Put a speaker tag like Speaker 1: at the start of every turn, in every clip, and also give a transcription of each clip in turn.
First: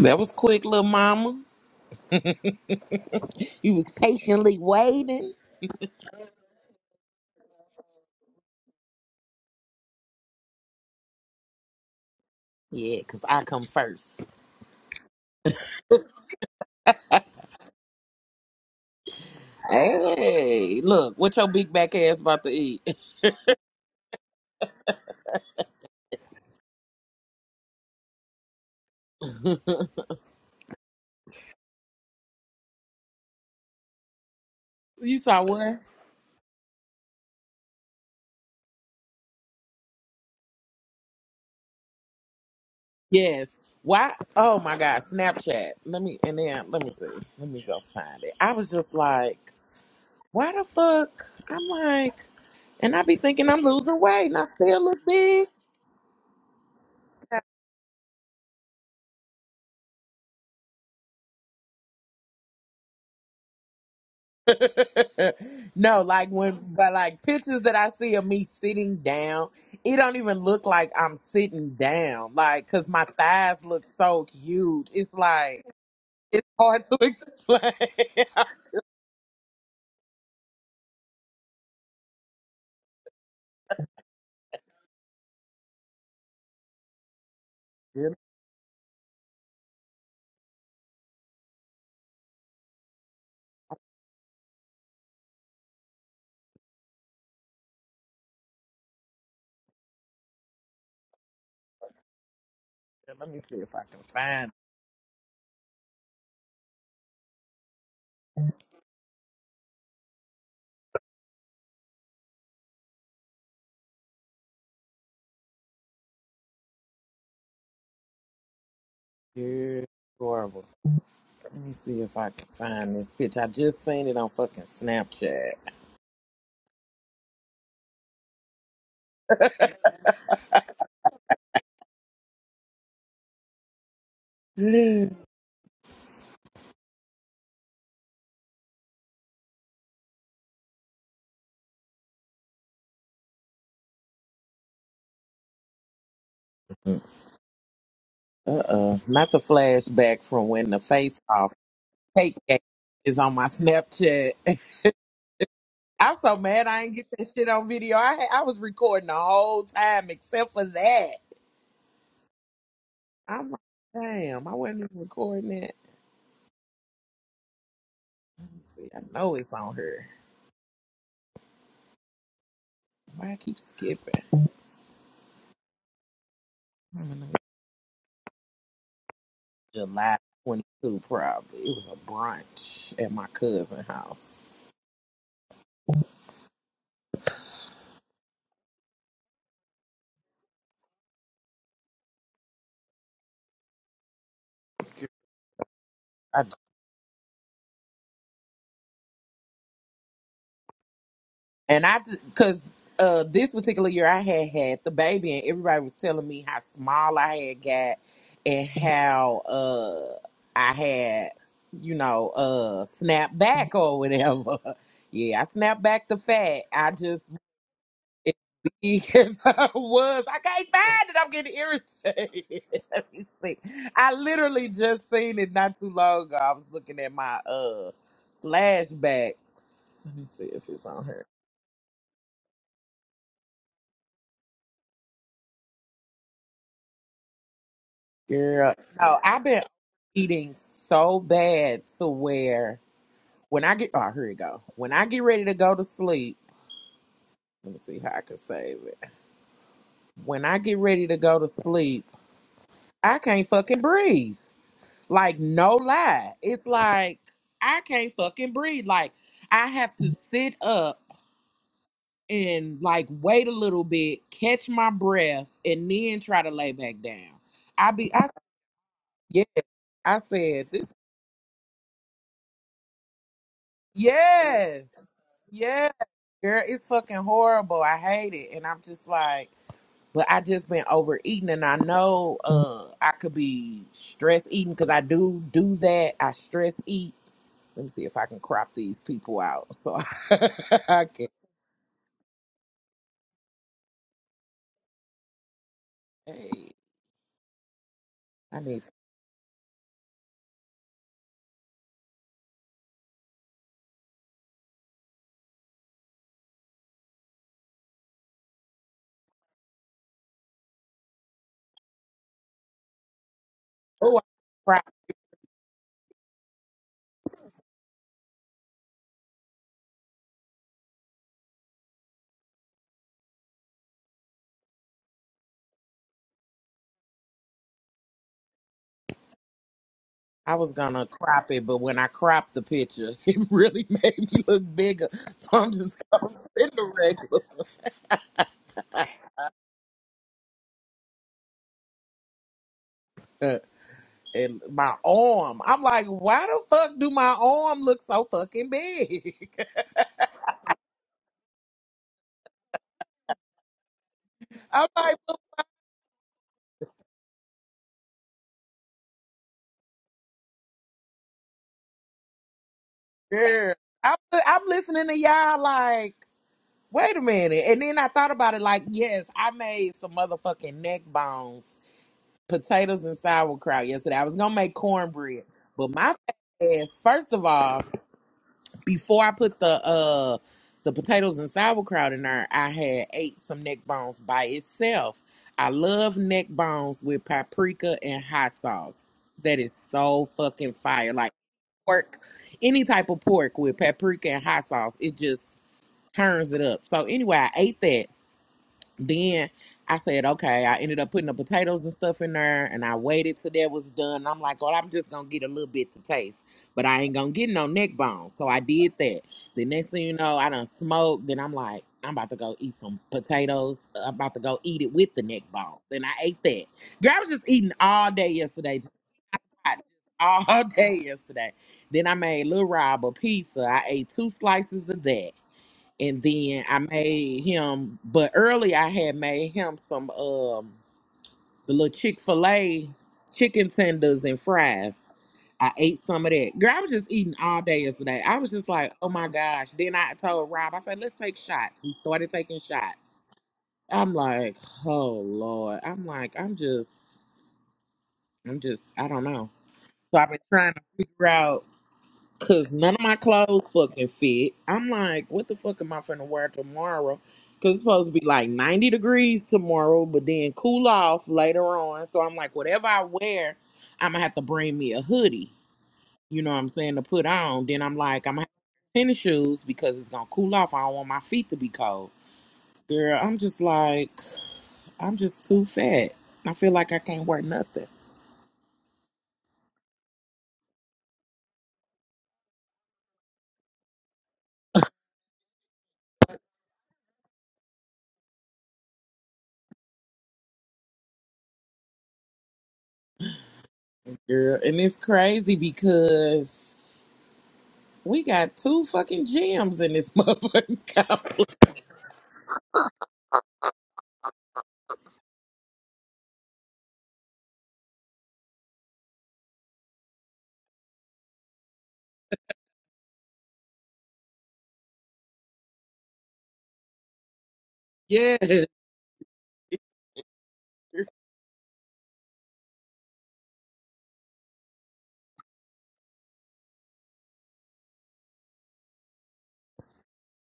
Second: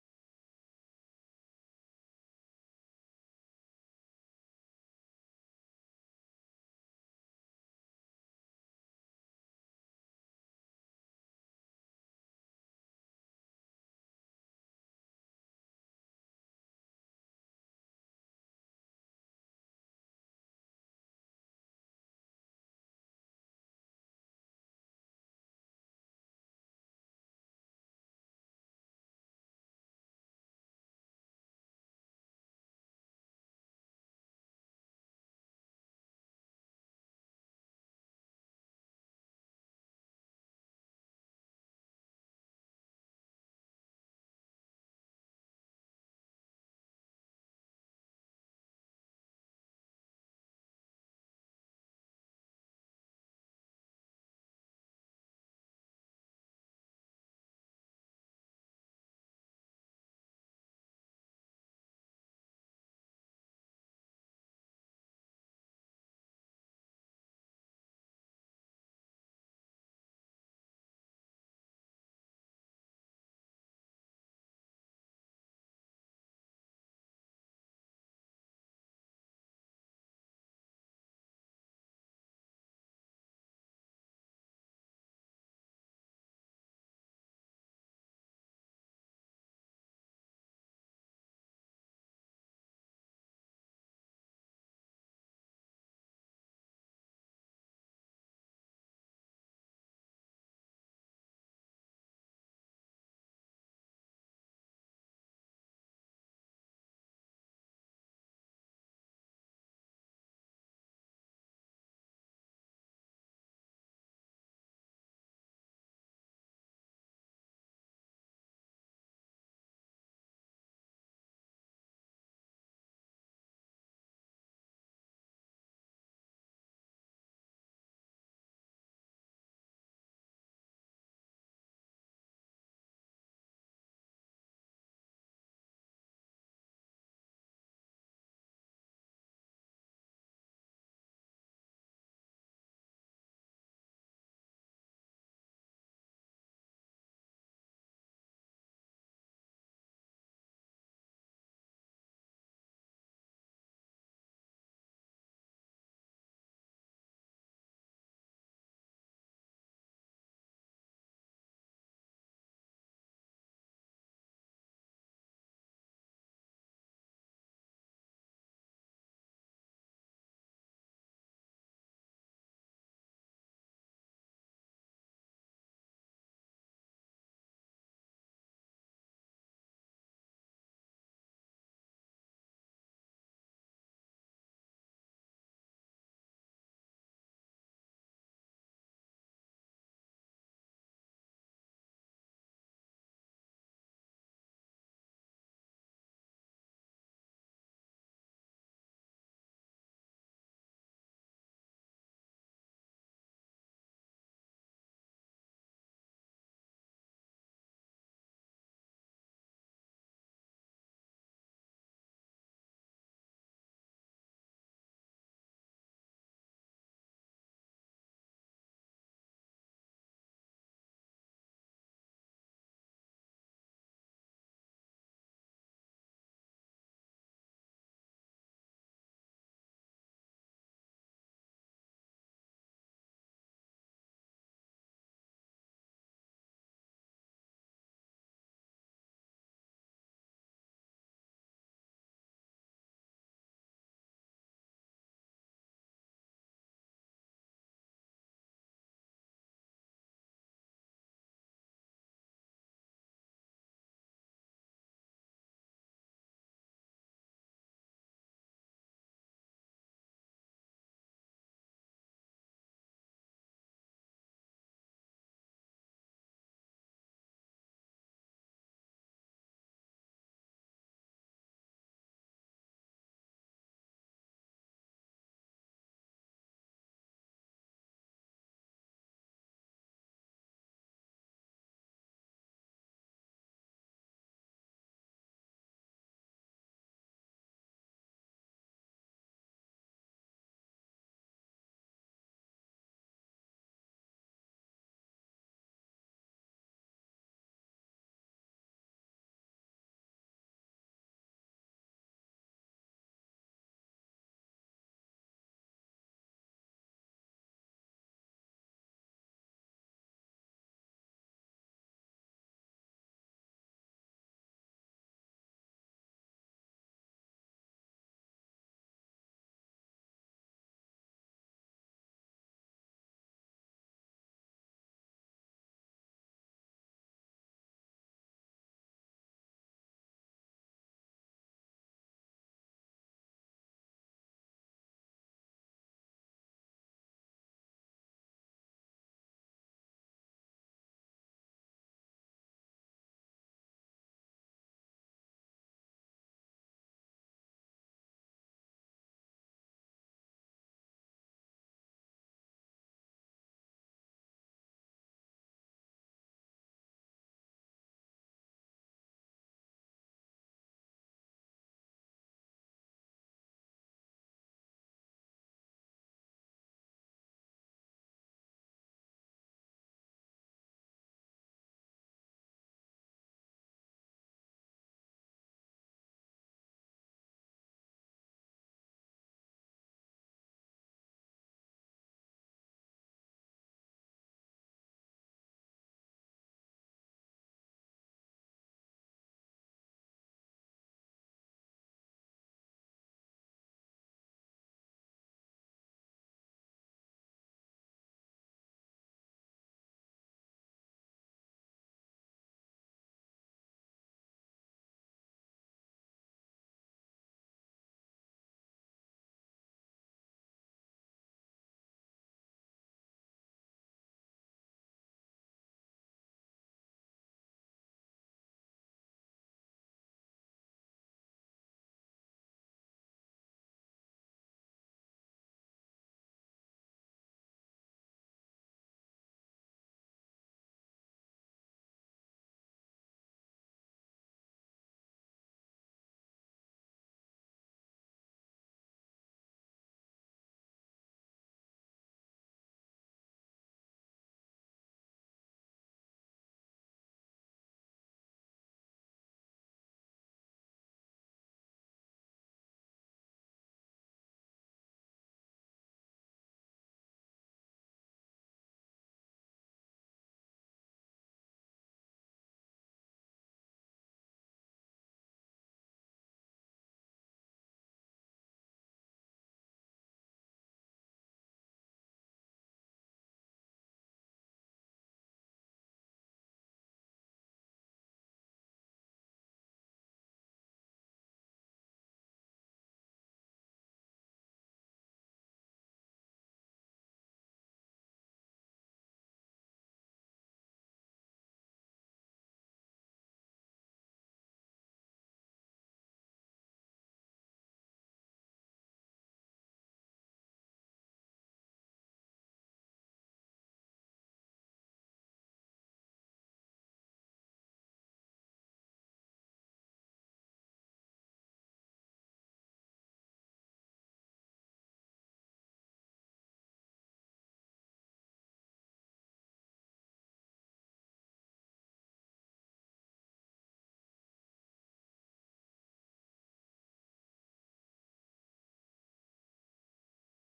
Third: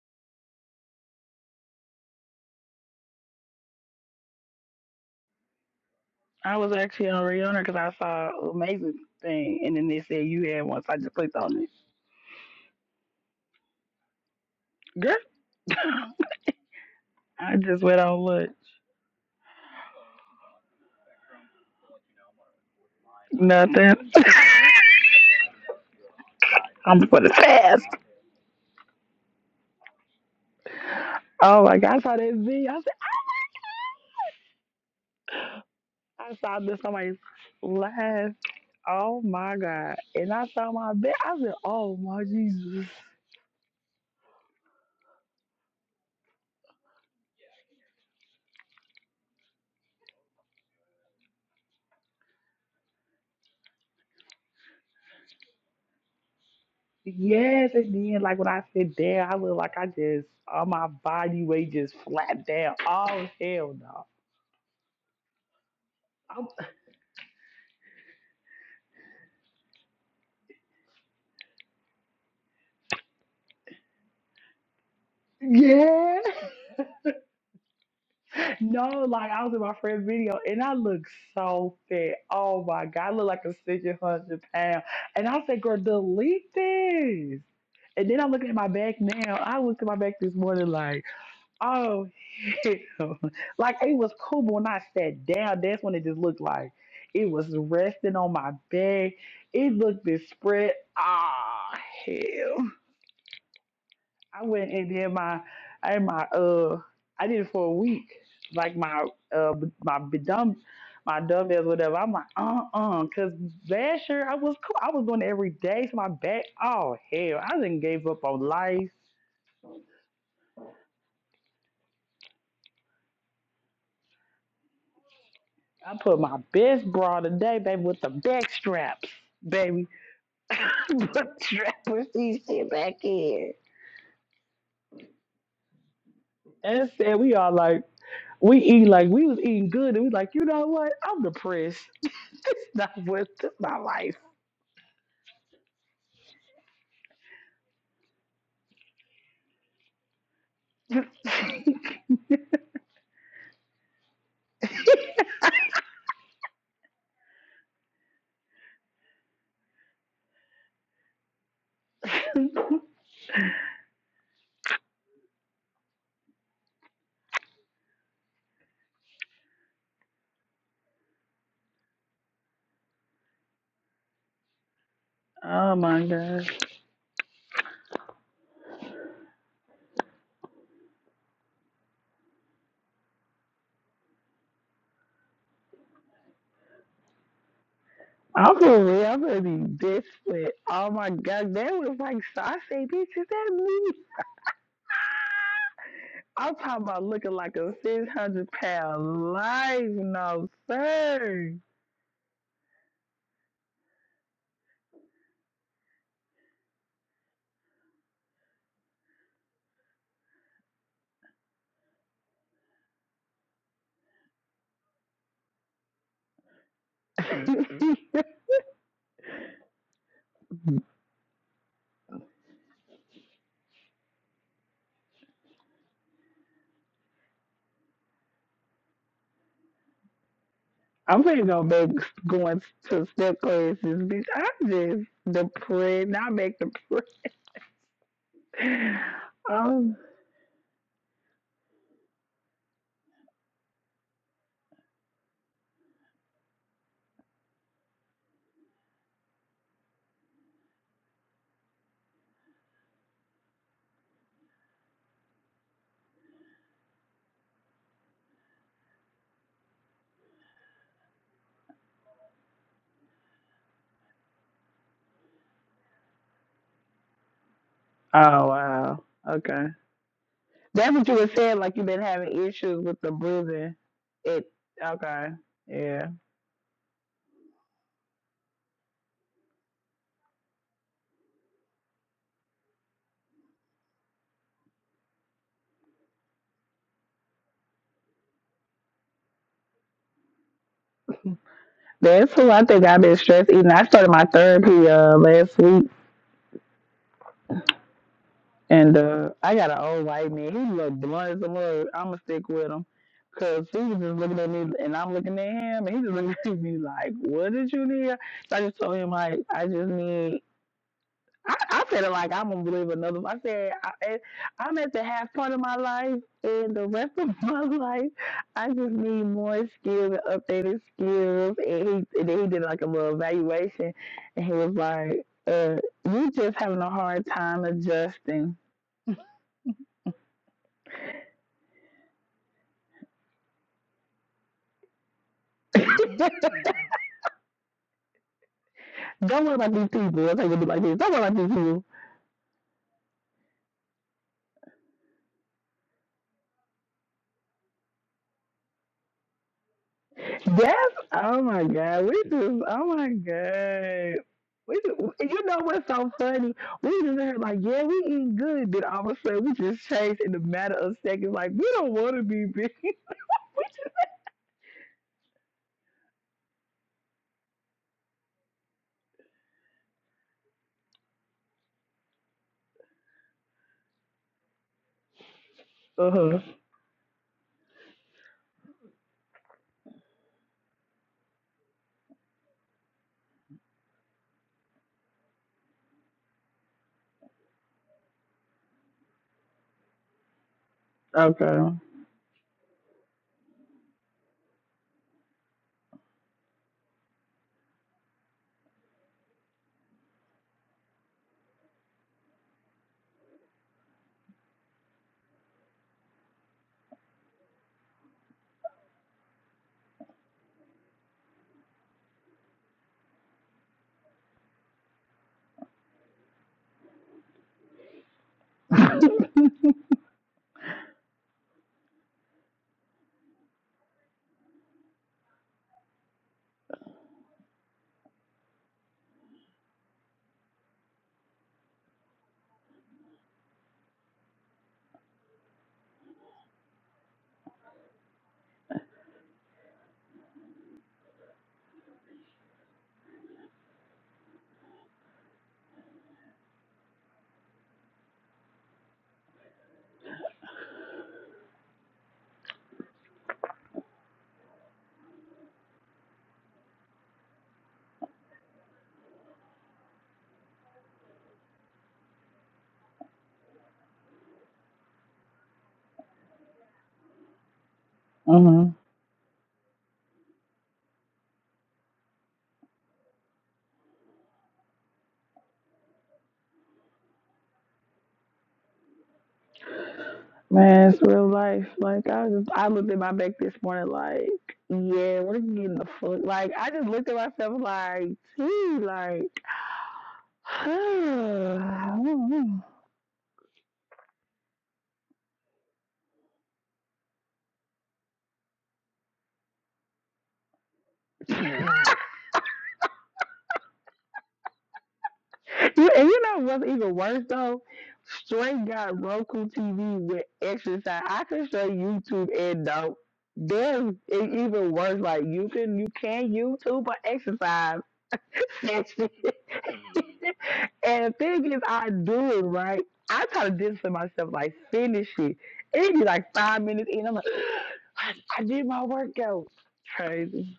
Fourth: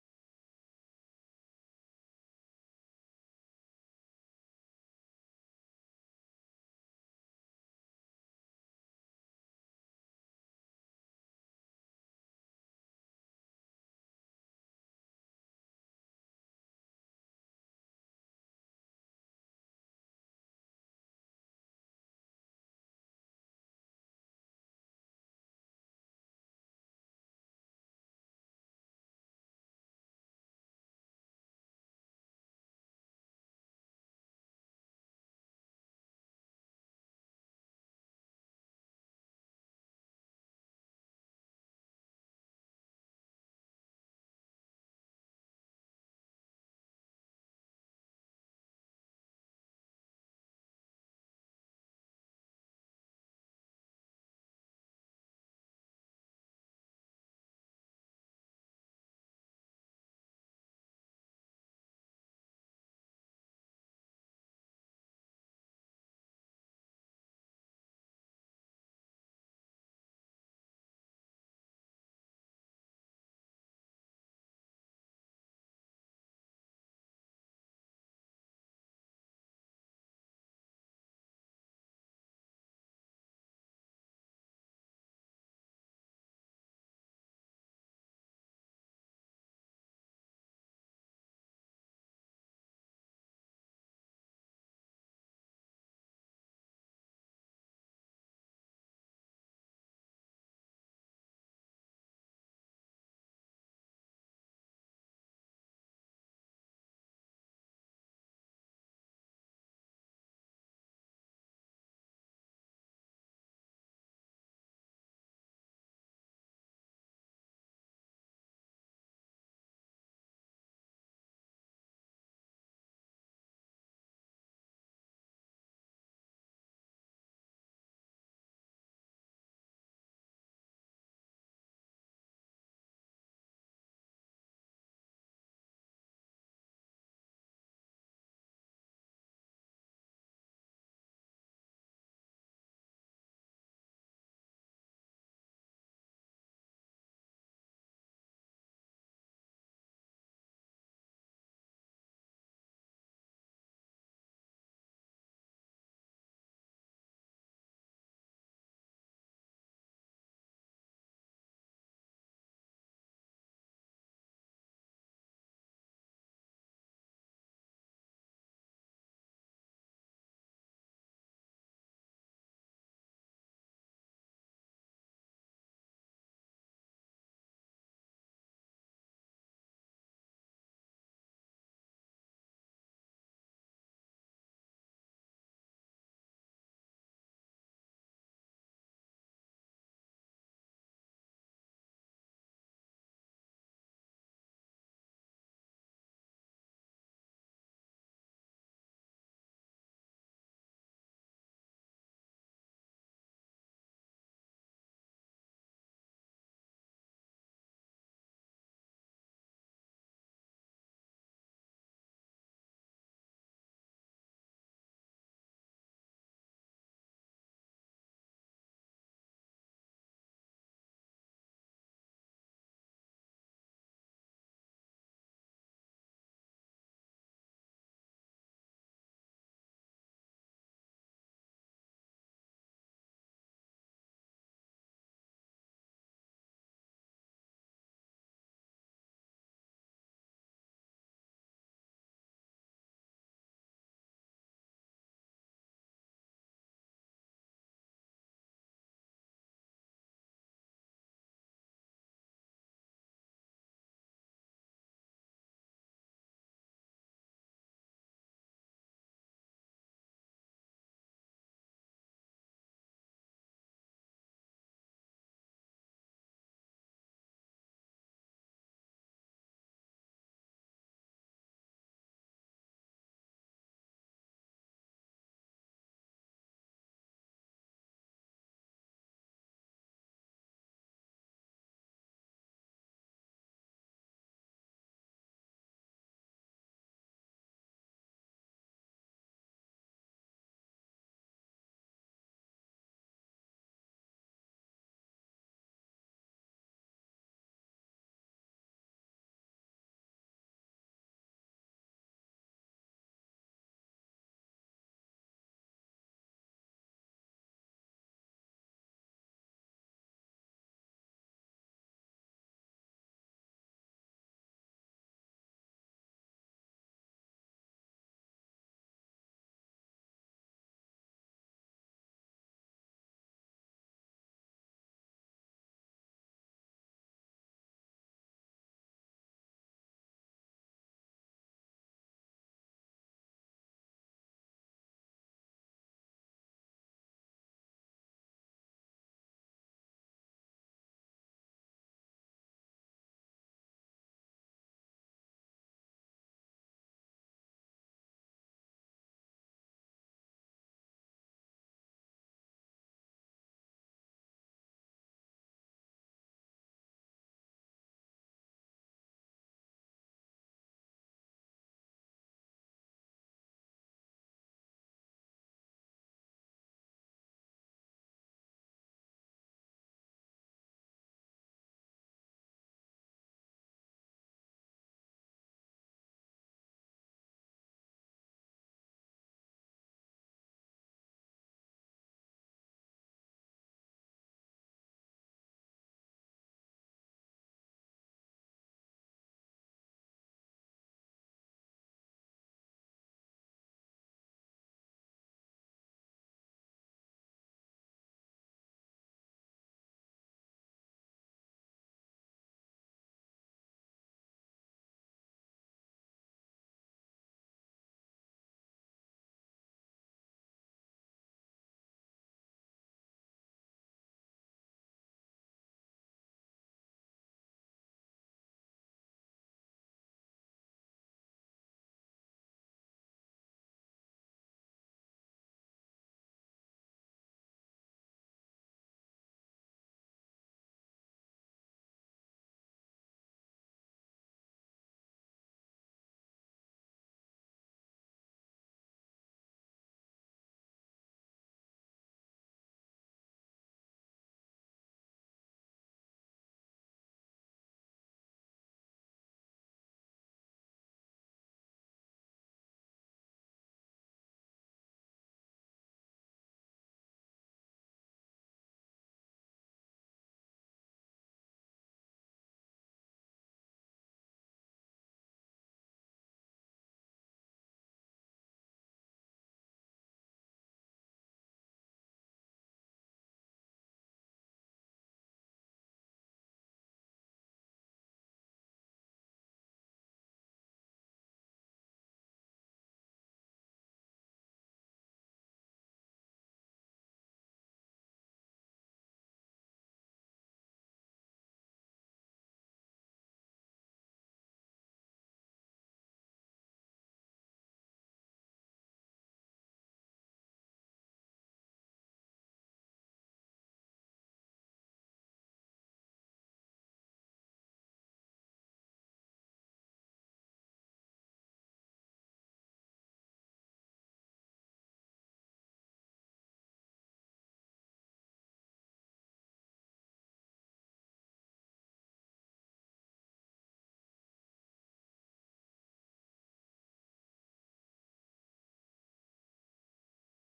Speaker 1: That was quick, little mama. You was patiently waiting.
Speaker 2: I was actually on Rihanna because I saw amazing thing, and then they said you had one, so I just clicked on it.
Speaker 1: Yeah, 'cause I come first.
Speaker 2: Girl, I just went on look.
Speaker 1: Hey, look, what your big back ass about to eat?
Speaker 2: Nothing. I'm for the fast. Oh my god, I saw that video. I, said,
Speaker 1: you saw what?
Speaker 2: I saw this somebody laugh. Oh my god! And I saw my bed. I said, "Oh my Jesus!"
Speaker 1: Yes. Why? Oh my God, Snapchat. Let me, and then, let me see. Let me go find it. I was just like, why the fuck? I'm like, and I be thinking I'm losing weight and I still look big.
Speaker 2: Yes, and then like when I sit down, I look like I just all my body weight just flat down. Oh hell no!
Speaker 1: no, like
Speaker 2: I'm,
Speaker 1: when, but like pictures that I see of me sitting down, it don't even look like I'm sitting down. Like, cause my thighs look so huge. It's like
Speaker 2: yeah.
Speaker 1: it's hard to explain.
Speaker 2: No, like I was in my friend's video and I look so fat. Oh my god, I look like a 600 hundred pound. And I said, "Girl, delete this."
Speaker 1: Yeah,
Speaker 2: And then I'm looking at my back now. I looked at my back this morning like, oh hell. Like it was cool, but when I sat down, that's when it just looked like it was resting on my back. It looked this spread. Ah hell.
Speaker 1: Let me see if I can
Speaker 2: I
Speaker 1: find.
Speaker 2: went and did my, I did my uh, I did it for a week, like my uh, b- my b- dumb, my dumbbells, whatever. I'm like, uh, uh cause last year I was cool. I was doing it every day, so my back, oh hell, I didn't gave up on life.
Speaker 1: it. Yeah, horrible. Let me see if I can find this picture. I just seen it on fucking Snapchat.
Speaker 2: I put my best bra today, baby, with the back straps, baby, put strappers these shit back in. And said we all like, we eat like we was eating good, and we like, you know what? I'm depressed. It's not worth my life.
Speaker 1: Uh uh, not the flashback from when the face off cake game is on my Snapchat. I'm so mad I ain't get that shit on video. I had, I was recording the whole time except for that. I'm like, damn, I wasn't even recording that. Let me see. I know it's on here. Why I keep skipping?
Speaker 2: oh my god.
Speaker 1: I'm in the- July 22, probably. It was a brunch at my cousin's house.
Speaker 2: I'm for real. I'm gonna be desperate. Oh my god, that was like so I say, bitch, is that me?
Speaker 1: I
Speaker 2: I'm talking about looking like a six hundred pound life, no sir.
Speaker 1: And I, because uh, this particular year I had had the baby, and everybody was telling me how small I had got and how uh, I had, you know, uh, snapped back or whatever. yeah, I snapped back the fat. I just, as big as I was, I can't find it. I'm getting irritated. Let me see. I literally just seen it not too long ago. I was looking at my uh flashbacks. Let me see if it's on here.
Speaker 2: I'm finna go back going to step classes, bitch. I'm just depressed. Now I make the.
Speaker 1: Girl,
Speaker 2: Oh,
Speaker 1: no, I've been
Speaker 2: oh
Speaker 1: eating so bad to where when I get oh here you go. When I get ready to go to sleep, let me see how I can save it. When I get ready to go to sleep, I can't fucking breathe. Like no lie, it's like I can't fucking breathe. Like I have to sit up and like wait a little bit, catch my breath, and then try to lay back down. I be I
Speaker 2: wow.
Speaker 1: yeah.
Speaker 2: Okay.
Speaker 1: I said this
Speaker 2: That's what you were saying, like you've been having issues with the boozing. It
Speaker 1: yes.
Speaker 2: okay.
Speaker 1: Yeah,
Speaker 2: Yeah.
Speaker 1: girl, it's fucking horrible. I hate it, and I'm just like, but I just been overeating, and I know uh I could be stress eating because I do do that. I stress eat. Let me see if I can crop these people out. So I can.
Speaker 2: That's who I think I've been stressed eating. I started my therapy uh last week
Speaker 1: Hey, I need. To,
Speaker 2: and uh I got an old white man. He looked blunt as a mug. I'ma stick with him. Cause he was just looking at me and I'm looking at him and he just looking at me like, What did you need? So I just told him like I just need I, I feel like I'm gonna live another. I said I,
Speaker 1: oh,
Speaker 2: I-
Speaker 1: I
Speaker 2: I'm
Speaker 1: crop.
Speaker 2: at the half part of my life, and the rest of my life, I just need more skills and updated skills. And he and he did like a little evaluation, and he was like, uh, "You just having a hard time adjusting.
Speaker 1: I was gonna crop it, but when I cropped the picture, it really made me look bigger. So I'm just gonna send the regular.
Speaker 2: Don't worry about these people. I think it be like this. Don't worry about these people."
Speaker 1: and my arm. I'm like, why the fuck do my arm look so fucking big?
Speaker 2: That's oh my god. We just oh my god. We
Speaker 1: I'm
Speaker 2: just,
Speaker 1: like,
Speaker 2: and you know what's so funny? We just heard like, yeah, we eating good. Then all of a sudden, we just changed in a matter of seconds. Like, we don't want to be big.
Speaker 1: girl, I'm, I'm listening to y'all like, wait a minute. And then I thought about it like, yes, I made some motherfucking neck bones, potatoes and sauerkraut yesterday. I was gonna make cornbread, but my fat
Speaker 2: Uh-huh.
Speaker 1: ass, first of all. before I put the uh the potatoes and sauerkraut in there, I had ate some neck bones by itself. I love neck bones with paprika and hot sauce. That is so fucking fire. Like
Speaker 2: Okay.
Speaker 1: pork, any type of pork with paprika and hot sauce, it just turns it up. So anyway, I ate that then I said, okay, I ended up putting the potatoes and stuff in there and I waited till that was done. I'm like, well, I'm just gonna get a little bit to taste, but I ain't gonna get no neck bone. So I did that. The next thing you know, I done smoked. Then I'm like, I'm about to go eat some potatoes. I'm about to go eat it with the neck bones. Then I ate that. Girl, I was just eating all day yesterday. just hot, All day yesterday. Then I made Lil Rob a pizza. I ate two slices of that and then I made him. But early I had made him some um the little Chick Fil A chicken tenders and fries. I ate some of that. Girl, I was just eating all day yesterday. I was just like, oh my gosh. Then I told Rob, I said, let's take shots. We started taking shots. I'm like, oh Lord. I'm like, I'm just, I'm just, I don't know. So I've been trying to figure out. Cause none of my clothes fucking fit. I'm like, what the fuck am I finna wear tomorrow? Cause it's supposed to be like 90 degrees tomorrow, but then cool off later on. So I'm like, whatever I wear, I'm gonna have to bring me a hoodie. You know what I'm saying to put on. Then I'm like, I'm gonna
Speaker 2: Uh-huh.
Speaker 1: have tennis shoes because it's gonna cool off. I don't want my feet to be cold. Girl, I'm just like, I'm just too fat. I feel like I can't wear nothing,
Speaker 2: Man, it's real life. Like, I just I looked at my back this morning. Like, yeah, we're getting the fuck. Like, I just looked at myself. Like, gee, like.
Speaker 1: girl. And it's crazy because. We got two fucking gems in this motherfucking complex.
Speaker 2: You, and you know what's even worse though? Straight got Roku TV with exercise. I can show YouTube and don't. There's it even worse. Like you can you can YouTube or exercise
Speaker 1: Yes.
Speaker 2: and the thing is, I do it right. I try to discipline myself, like finish it. It be like five minutes in. I'm like, I I did my workout. Crazy.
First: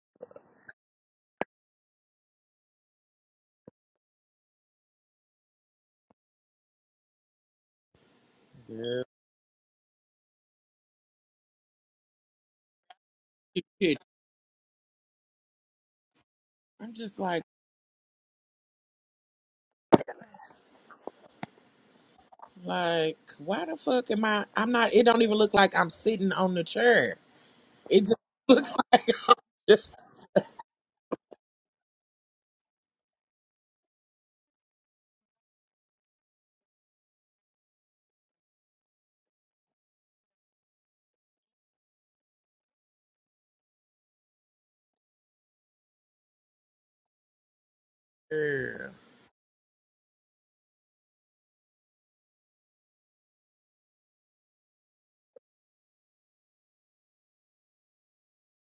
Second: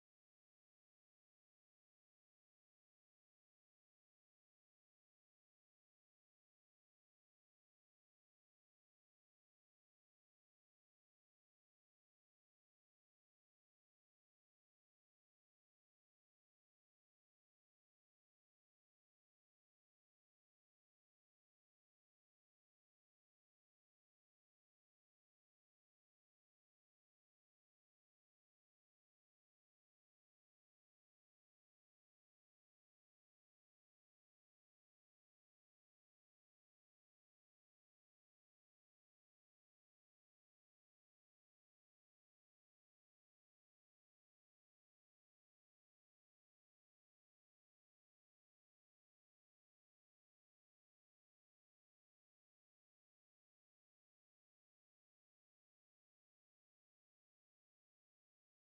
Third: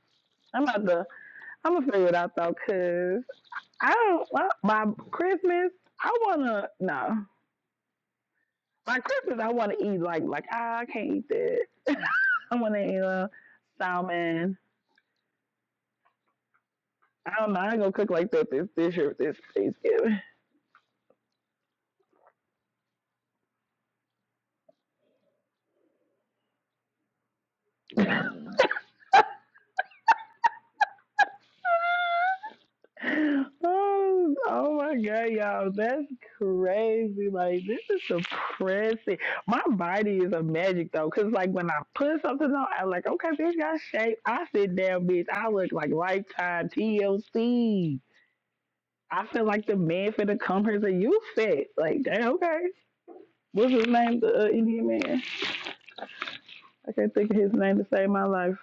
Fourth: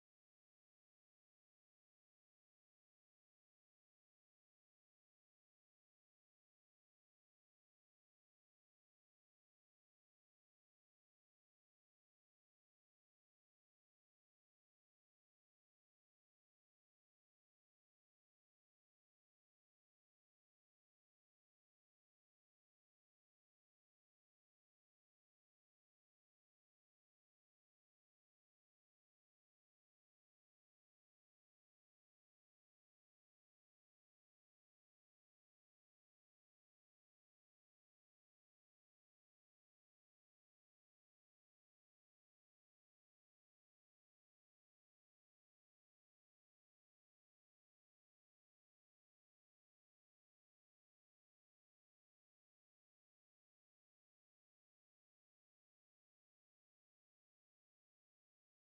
Speaker 2: I'm about to. I'm gonna figure it out though, cause I don't. Well, by Christmas, I wanna no. By
Speaker 1: Yeah.
Speaker 2: Christmas, I wanna eat like like ah, I can't eat that. I wanna eat a
Speaker 1: Shit.
Speaker 2: salmon.
Speaker 1: I'm just
Speaker 2: I
Speaker 1: like,
Speaker 2: don't know. I ain't gonna cook like that this this year this Thanksgiving.
Speaker 1: like, why the fuck am I? I'm not. It don't even look like I'm sitting on the chair. It just,
Speaker 2: Oh, oh my god, y'all, that's crazy. Like this is depressing. My body is a magic though, cause like when I put something on, I'm like, okay, bitch got shape. I sit down, bitch. I look like lifetime TLC.
Speaker 1: Yeah.
Speaker 2: I feel like the man finna come here, a you fit. Like, dang, okay. What's his name? The uh, Indian man. I can't think of his name to save my life.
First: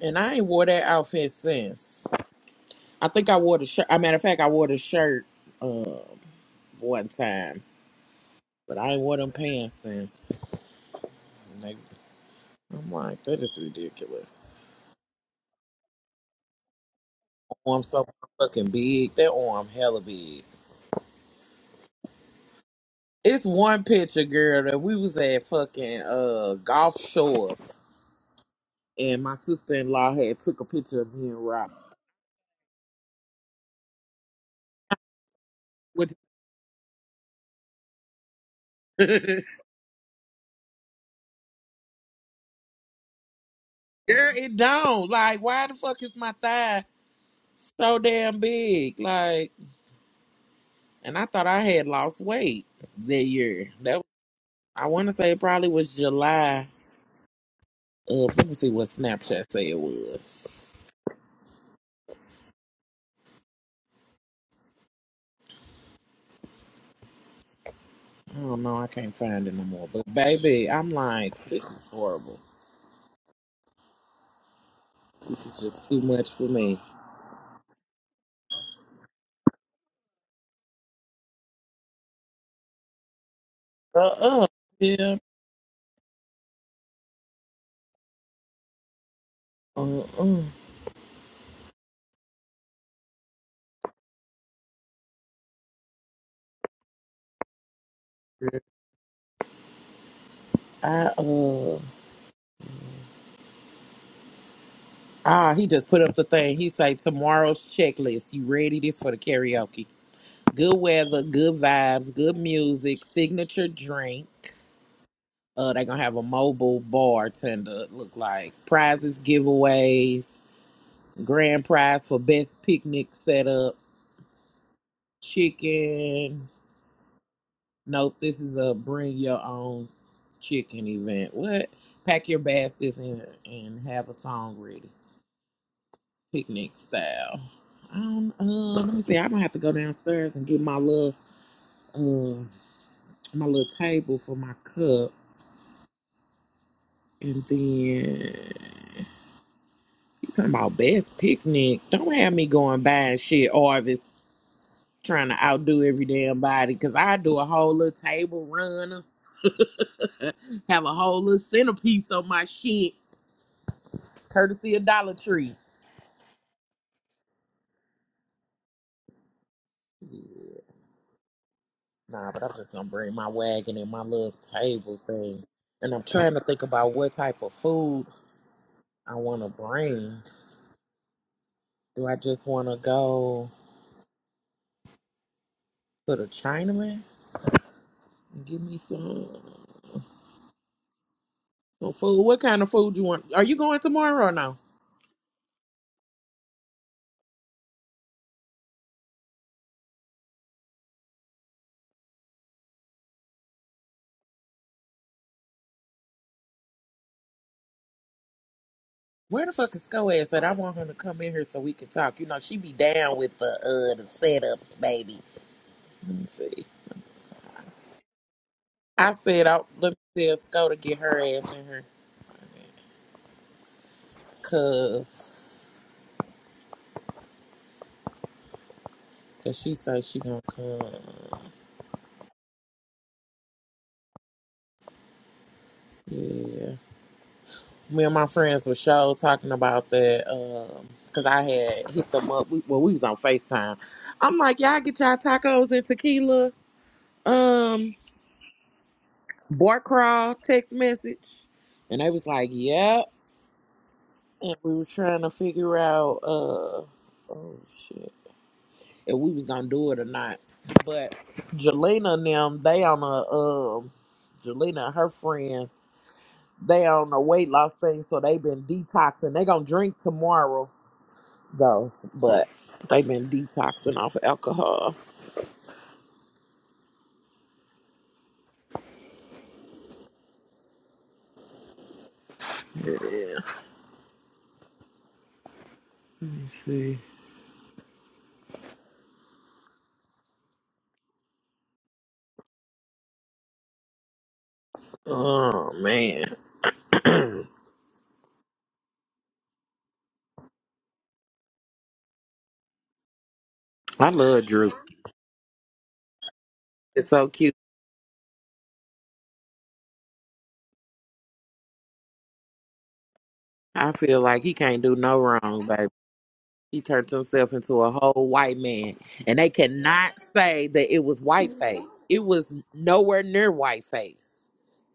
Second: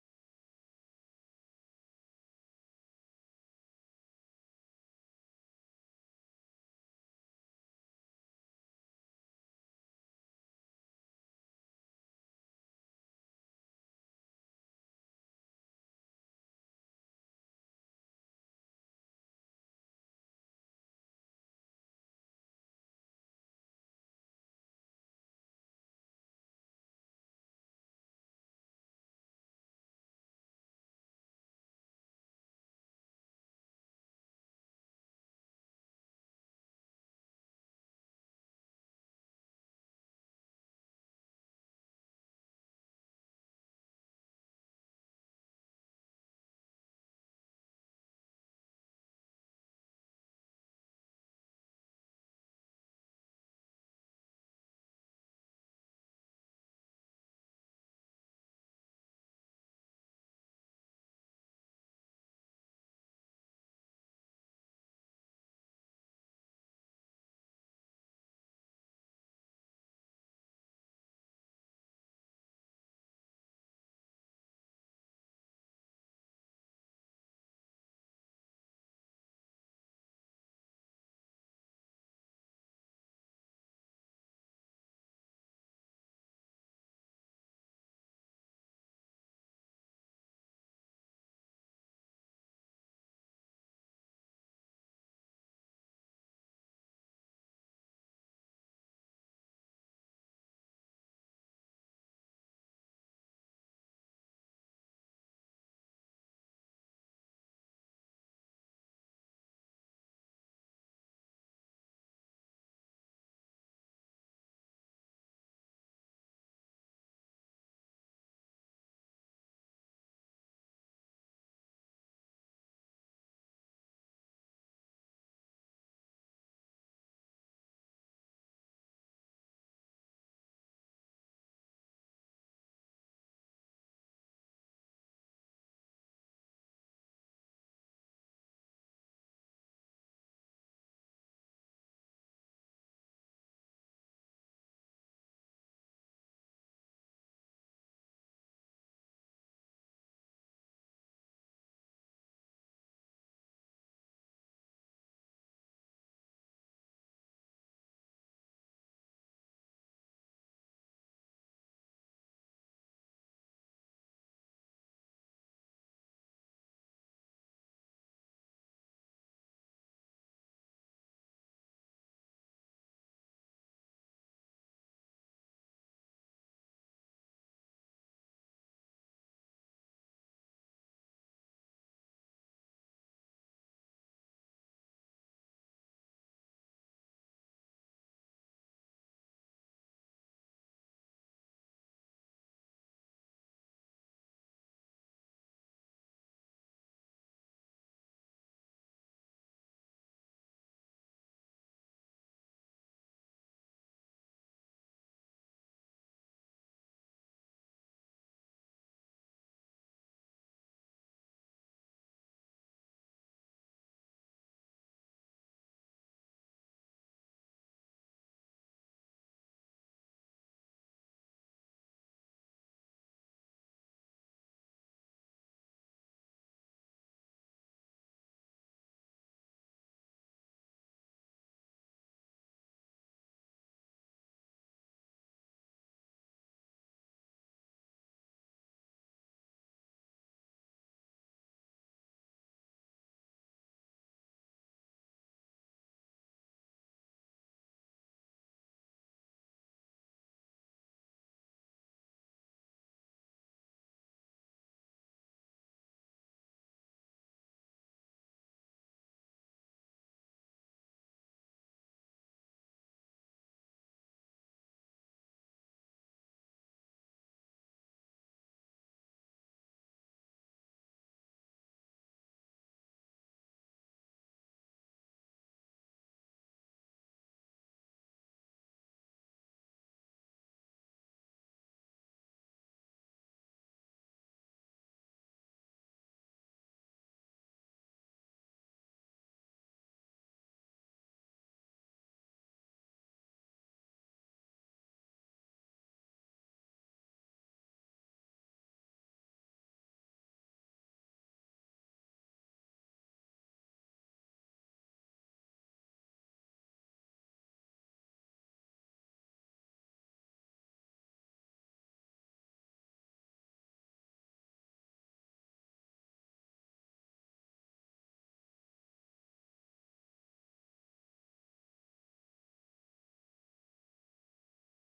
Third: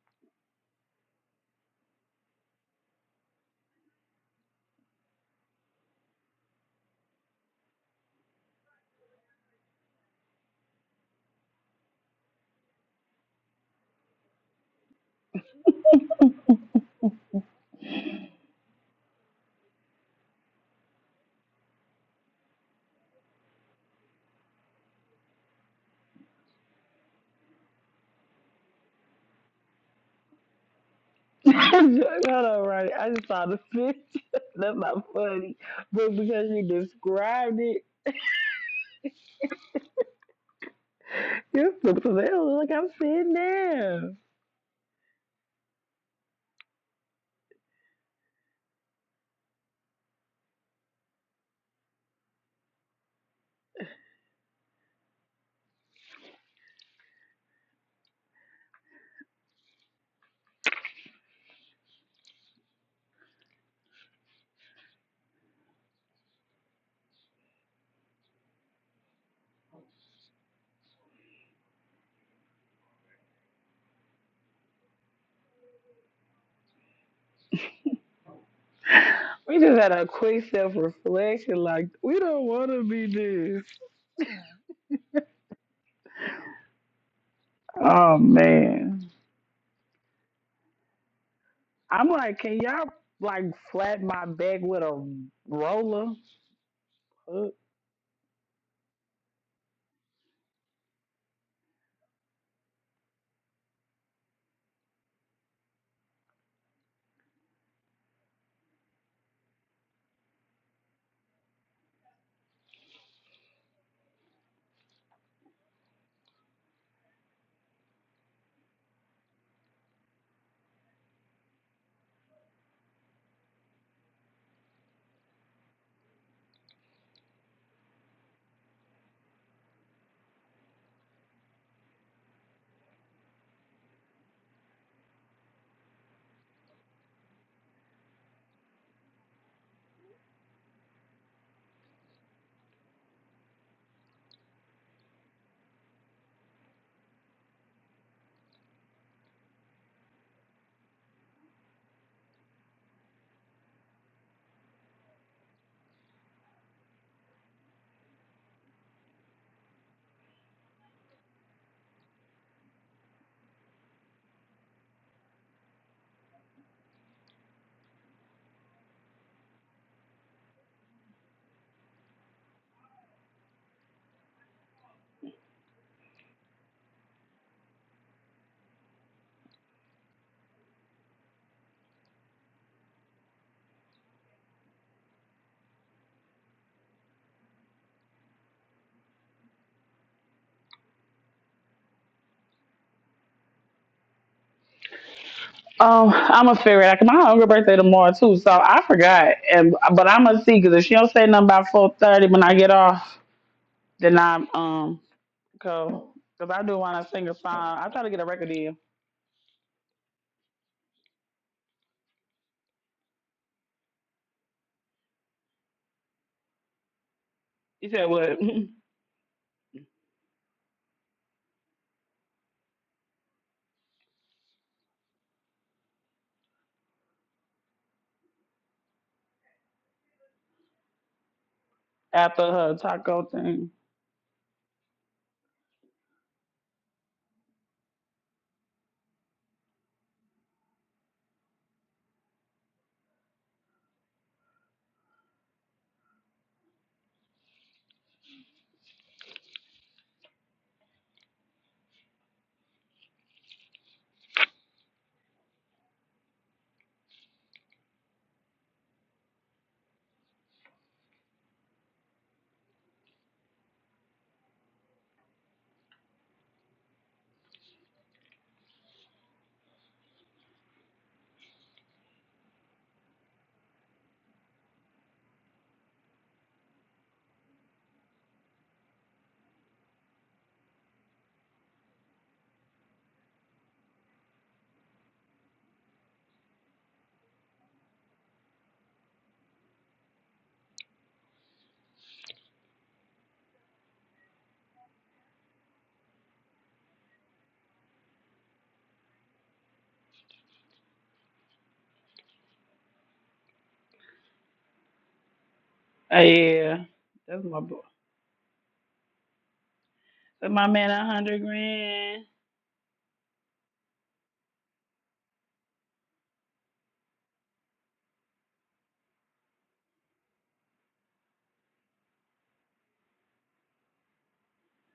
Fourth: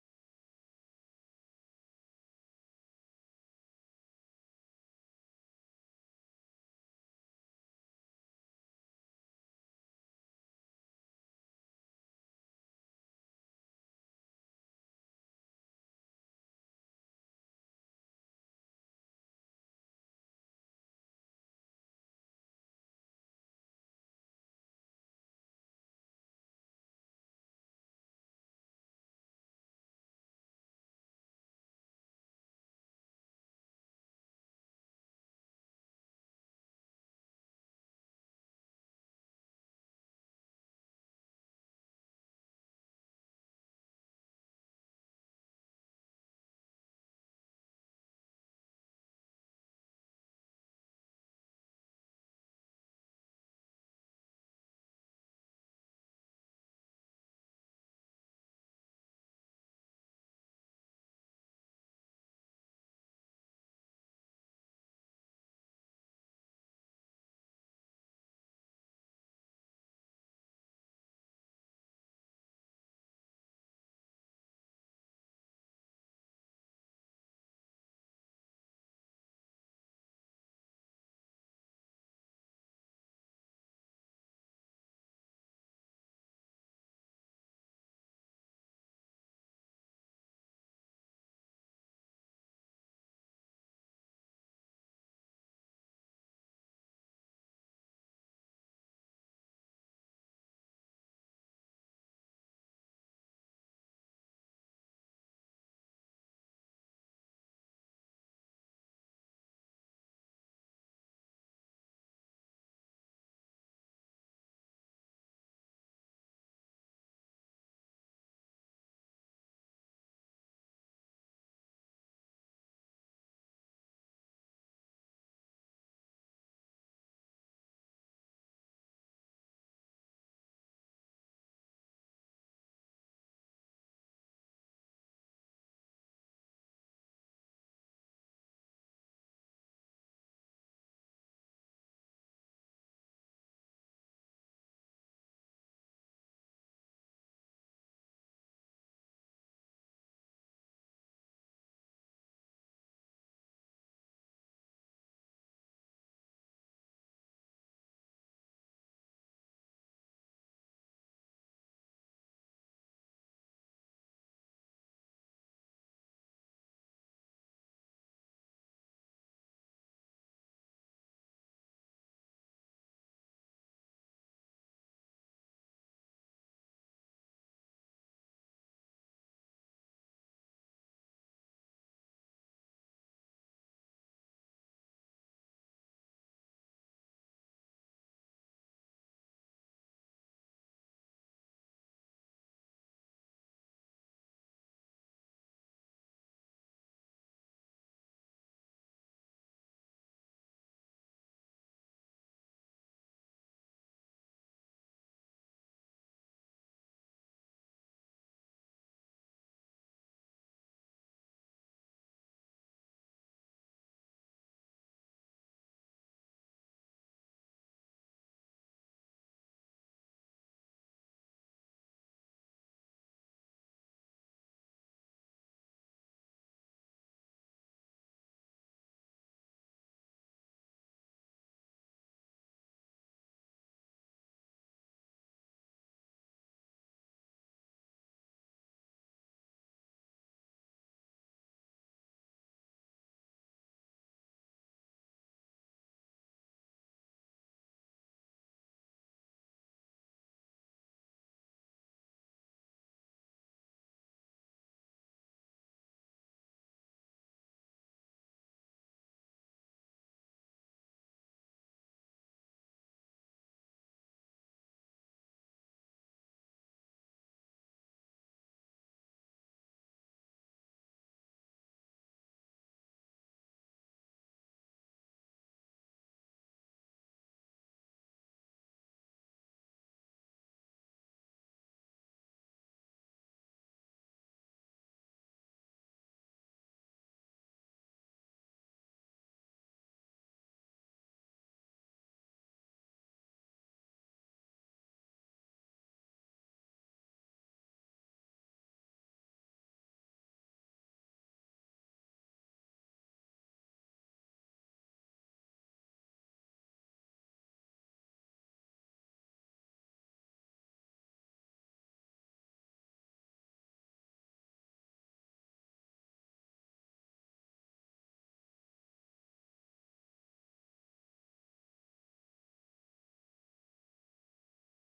Speaker 1: and I ain't wore that outfit since. I think I wore the shirt. As a matter of fact, I wore the shirt uh one time, but I ain't wore them pants since. And they- I'm like, that is ridiculous. Arm so fucking big. That arm hella big. It's one picture, girl, that we was at fucking uh golf shores, and my sister in law had took a picture of me and Rob.
Speaker 2: Hold on, right. I just saw the fish. That's not funny.
Speaker 1: With
Speaker 2: But because you described it,
Speaker 1: girl,
Speaker 2: you're it's so like I'm sitting down.
Speaker 1: it don't like why the fuck is my thigh so damn big? Like, and I thought I had lost weight that year. That I want to say it probably was July. Of, let me see what Snapchat say it was. I don't know. I can't find it no more. But baby, I'm like, this is horrible. This is just too much for me.
Speaker 2: We just had a quick self reflection. Like, we don't want to be this.
Speaker 1: Uh-uh. Yeah.
Speaker 2: Oh, man.
Speaker 1: Uh-uh.
Speaker 2: I'm like, can y'all like flat my back with a roller?
Speaker 1: I uh ah he just put up the thing. He say tomorrow's checklist. You ready this for the karaoke? Good weather, good vibes, good music, signature drink. Uh they gonna have a mobile bartender it look like prizes, giveaways, grand prize for best picnic setup, chicken. Nope, this is a bring your own chicken event. What? Pack your baskets and and have a song ready. picnic style. I don't, uh, let me see. I'm gonna have to go downstairs and get my little uh my little table for my cups, and then you talking about best picnic. Don't have me going buying shit, Arvis, trying to outdo every damn body. Cause I do a whole little table runner. have a whole little centerpiece on my shit, courtesy of Dollar Tree. Nah, but I'm just gonna bring my wagon and my little table thing. And I'm trying to think about what type of food I want to bring. Do I just want to go to the Chinaman and give me some some food? What kind of food you want? Are you going tomorrow or no?
Speaker 2: Oh, I'm gonna figure it out. 'cause My uncle birthday tomorrow too, so I forgot. And but I'm gonna see because if she don't say nothing by four thirty when I get off, then I um go because I do want to sing a song. I try to get a record deal.
Speaker 1: Where the fuck is Skoaz at? I want her to come in here so we can talk. You know, she be down with the uh the setups, baby. Let me see.
Speaker 2: You said what
Speaker 1: I said, I, let me tell Sko to get her ass in here. Cause, cause she say she gonna come.
Speaker 2: after her taco thing?
Speaker 1: Yeah. Me and my friends were show talking about that because I had hit them up. We, well, we was on FaceTime. I'm like, y'all get y'all tacos and tequila, um, bar crawl, text message. And they was like, yep. And we were trying to figure out, uh, oh shit, if we was going to do it or not. But Jelena and them, they on a, um, Jelena and her friends, they on a weight loss thing. So they been detoxing. They going to drink tomorrow go, but they've been detoxing off of alcohol. Yeah. Let me see. Oh man, I love Drew.
Speaker 2: Uh, yeah,
Speaker 1: It's so
Speaker 2: that's
Speaker 1: cute.
Speaker 2: my boy. That's my man a hundred grand.
Speaker 1: I feel like he can't do no wrong, baby. He turned himself into a whole white man, and they cannot say that it was white face. It was nowhere near white face.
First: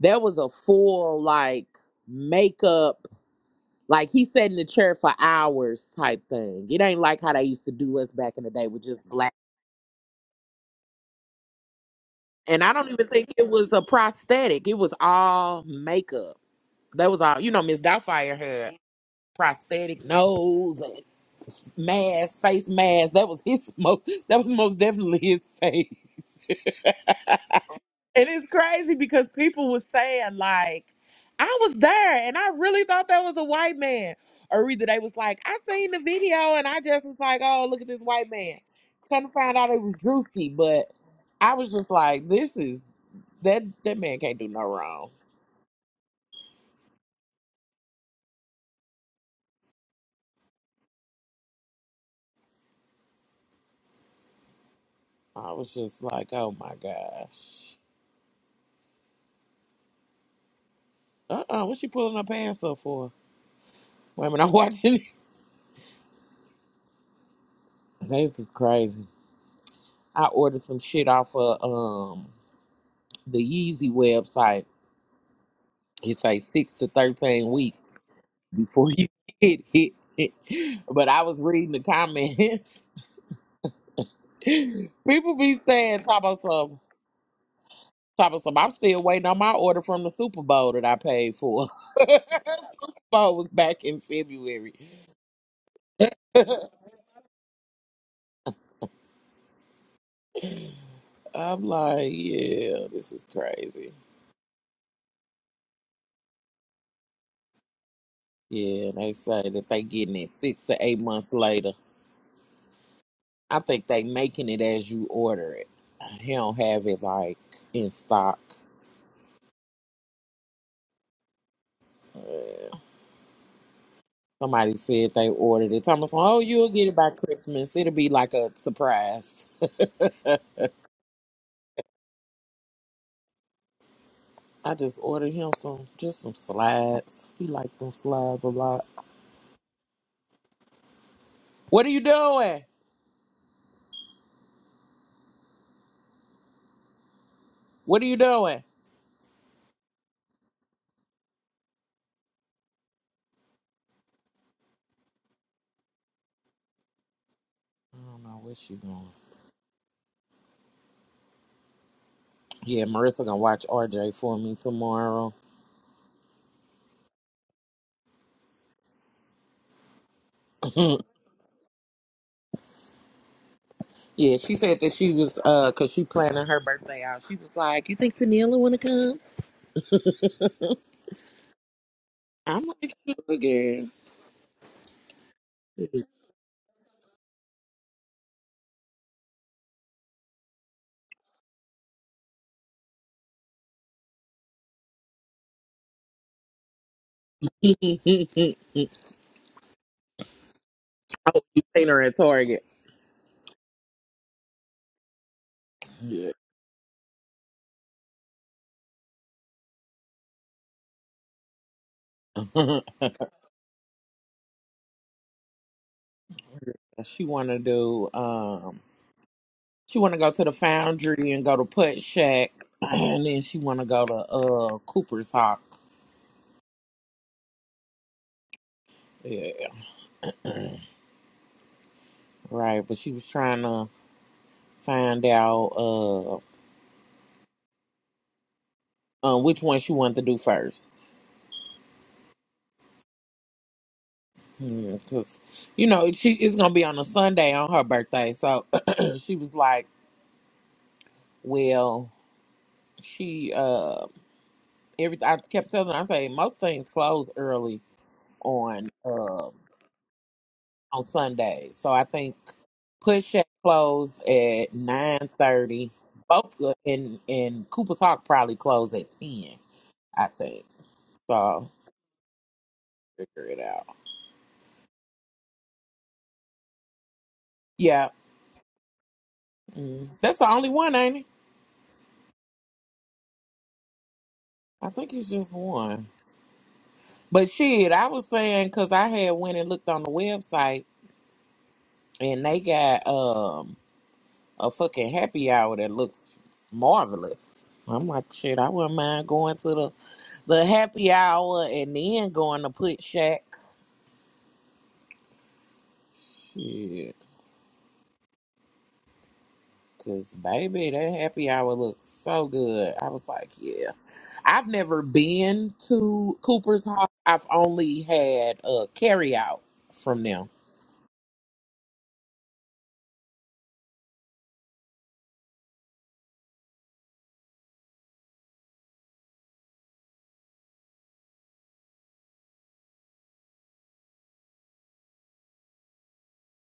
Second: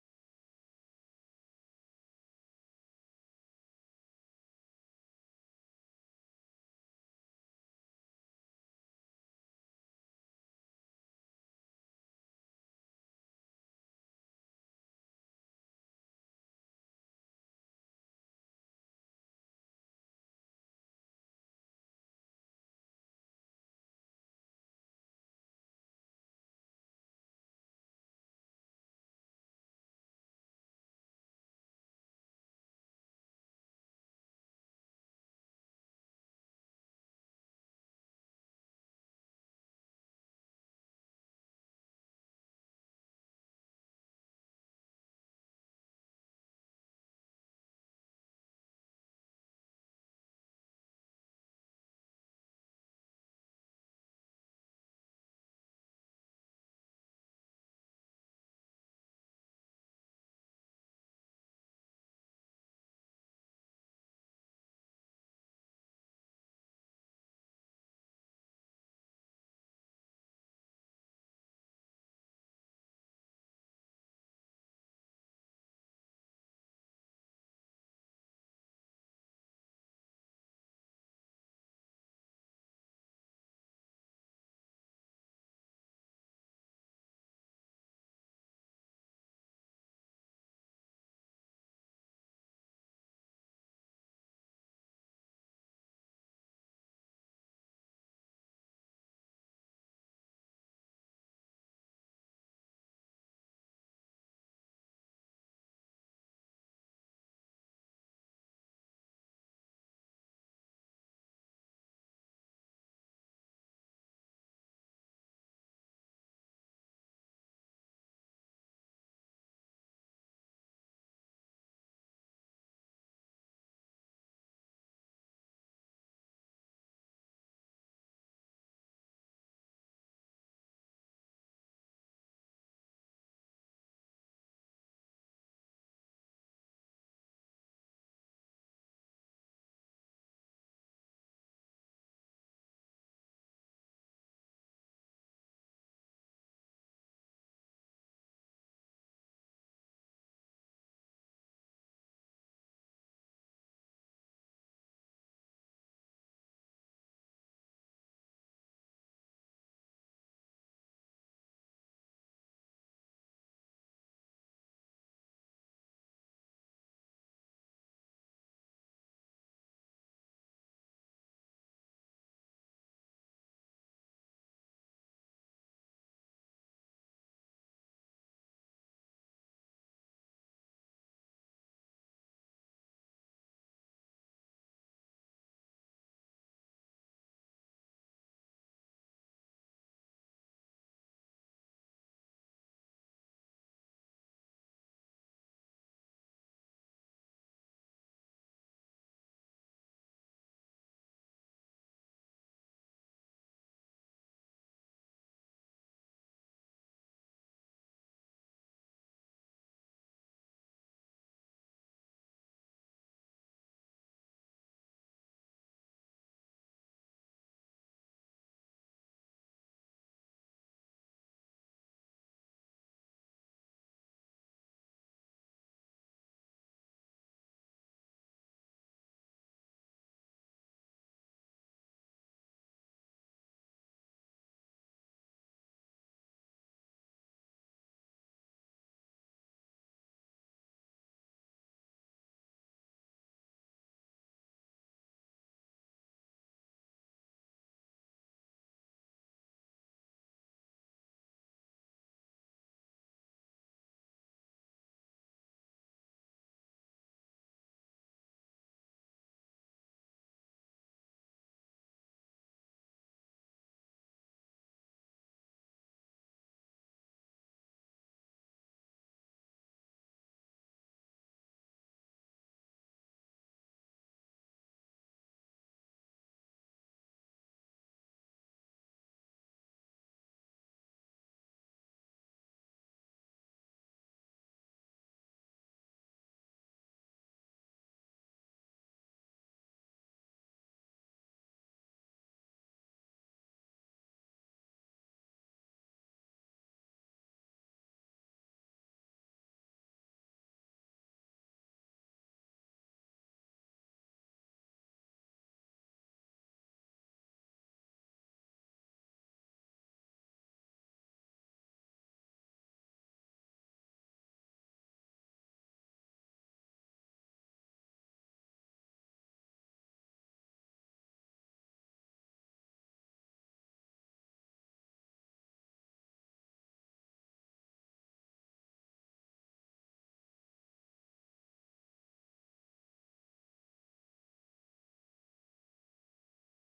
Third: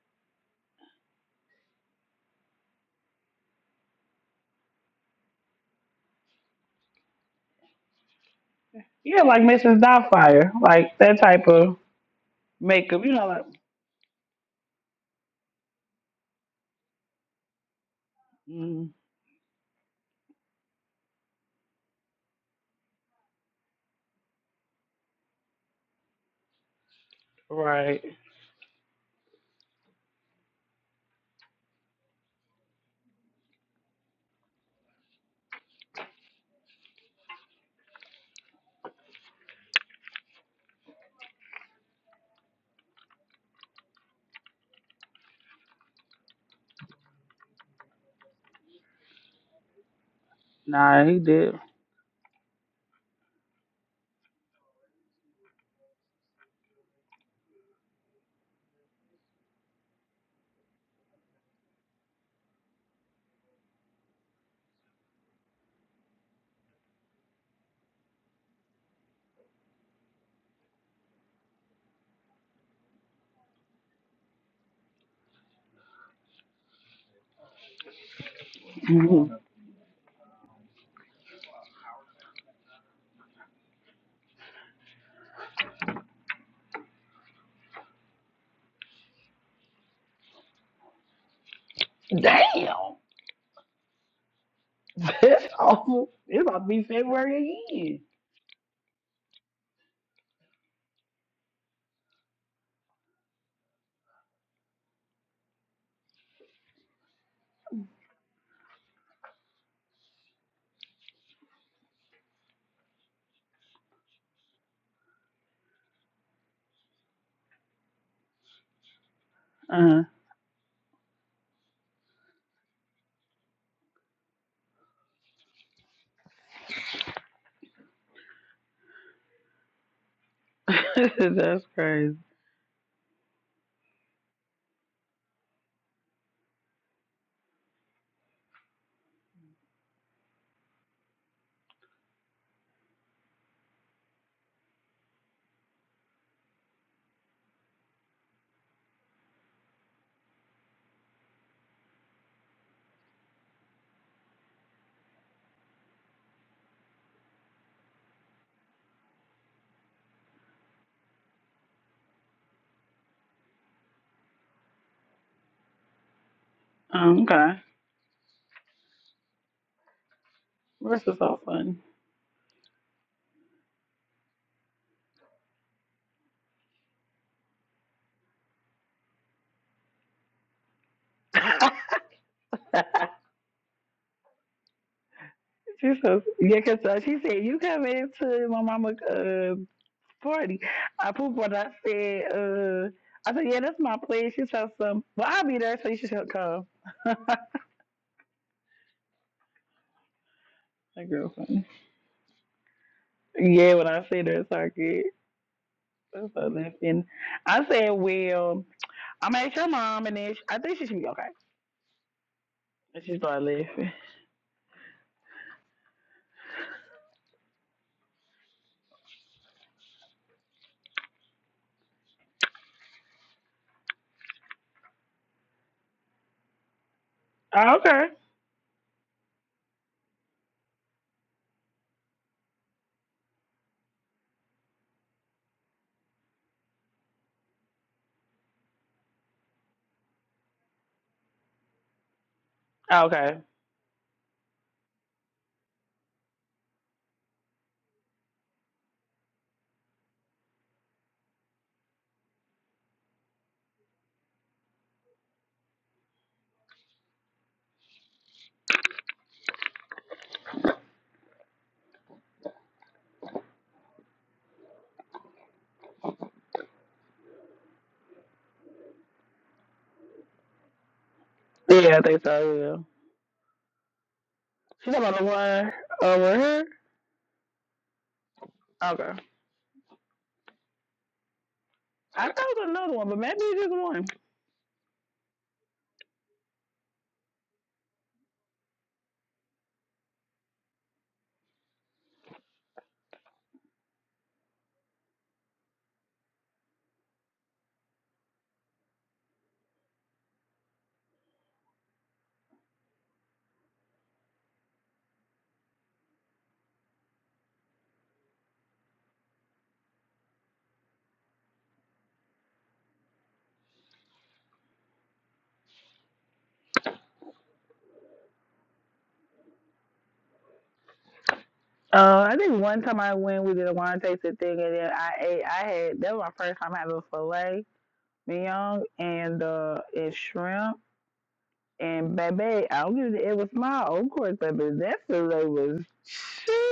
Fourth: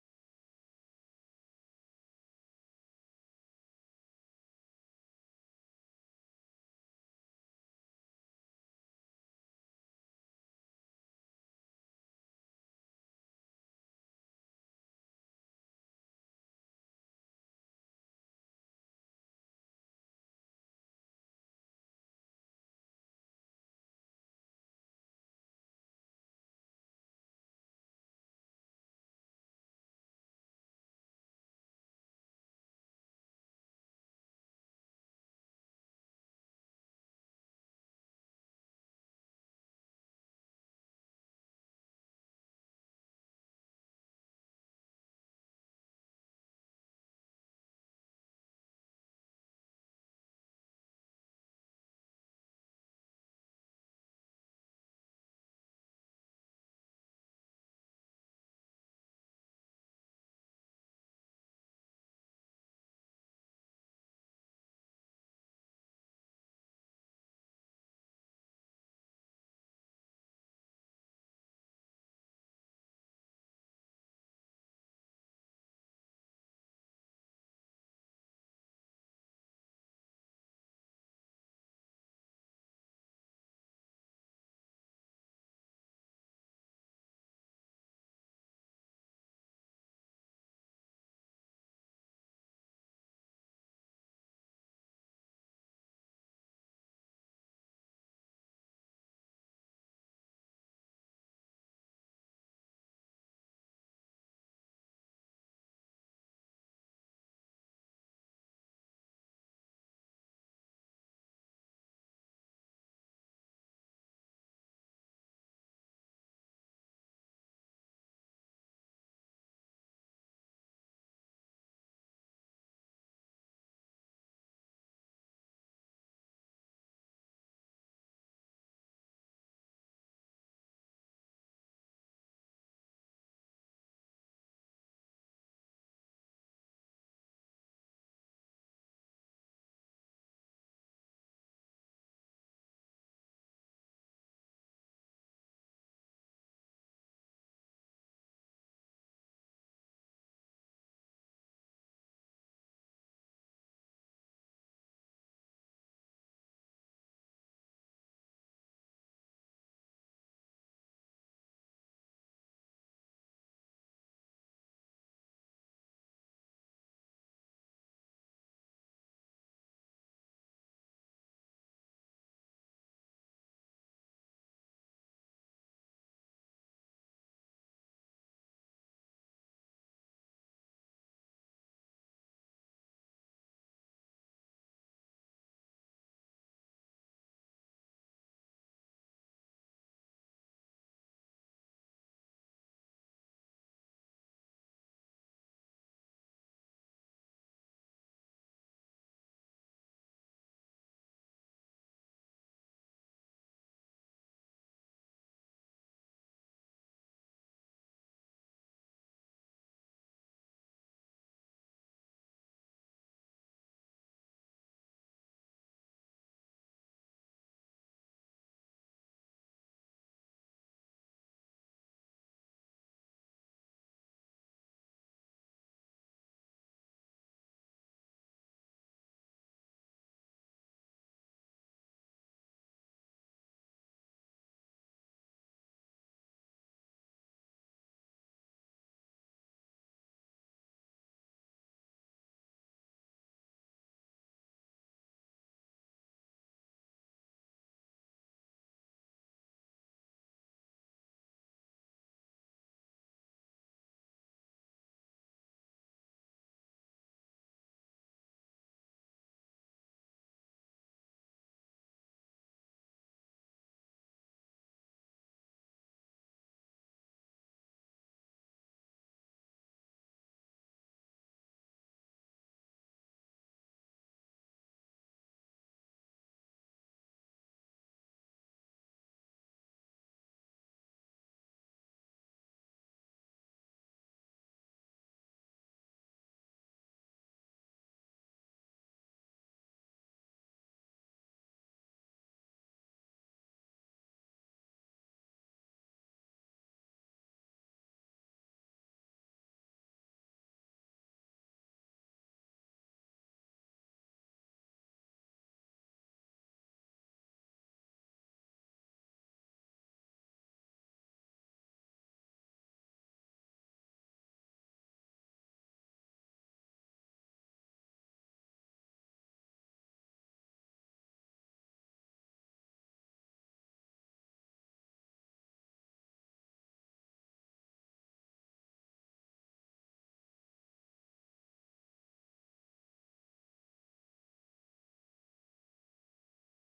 Speaker 1: There was a full like makeup, like he sat in the chair for hours type thing. It ain't like how they used to do us back in the day with just
Speaker 2: Yeah,
Speaker 1: black.
Speaker 2: like Mrs. Doubtfire, like that type of
Speaker 1: And I don't
Speaker 2: makeup.
Speaker 1: even
Speaker 2: You know,
Speaker 1: think
Speaker 2: like
Speaker 1: it was a prosthetic. It was all makeup. That was all. You know, Miss Doubtfire had
Speaker 2: mm,
Speaker 1: prosthetic nose and mask, face mask. That was his most. That was most definitely his face.
Speaker 2: right?
Speaker 1: And it's crazy because people was saying like, I was there and I really thought that was a white man. Or either they was like, I seen the video and I just was like, oh, look at this white man. Come to find out it was Drewski, but I was just like, this is that that man can't do no wrong.
Speaker 2: Nah, he did.
Speaker 1: I was just like, oh my gosh. Uh uh what she pulling her pants up for? Wait a minute, I'm watching it. This is crazy. I ordered some shit off of um the Yeezy website. It's like six to thirteen weeks before you get it. But I was reading the comments. People be saying top of some top of some I'm still waiting on my order from the Super Bowl that I paid for.
Speaker 2: Damn.
Speaker 1: Bowl was back in February.
Speaker 2: That's almost it's about to be February
Speaker 1: I'm like, yeah, this is crazy. Yeah, they say that they getting it six to eight months later. I think they making it as you order it. He don't have it like in stock.
Speaker 2: again.
Speaker 1: Somebody said they ordered it. Thomas, oh, you'll get it by Christmas. It'll be like a surprise.
Speaker 2: Uh, that's crazy.
Speaker 1: I just ordered him some, just some slides. He liked them slides a lot. What are you doing? What are you doing? I don't know where she going. Yeah, Marissa gonna watch RJ for me tomorrow.
Speaker 2: Um, okay, this is so funny.
Speaker 1: Yeah, she said that she was uh, cause she planning her birthday out. She was like, "You think Tennille wanna come?" I'm like, "Sure, girl."
Speaker 2: she says, yeah, 'cause uh, she said you come into my mama uh party. I pooped what I said. Uh, I said yeah, that's my place. She said some, well I'll be there, so you should come. that girl
Speaker 1: oh, you
Speaker 2: funny.
Speaker 1: seen her at Target.
Speaker 2: Yeah, when I said that, so good.
Speaker 1: Yeah.
Speaker 2: That's so laughing. I said, well, I'm at your mom, and then she, I think she should be okay. And she started laughing.
Speaker 1: she wanna do um, she wanna go to the Foundry and go to Put Shack, and then she wanna go to uh Cooper's Hawk.
Speaker 2: Oh, okay.
Speaker 1: Yeah, right. But she was trying to find out uh, uh which one she wanted to do first.
Speaker 2: Okay.
Speaker 1: because you know she it's gonna be on a Sunday on her birthday. So she was like, "Well, she uh, every I kept telling her, I say most things close early on uh on Sundays. So I think push at close at nine thirty. Both good- and and Cooper's Hawk probably close at ten. I think so.
Speaker 2: Yeah, I think so. Yeah.
Speaker 1: Figure it out.
Speaker 2: She's talking about the one over here.
Speaker 1: Yeah,
Speaker 2: Okay.
Speaker 1: mm. that's the only one, ain't it?
Speaker 2: I thought it was another one, but maybe it's just one.
Speaker 1: I think it's just one. But shit, I was saying because I had went and looked on the website and they got um a fucking happy hour that looks marvelous. I'm like, shit, I wouldn't mind going to the the happy hour and then going to Put Shack. Shit, cause baby, that happy hour looks so good. I was like, yeah. I've never been to Cooper's Hawk. I've only had a carry out from them.
Speaker 2: Uh, I think one time I went, we did a wine tasting thing, and then I ate. I had that was my first time having filet mignon and uh and shrimp. And baby, I don't give it. It was small, of course, but that filet was.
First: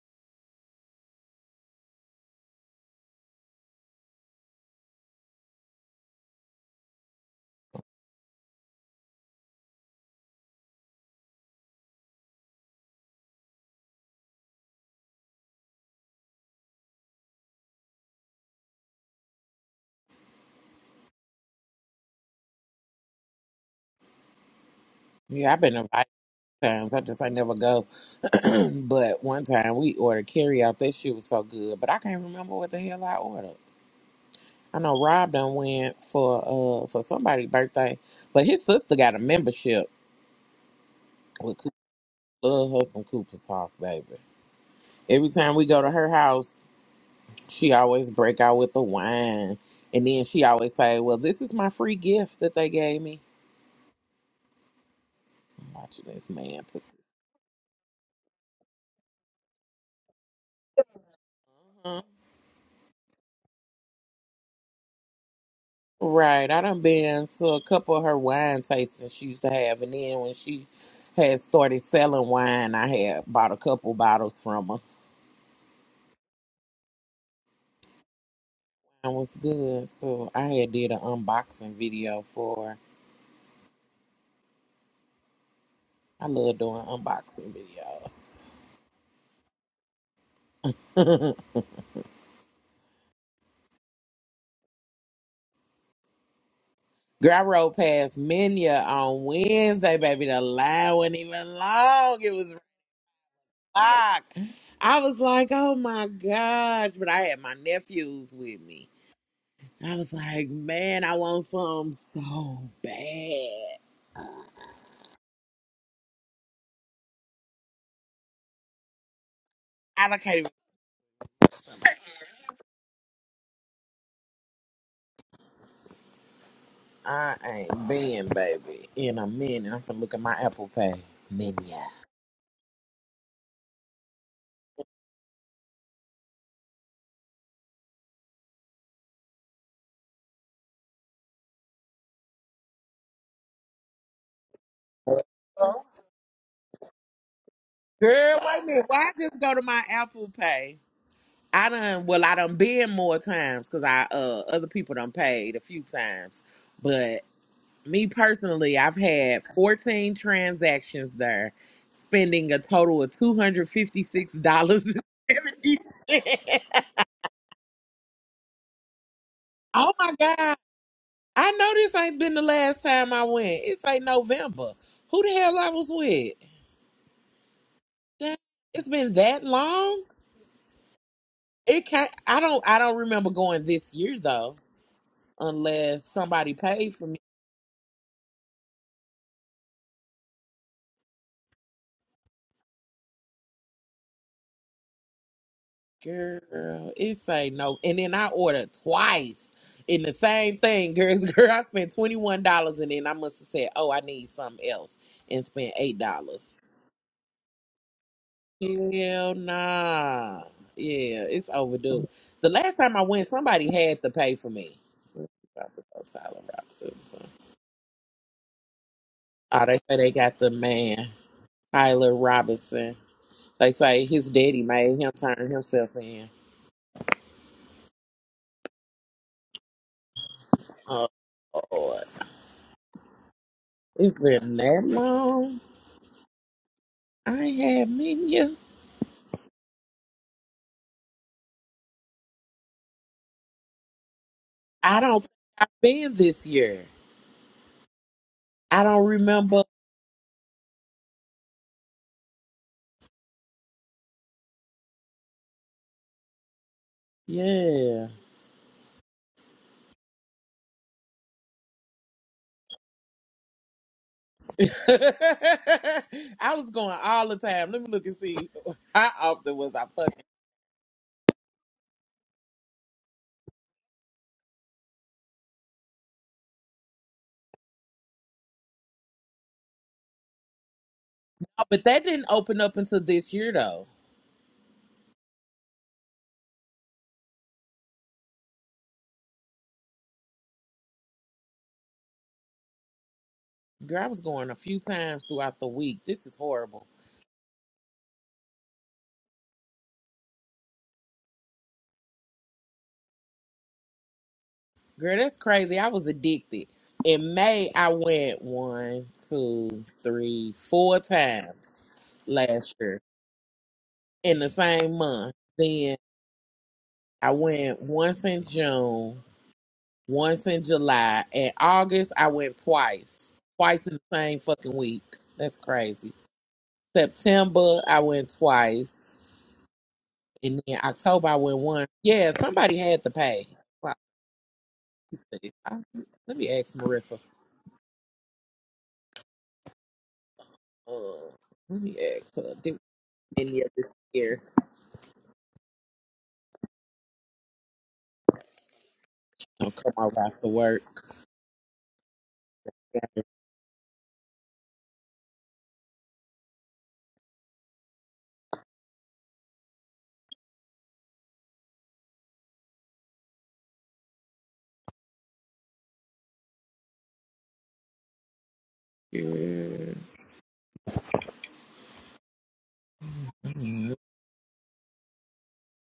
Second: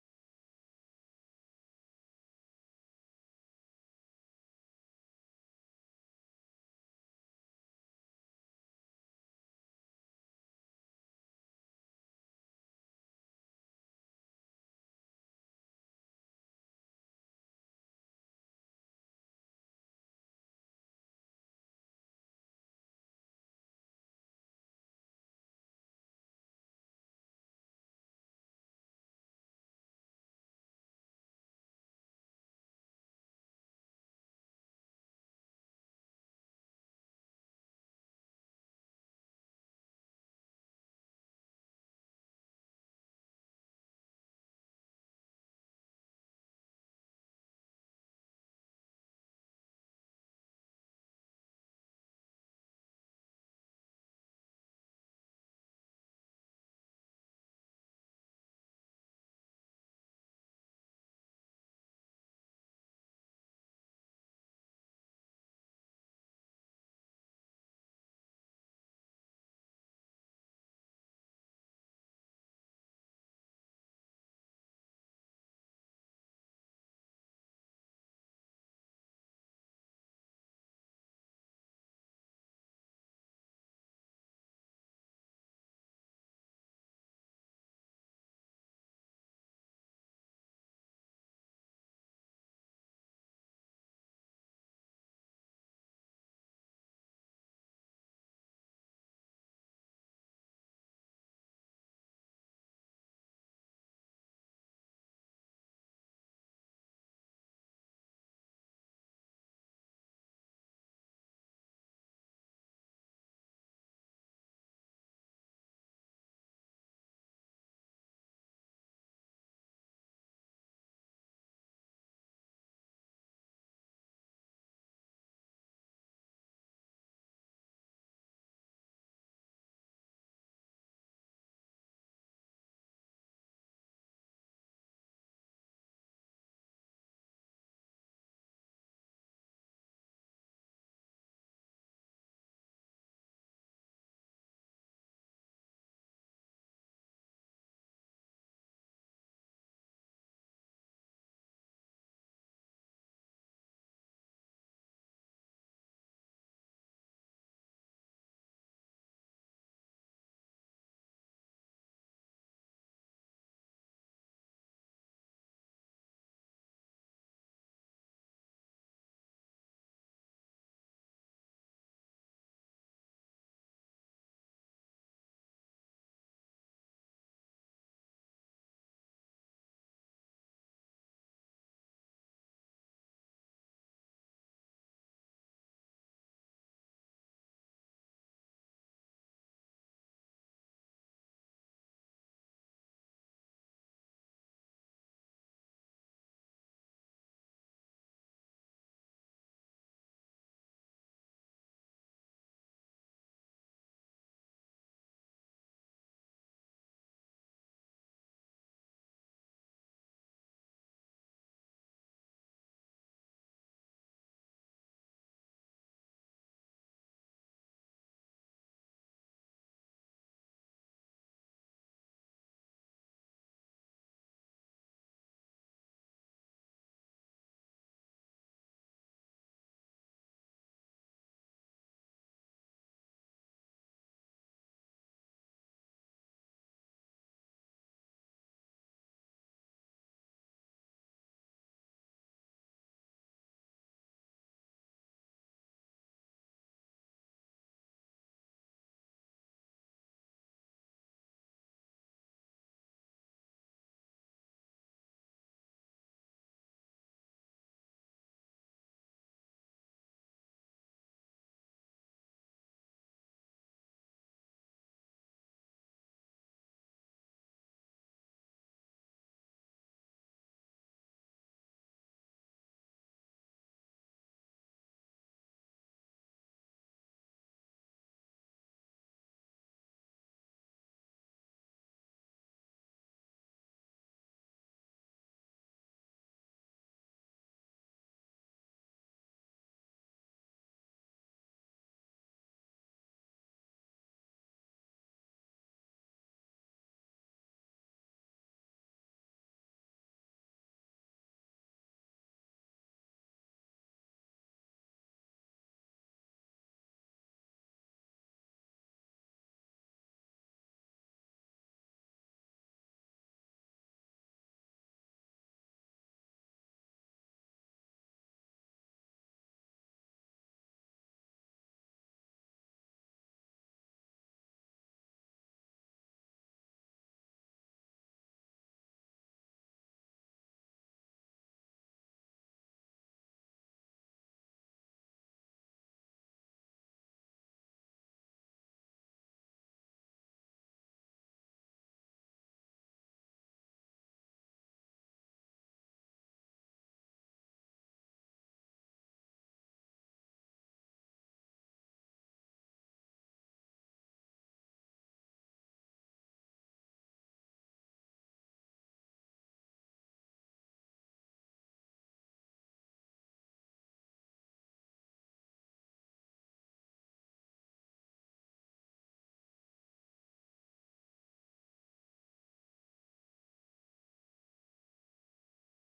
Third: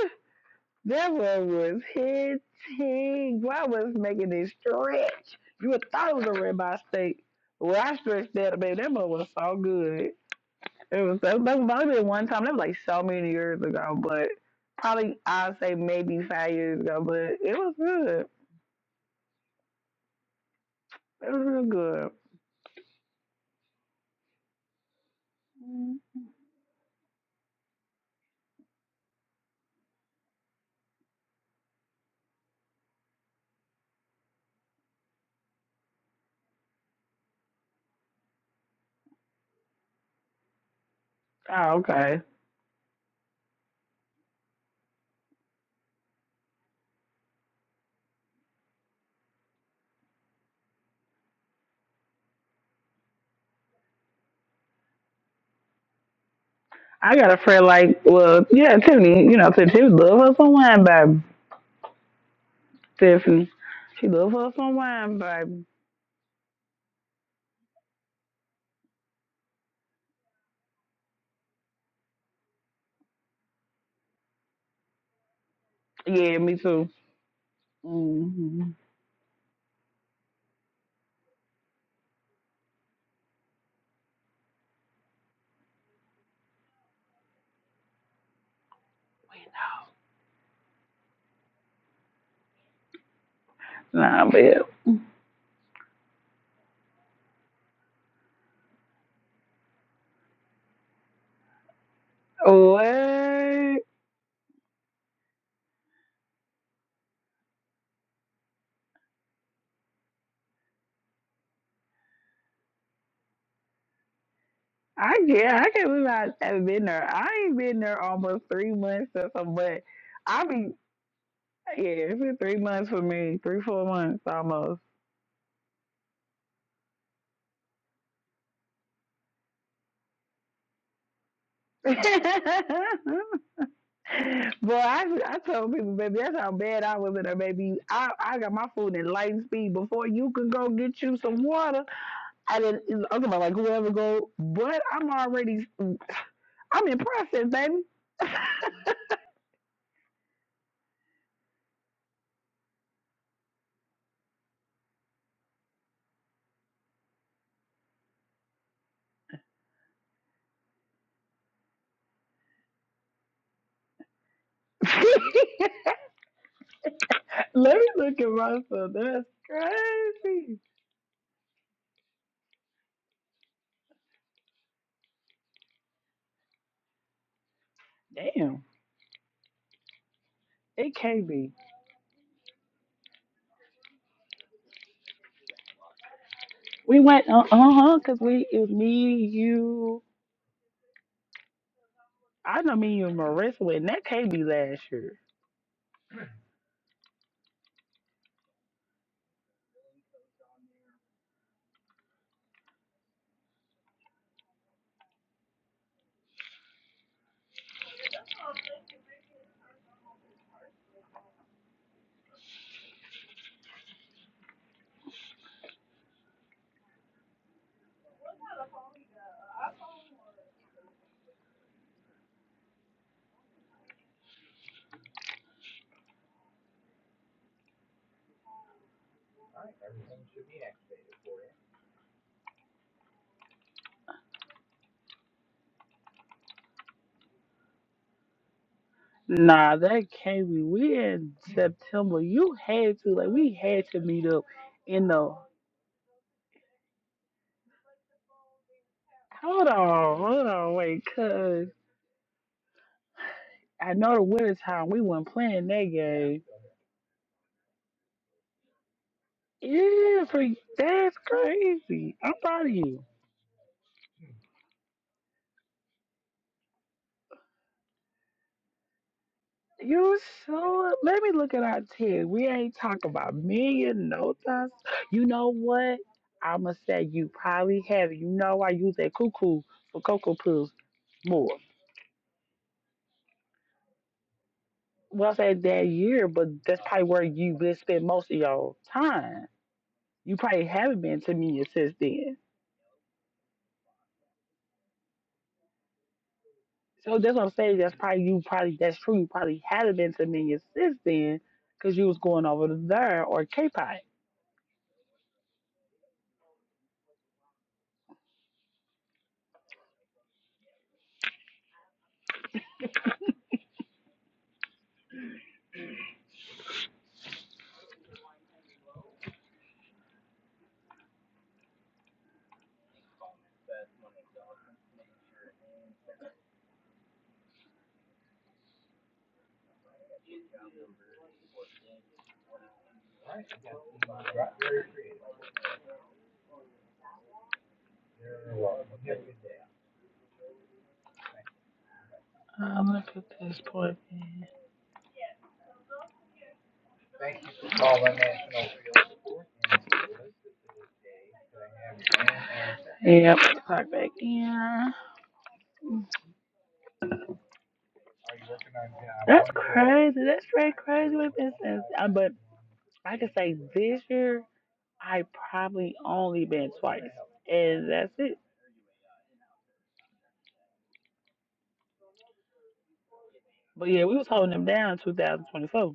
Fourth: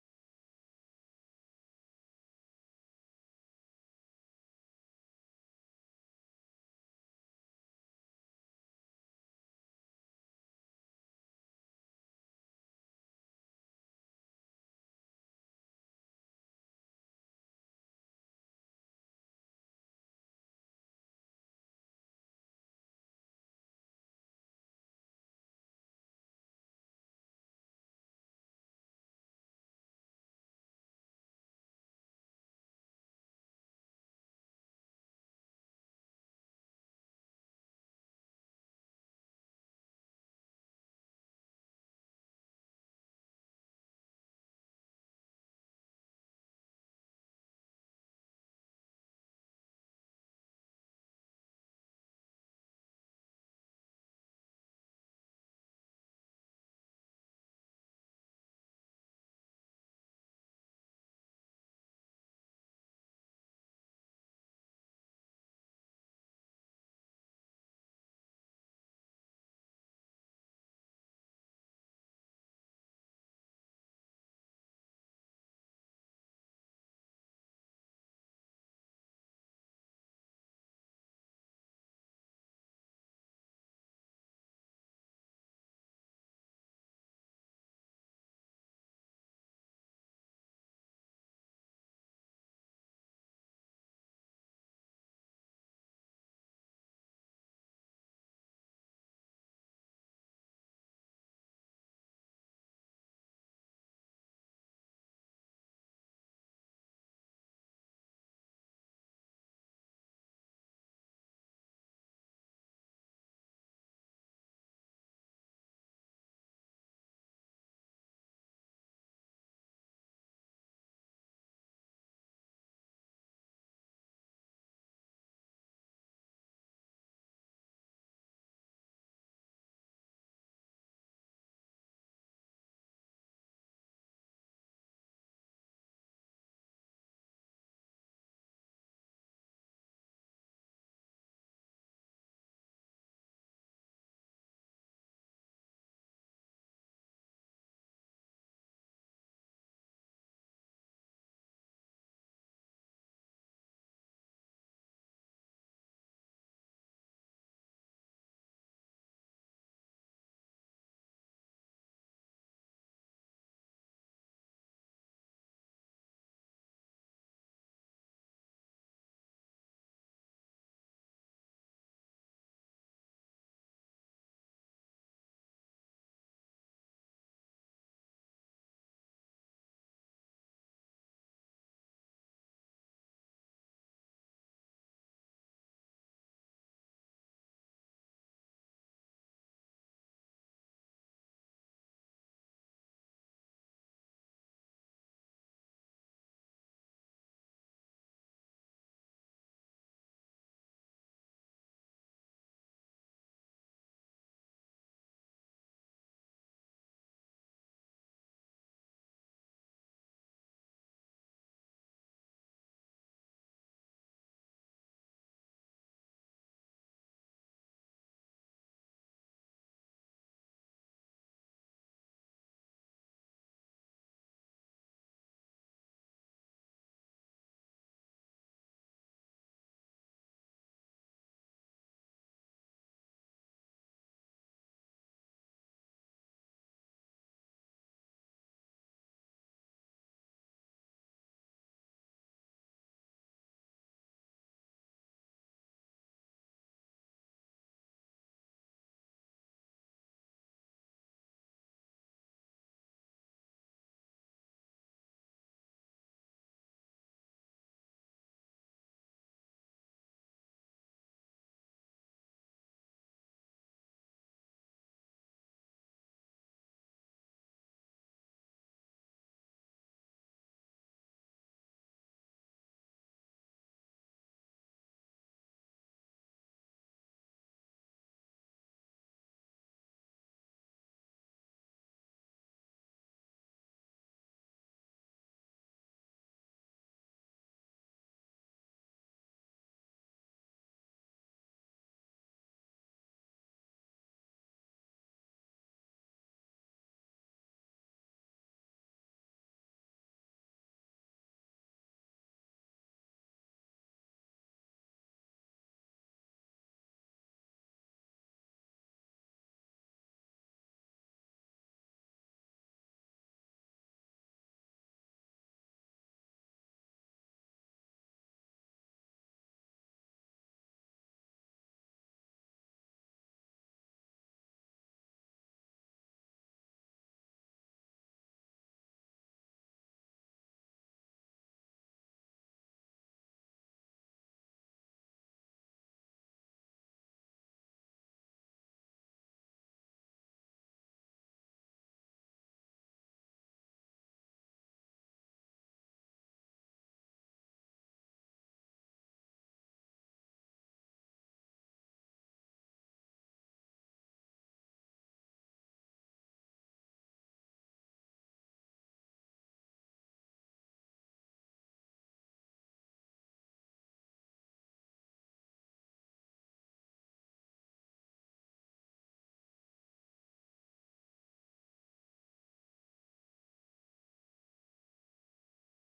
Speaker 2: That one was hitting. I was making it stretch. You would thought it was a rib eye steak. Well, I stretched that, baby. That mother was so good. It was that that was only been one time. That was like so many years ago, but probably I'd say maybe five years ago. But it was good. It was real good.
Speaker 1: Yeah, I've been
Speaker 2: Mm-hmm.
Speaker 1: invited times. I just I never go. but one time we ordered carry out. That shit was so good, but I can't remember what the hell I ordered. I know Rob done went for uh for somebody's birthday, but his sister got a membership with Cooper.
Speaker 2: Oh, okay.
Speaker 1: Love her some Cooper's Hawk, baby. Every time we go to her house, she always break out with the wine, and then she always say, "Well, this is my free gift that they gave me." I'm watching this man put this.
Speaker 2: I got a friend like, well, yeah, Tiffany. You know, Tiffany, she love her some wine, baby.
Speaker 1: uh-huh.
Speaker 2: Tiffany, she love her some wine, baby.
Speaker 1: Right. I done been to a couple of her wine tastings she used to have. And then when she had started selling wine, I had bought a couple bottles from her.
Speaker 2: Yeah, me too. Mm-hmm.
Speaker 1: It was good. So I had did an unboxing video for her. I love doing unboxing videos.
Speaker 2: Nah, but
Speaker 1: Girl, I rode past Minya on Wednesday, baby. The line wasn't even long. It was
Speaker 2: what?
Speaker 1: locked. I was like, oh my gosh. But I had my nephews with me. I was like, man, I want something so bad.
Speaker 2: I yeah, I can't believe I haven't been there. I ain't been there almost three months or something, but
Speaker 1: I don't care.
Speaker 2: I be yeah, it's been three months for me, three four months almost.
Speaker 1: I ain't been, baby, in a minute. I'm finna look at my Apple Pay menu.
Speaker 2: Boy, I I told people, baby, that's how bad I was in there, baby. I I got my food in light speed before you can go get you some water. I didn't. I'm talking about like whoever go, but I'm already
Speaker 1: Girl,
Speaker 2: I'm in process, baby.
Speaker 1: wait a minute. Why I just go to my Apple Pay? I done, well, I done been more times because I, uh, other people done paid a few times. But me personally, I've had 14 transactions there, spending a total of $256.70.
Speaker 2: Let me look at myself. That's
Speaker 1: Oh my God.
Speaker 2: crazy.
Speaker 1: I know this ain't been the last time I went. It's like November. Who the hell I was with? Dang,
Speaker 2: Damn,
Speaker 1: It's been that long.
Speaker 2: it can't be.
Speaker 1: It can't. I don't. I don't remember going this year though, unless somebody paid
Speaker 2: We
Speaker 1: for me.
Speaker 2: went uh huh because we it was me, you. I know me you, and Marissa went. and That can't be last year.
Speaker 1: Girl, it say no. And then I ordered twice in the same thing. Girl, girl, I spent twenty one dollars, and then I must have said, "Oh, I need something else," and spent eight dollars. Hell nah. Yeah, it's overdue. The last time I went, somebody had to pay for me. About to go Tyler Robinson. so. Oh, they say they got the man, Tyler Robinson. They say his daddy made him turn himself in. Oh, Lord. It's been that long. I ain't had menu.
Speaker 2: Nah, that can't be. We in September. You had to like we had to meet up
Speaker 1: I
Speaker 2: in
Speaker 1: don't think
Speaker 2: the.
Speaker 1: I've been this year. I don't remember.
Speaker 2: Hold on, hold on, wait, cause I know the winter time we weren't playing that game.
Speaker 1: Yeah.
Speaker 2: Yeah, for that's crazy. I'm proud of you.
Speaker 1: I was going all the time. Let me look and see how often was I
Speaker 2: You
Speaker 1: fucking.
Speaker 2: sure? Let me look at our ten. We ain't talk about million no times. You know what? I'ma say you probably have. it. You know I use that cuckoo for cocoa pills more.
Speaker 1: Oh, But that didn't open up until this year though.
Speaker 2: Well, I said that year, but that's probably where you been spend most of your time. You probably haven't been to Minion since then.
Speaker 1: Girl, I was going a few times throughout the week. This is horrible.
Speaker 2: So that's what I'm saying. That's probably you. Probably that's true. You probably haven't been to Minion since then, cause you was going over to there or K-Pie.
Speaker 1: Girl, that's crazy. I was addicted. In May, I went one, two, three, four times last year in the same month. Then I went once in June. once in July. In August, I went twice, twice in the same fucking week. That's crazy. September, I went twice, and then October, I went once. Yeah, somebody had to pay. Like, let me see. I- let me ask Marissa. Uh, let me ask her. Did
Speaker 2: Um, look at
Speaker 1: we
Speaker 2: this
Speaker 1: any of this
Speaker 2: point.
Speaker 1: year? Don't come out after work.
Speaker 2: Yep, clock back in. That's crazy. That's straight crazy with business. Uh, But I can say this year, I probably only been twice, and that's it.
Speaker 1: Yeah.
Speaker 2: But
Speaker 1: Mhm.
Speaker 2: yeah, we was holding them down in 2024.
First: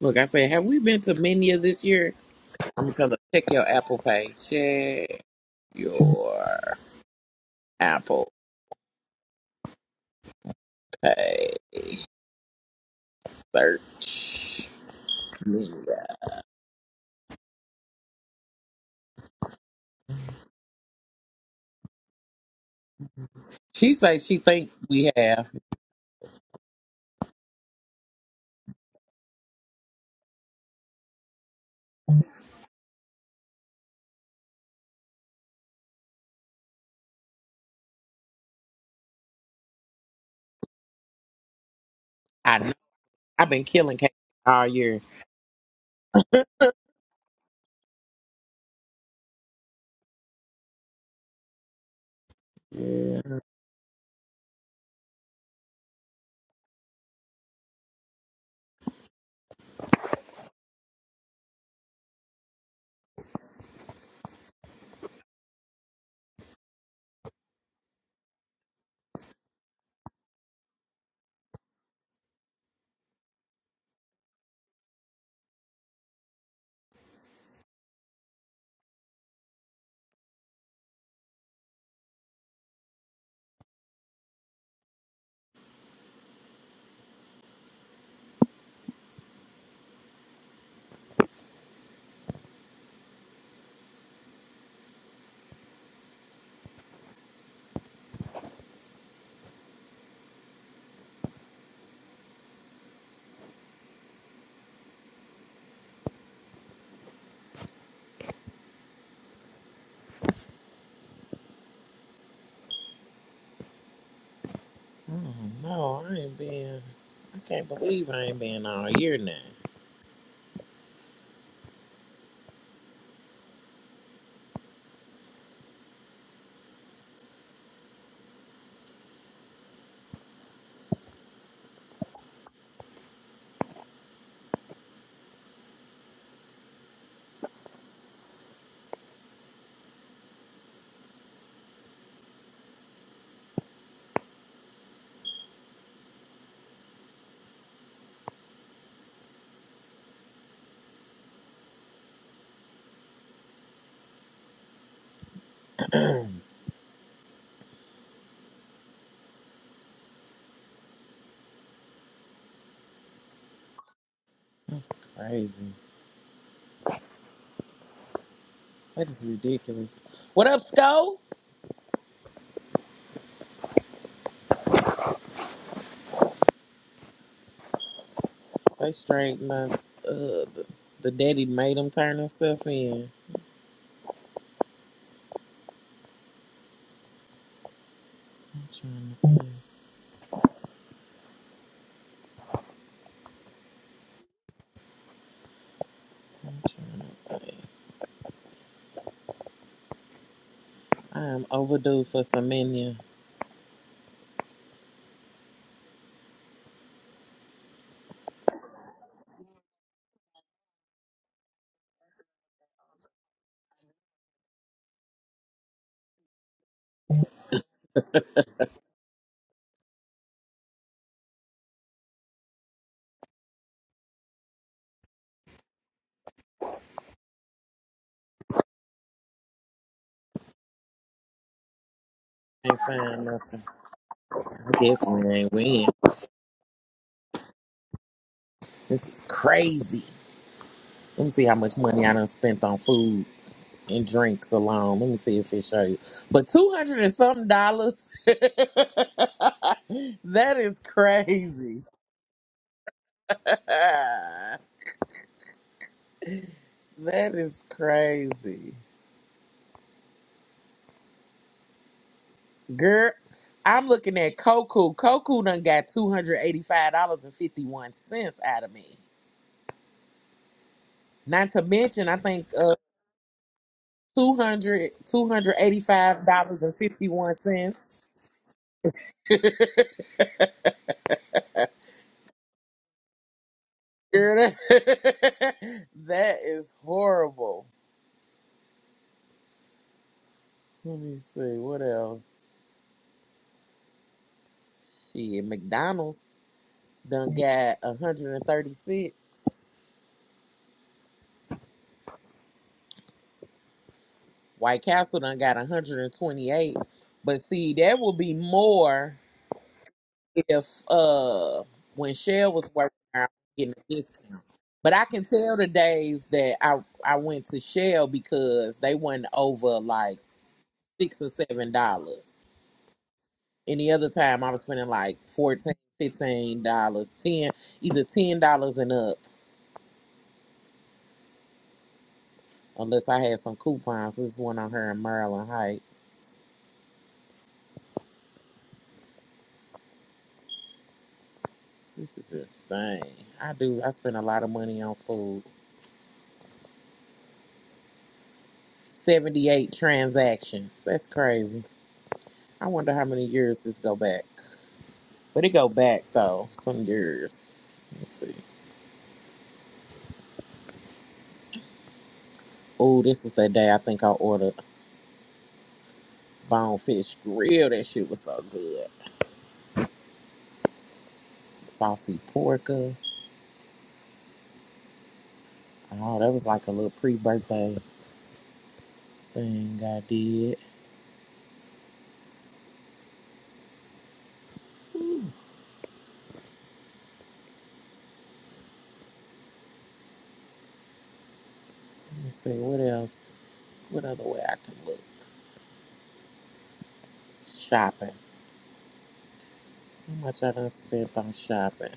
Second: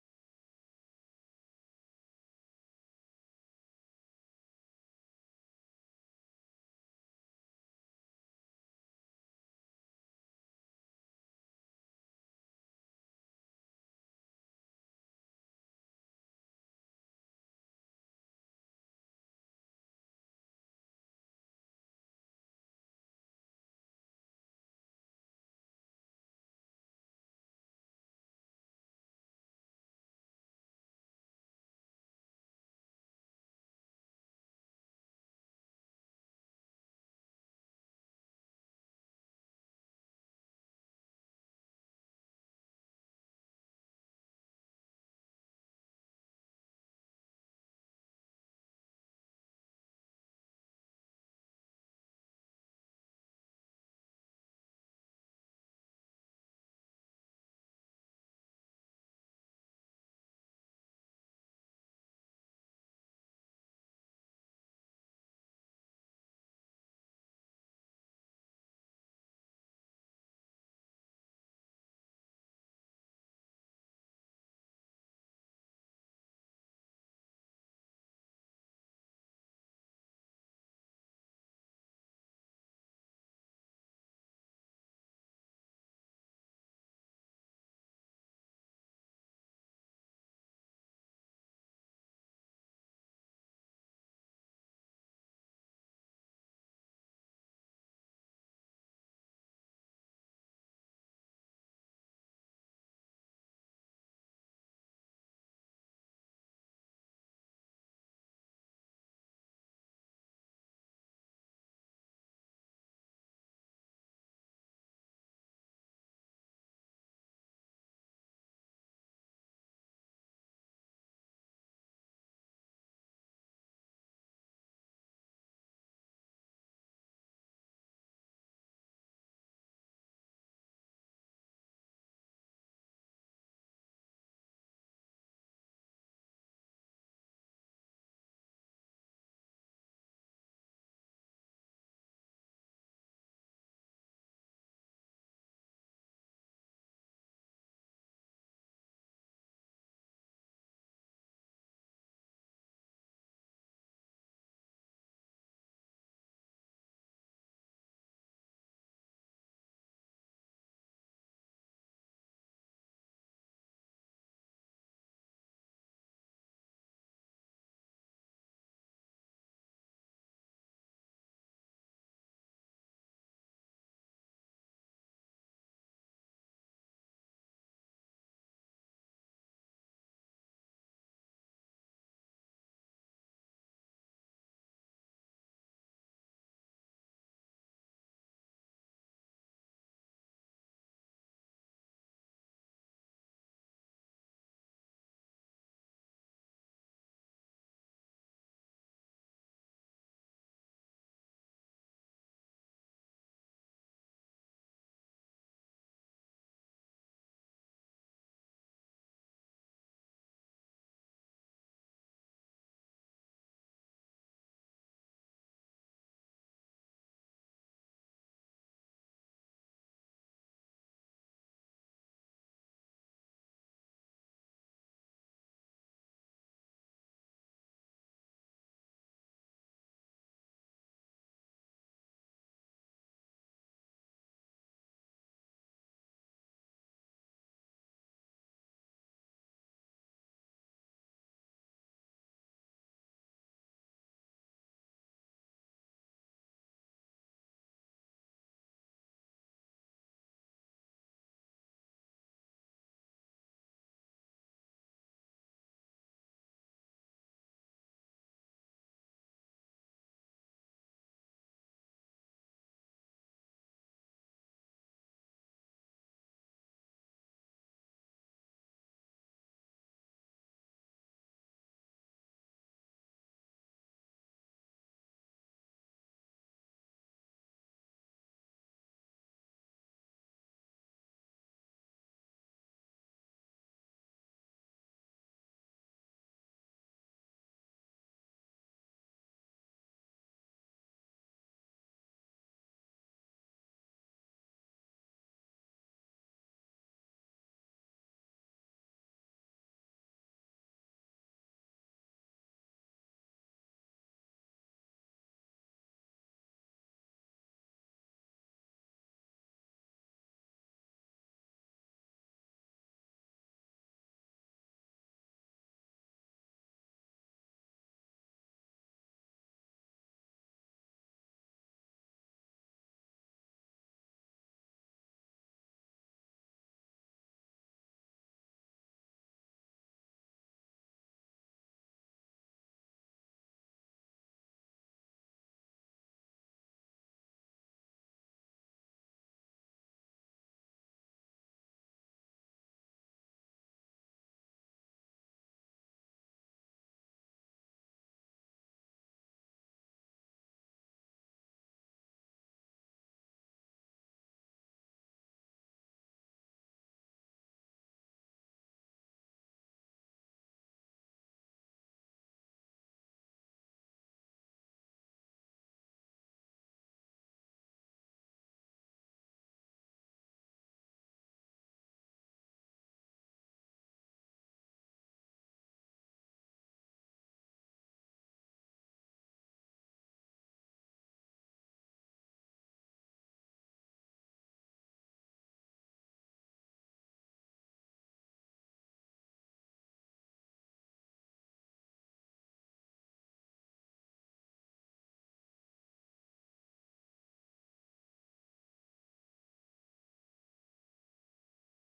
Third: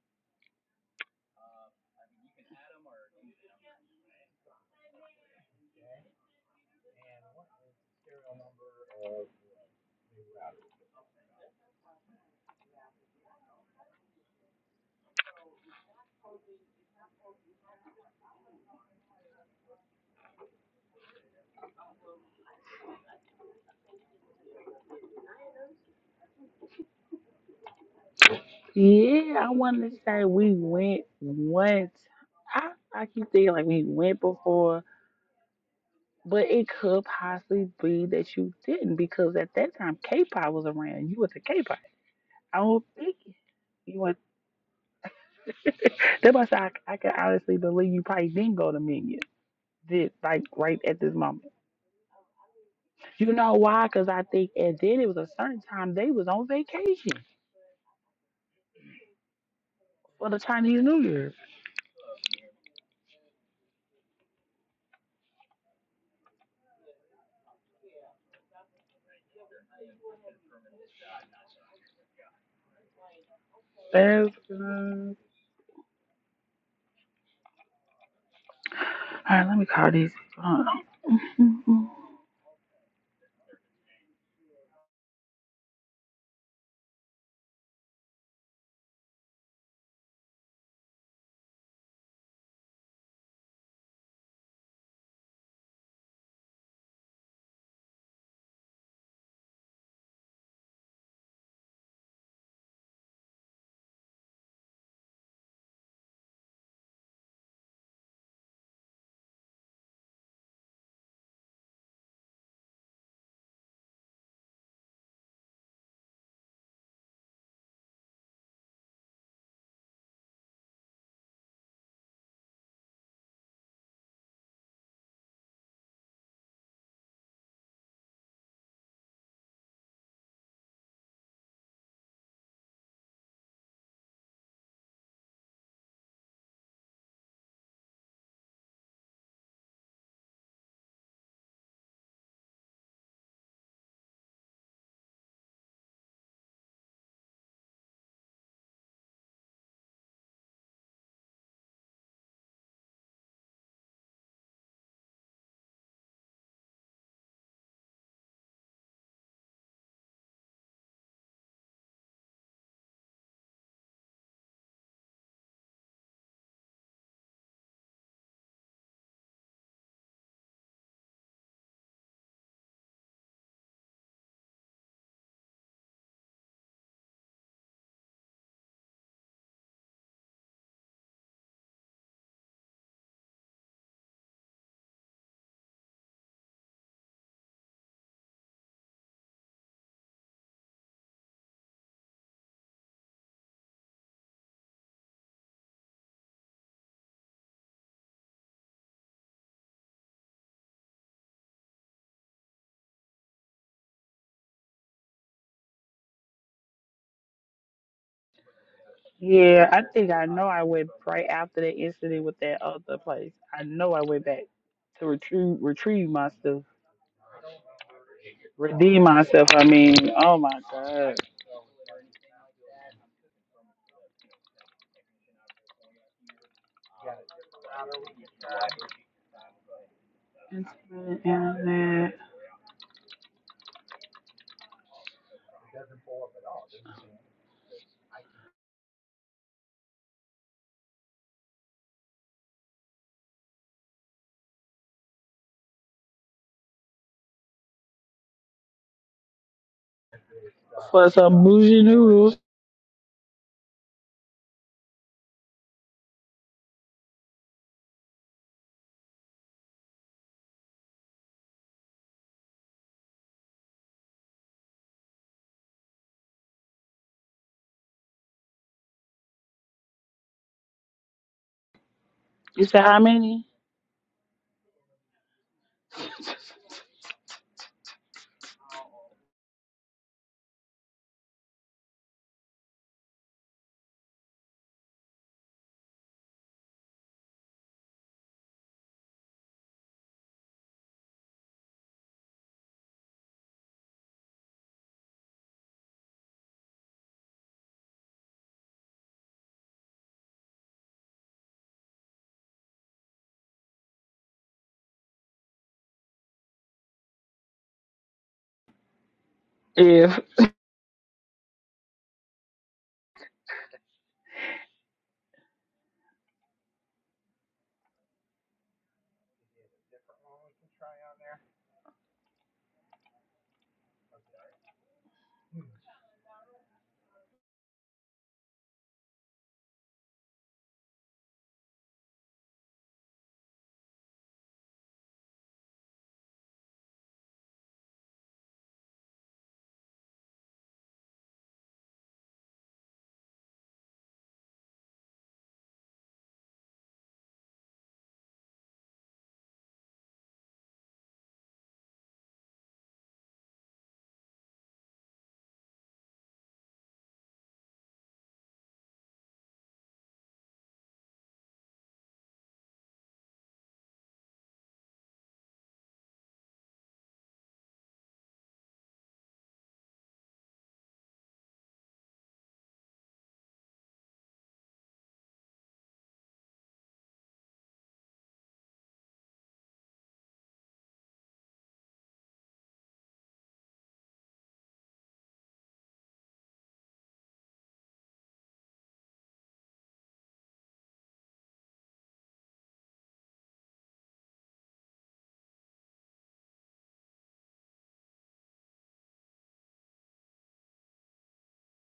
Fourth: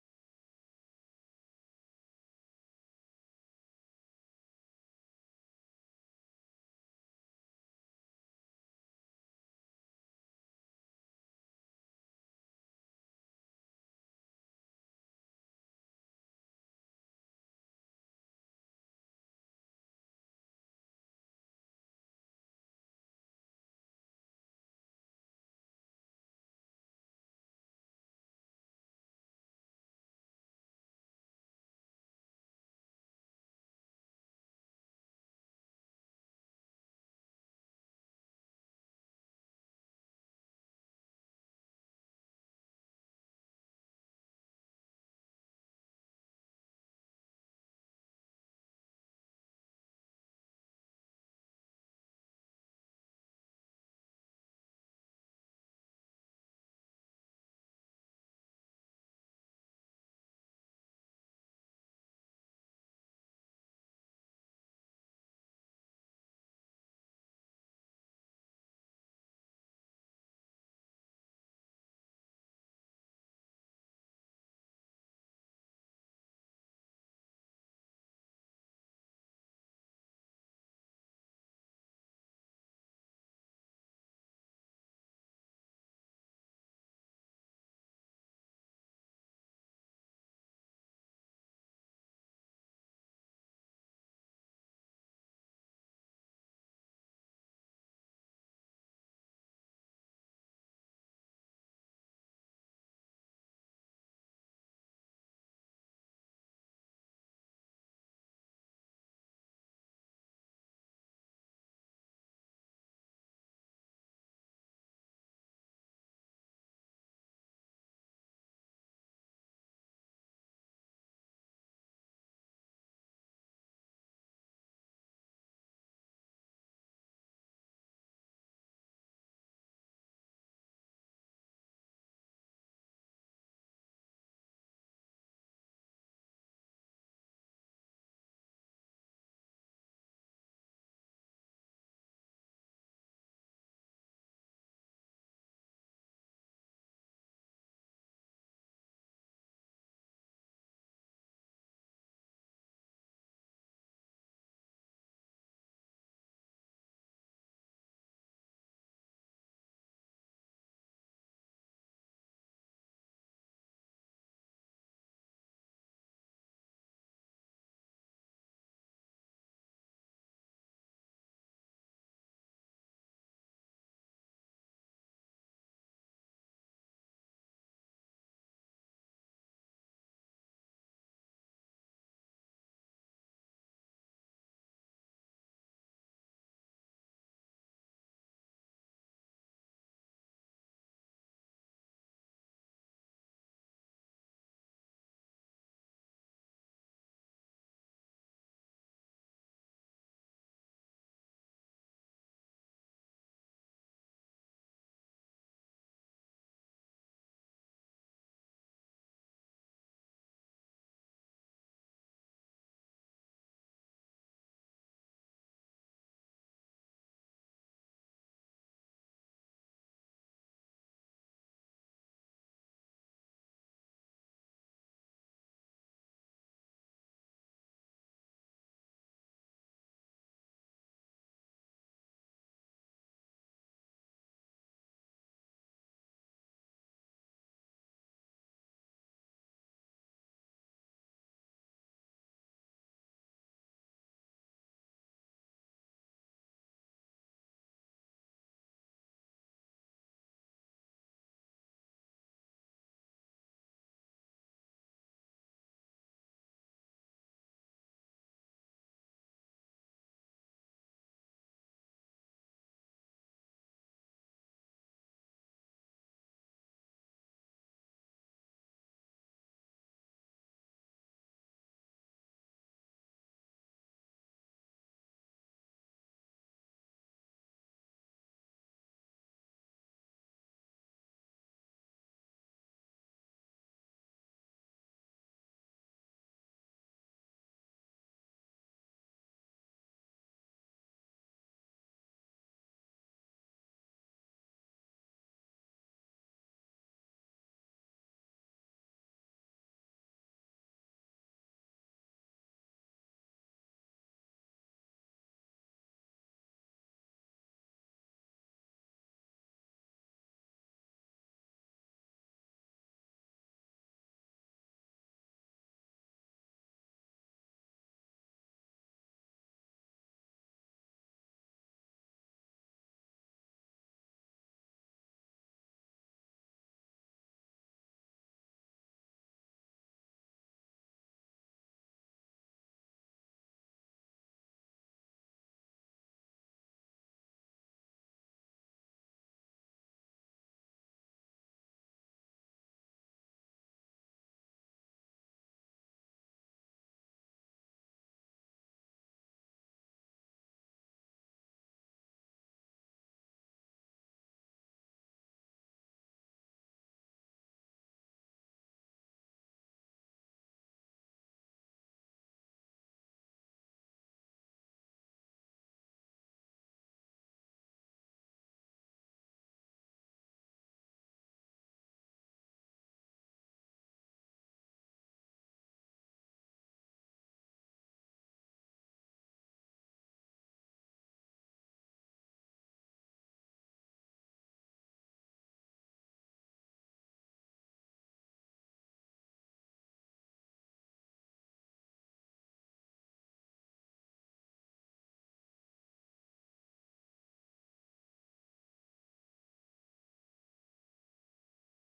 Speaker 1: Look, I said, have we been to many of this year? I'm gonna tell her, check your Apple Pay. Check your Apple. Hey, search. Yeah. She say she think we have.
Speaker 2: Yeah, I wanted to say we went once. I I keep thinking like we went before, but it could possibly be that you didn't because at that time K-pop was around. You was a K-pop. I
Speaker 1: I know.
Speaker 2: don't think.
Speaker 1: I've been killing
Speaker 2: you
Speaker 1: cats
Speaker 2: went.
Speaker 1: all year.
Speaker 2: That's why I said I, I can honestly believe you probably didn't go to Minion. Did like right at this moment.
Speaker 1: Yeah.
Speaker 2: You know why? Because I think and then it was a certain time they was on vacation for the Chinese New Year. That's good. All right, let me call these. Hold on.
Speaker 1: Oh No, I ain't been. I can't believe I ain't been all year now. That's crazy. That is ridiculous. What up, Sco? They straighten up. Uh, the, the daddy made him turn himself in. I'm trying to think. I'm trying to think. I am overdue for some menu.
Speaker 2: Yeah, I think I know I went right after the incident with that other place. I know I went back to retrieve retrieve myself, redeem myself. I mean, oh my god. Internet, internet
Speaker 1: Can't find nothing. I guess we ain't win. This is crazy. Let me see how much money I done spent on food and drinks alone. Let me see if it show you. But two hundred and something dollars. that is
Speaker 2: for some bougie
Speaker 1: crazy.
Speaker 2: noodles.
Speaker 1: that is crazy, girl. I'm looking at Koku. Koku done got two hundred eighty-five dollars and fifty-one cents out of me. Not to mention, I think
Speaker 2: You
Speaker 1: uh,
Speaker 2: said how many?
Speaker 1: 200 dollars and fifty-one cents. Girl, that, that is horrible. Let me see what else. Shit, McDonald's done got 136. White Castle done got 128. But see, that will be more
Speaker 2: Yeah.
Speaker 1: if uh when Shell was working there, I was getting a discount. But I can tell the days that I I went to Shell because they wasn't over like six or seven dollars. Any other time I was spending like fourteen, fifteen dollars, ten either ten dollars and up, unless I had some coupons. This is one on here in Maryland Heights. This is insane. I do I spend a lot of money on food. Seventy eight transactions. That's crazy. I wonder how many years this go back. But it go back though, some years. Let's see. Oh, this was that day I think I ordered bonefish grill. That shit was so good. Saucy porker. Oh, that was like a little pre-birthday thing I did. Let me see what else. What other way I can look? Shopping. How much I done spent on shopping?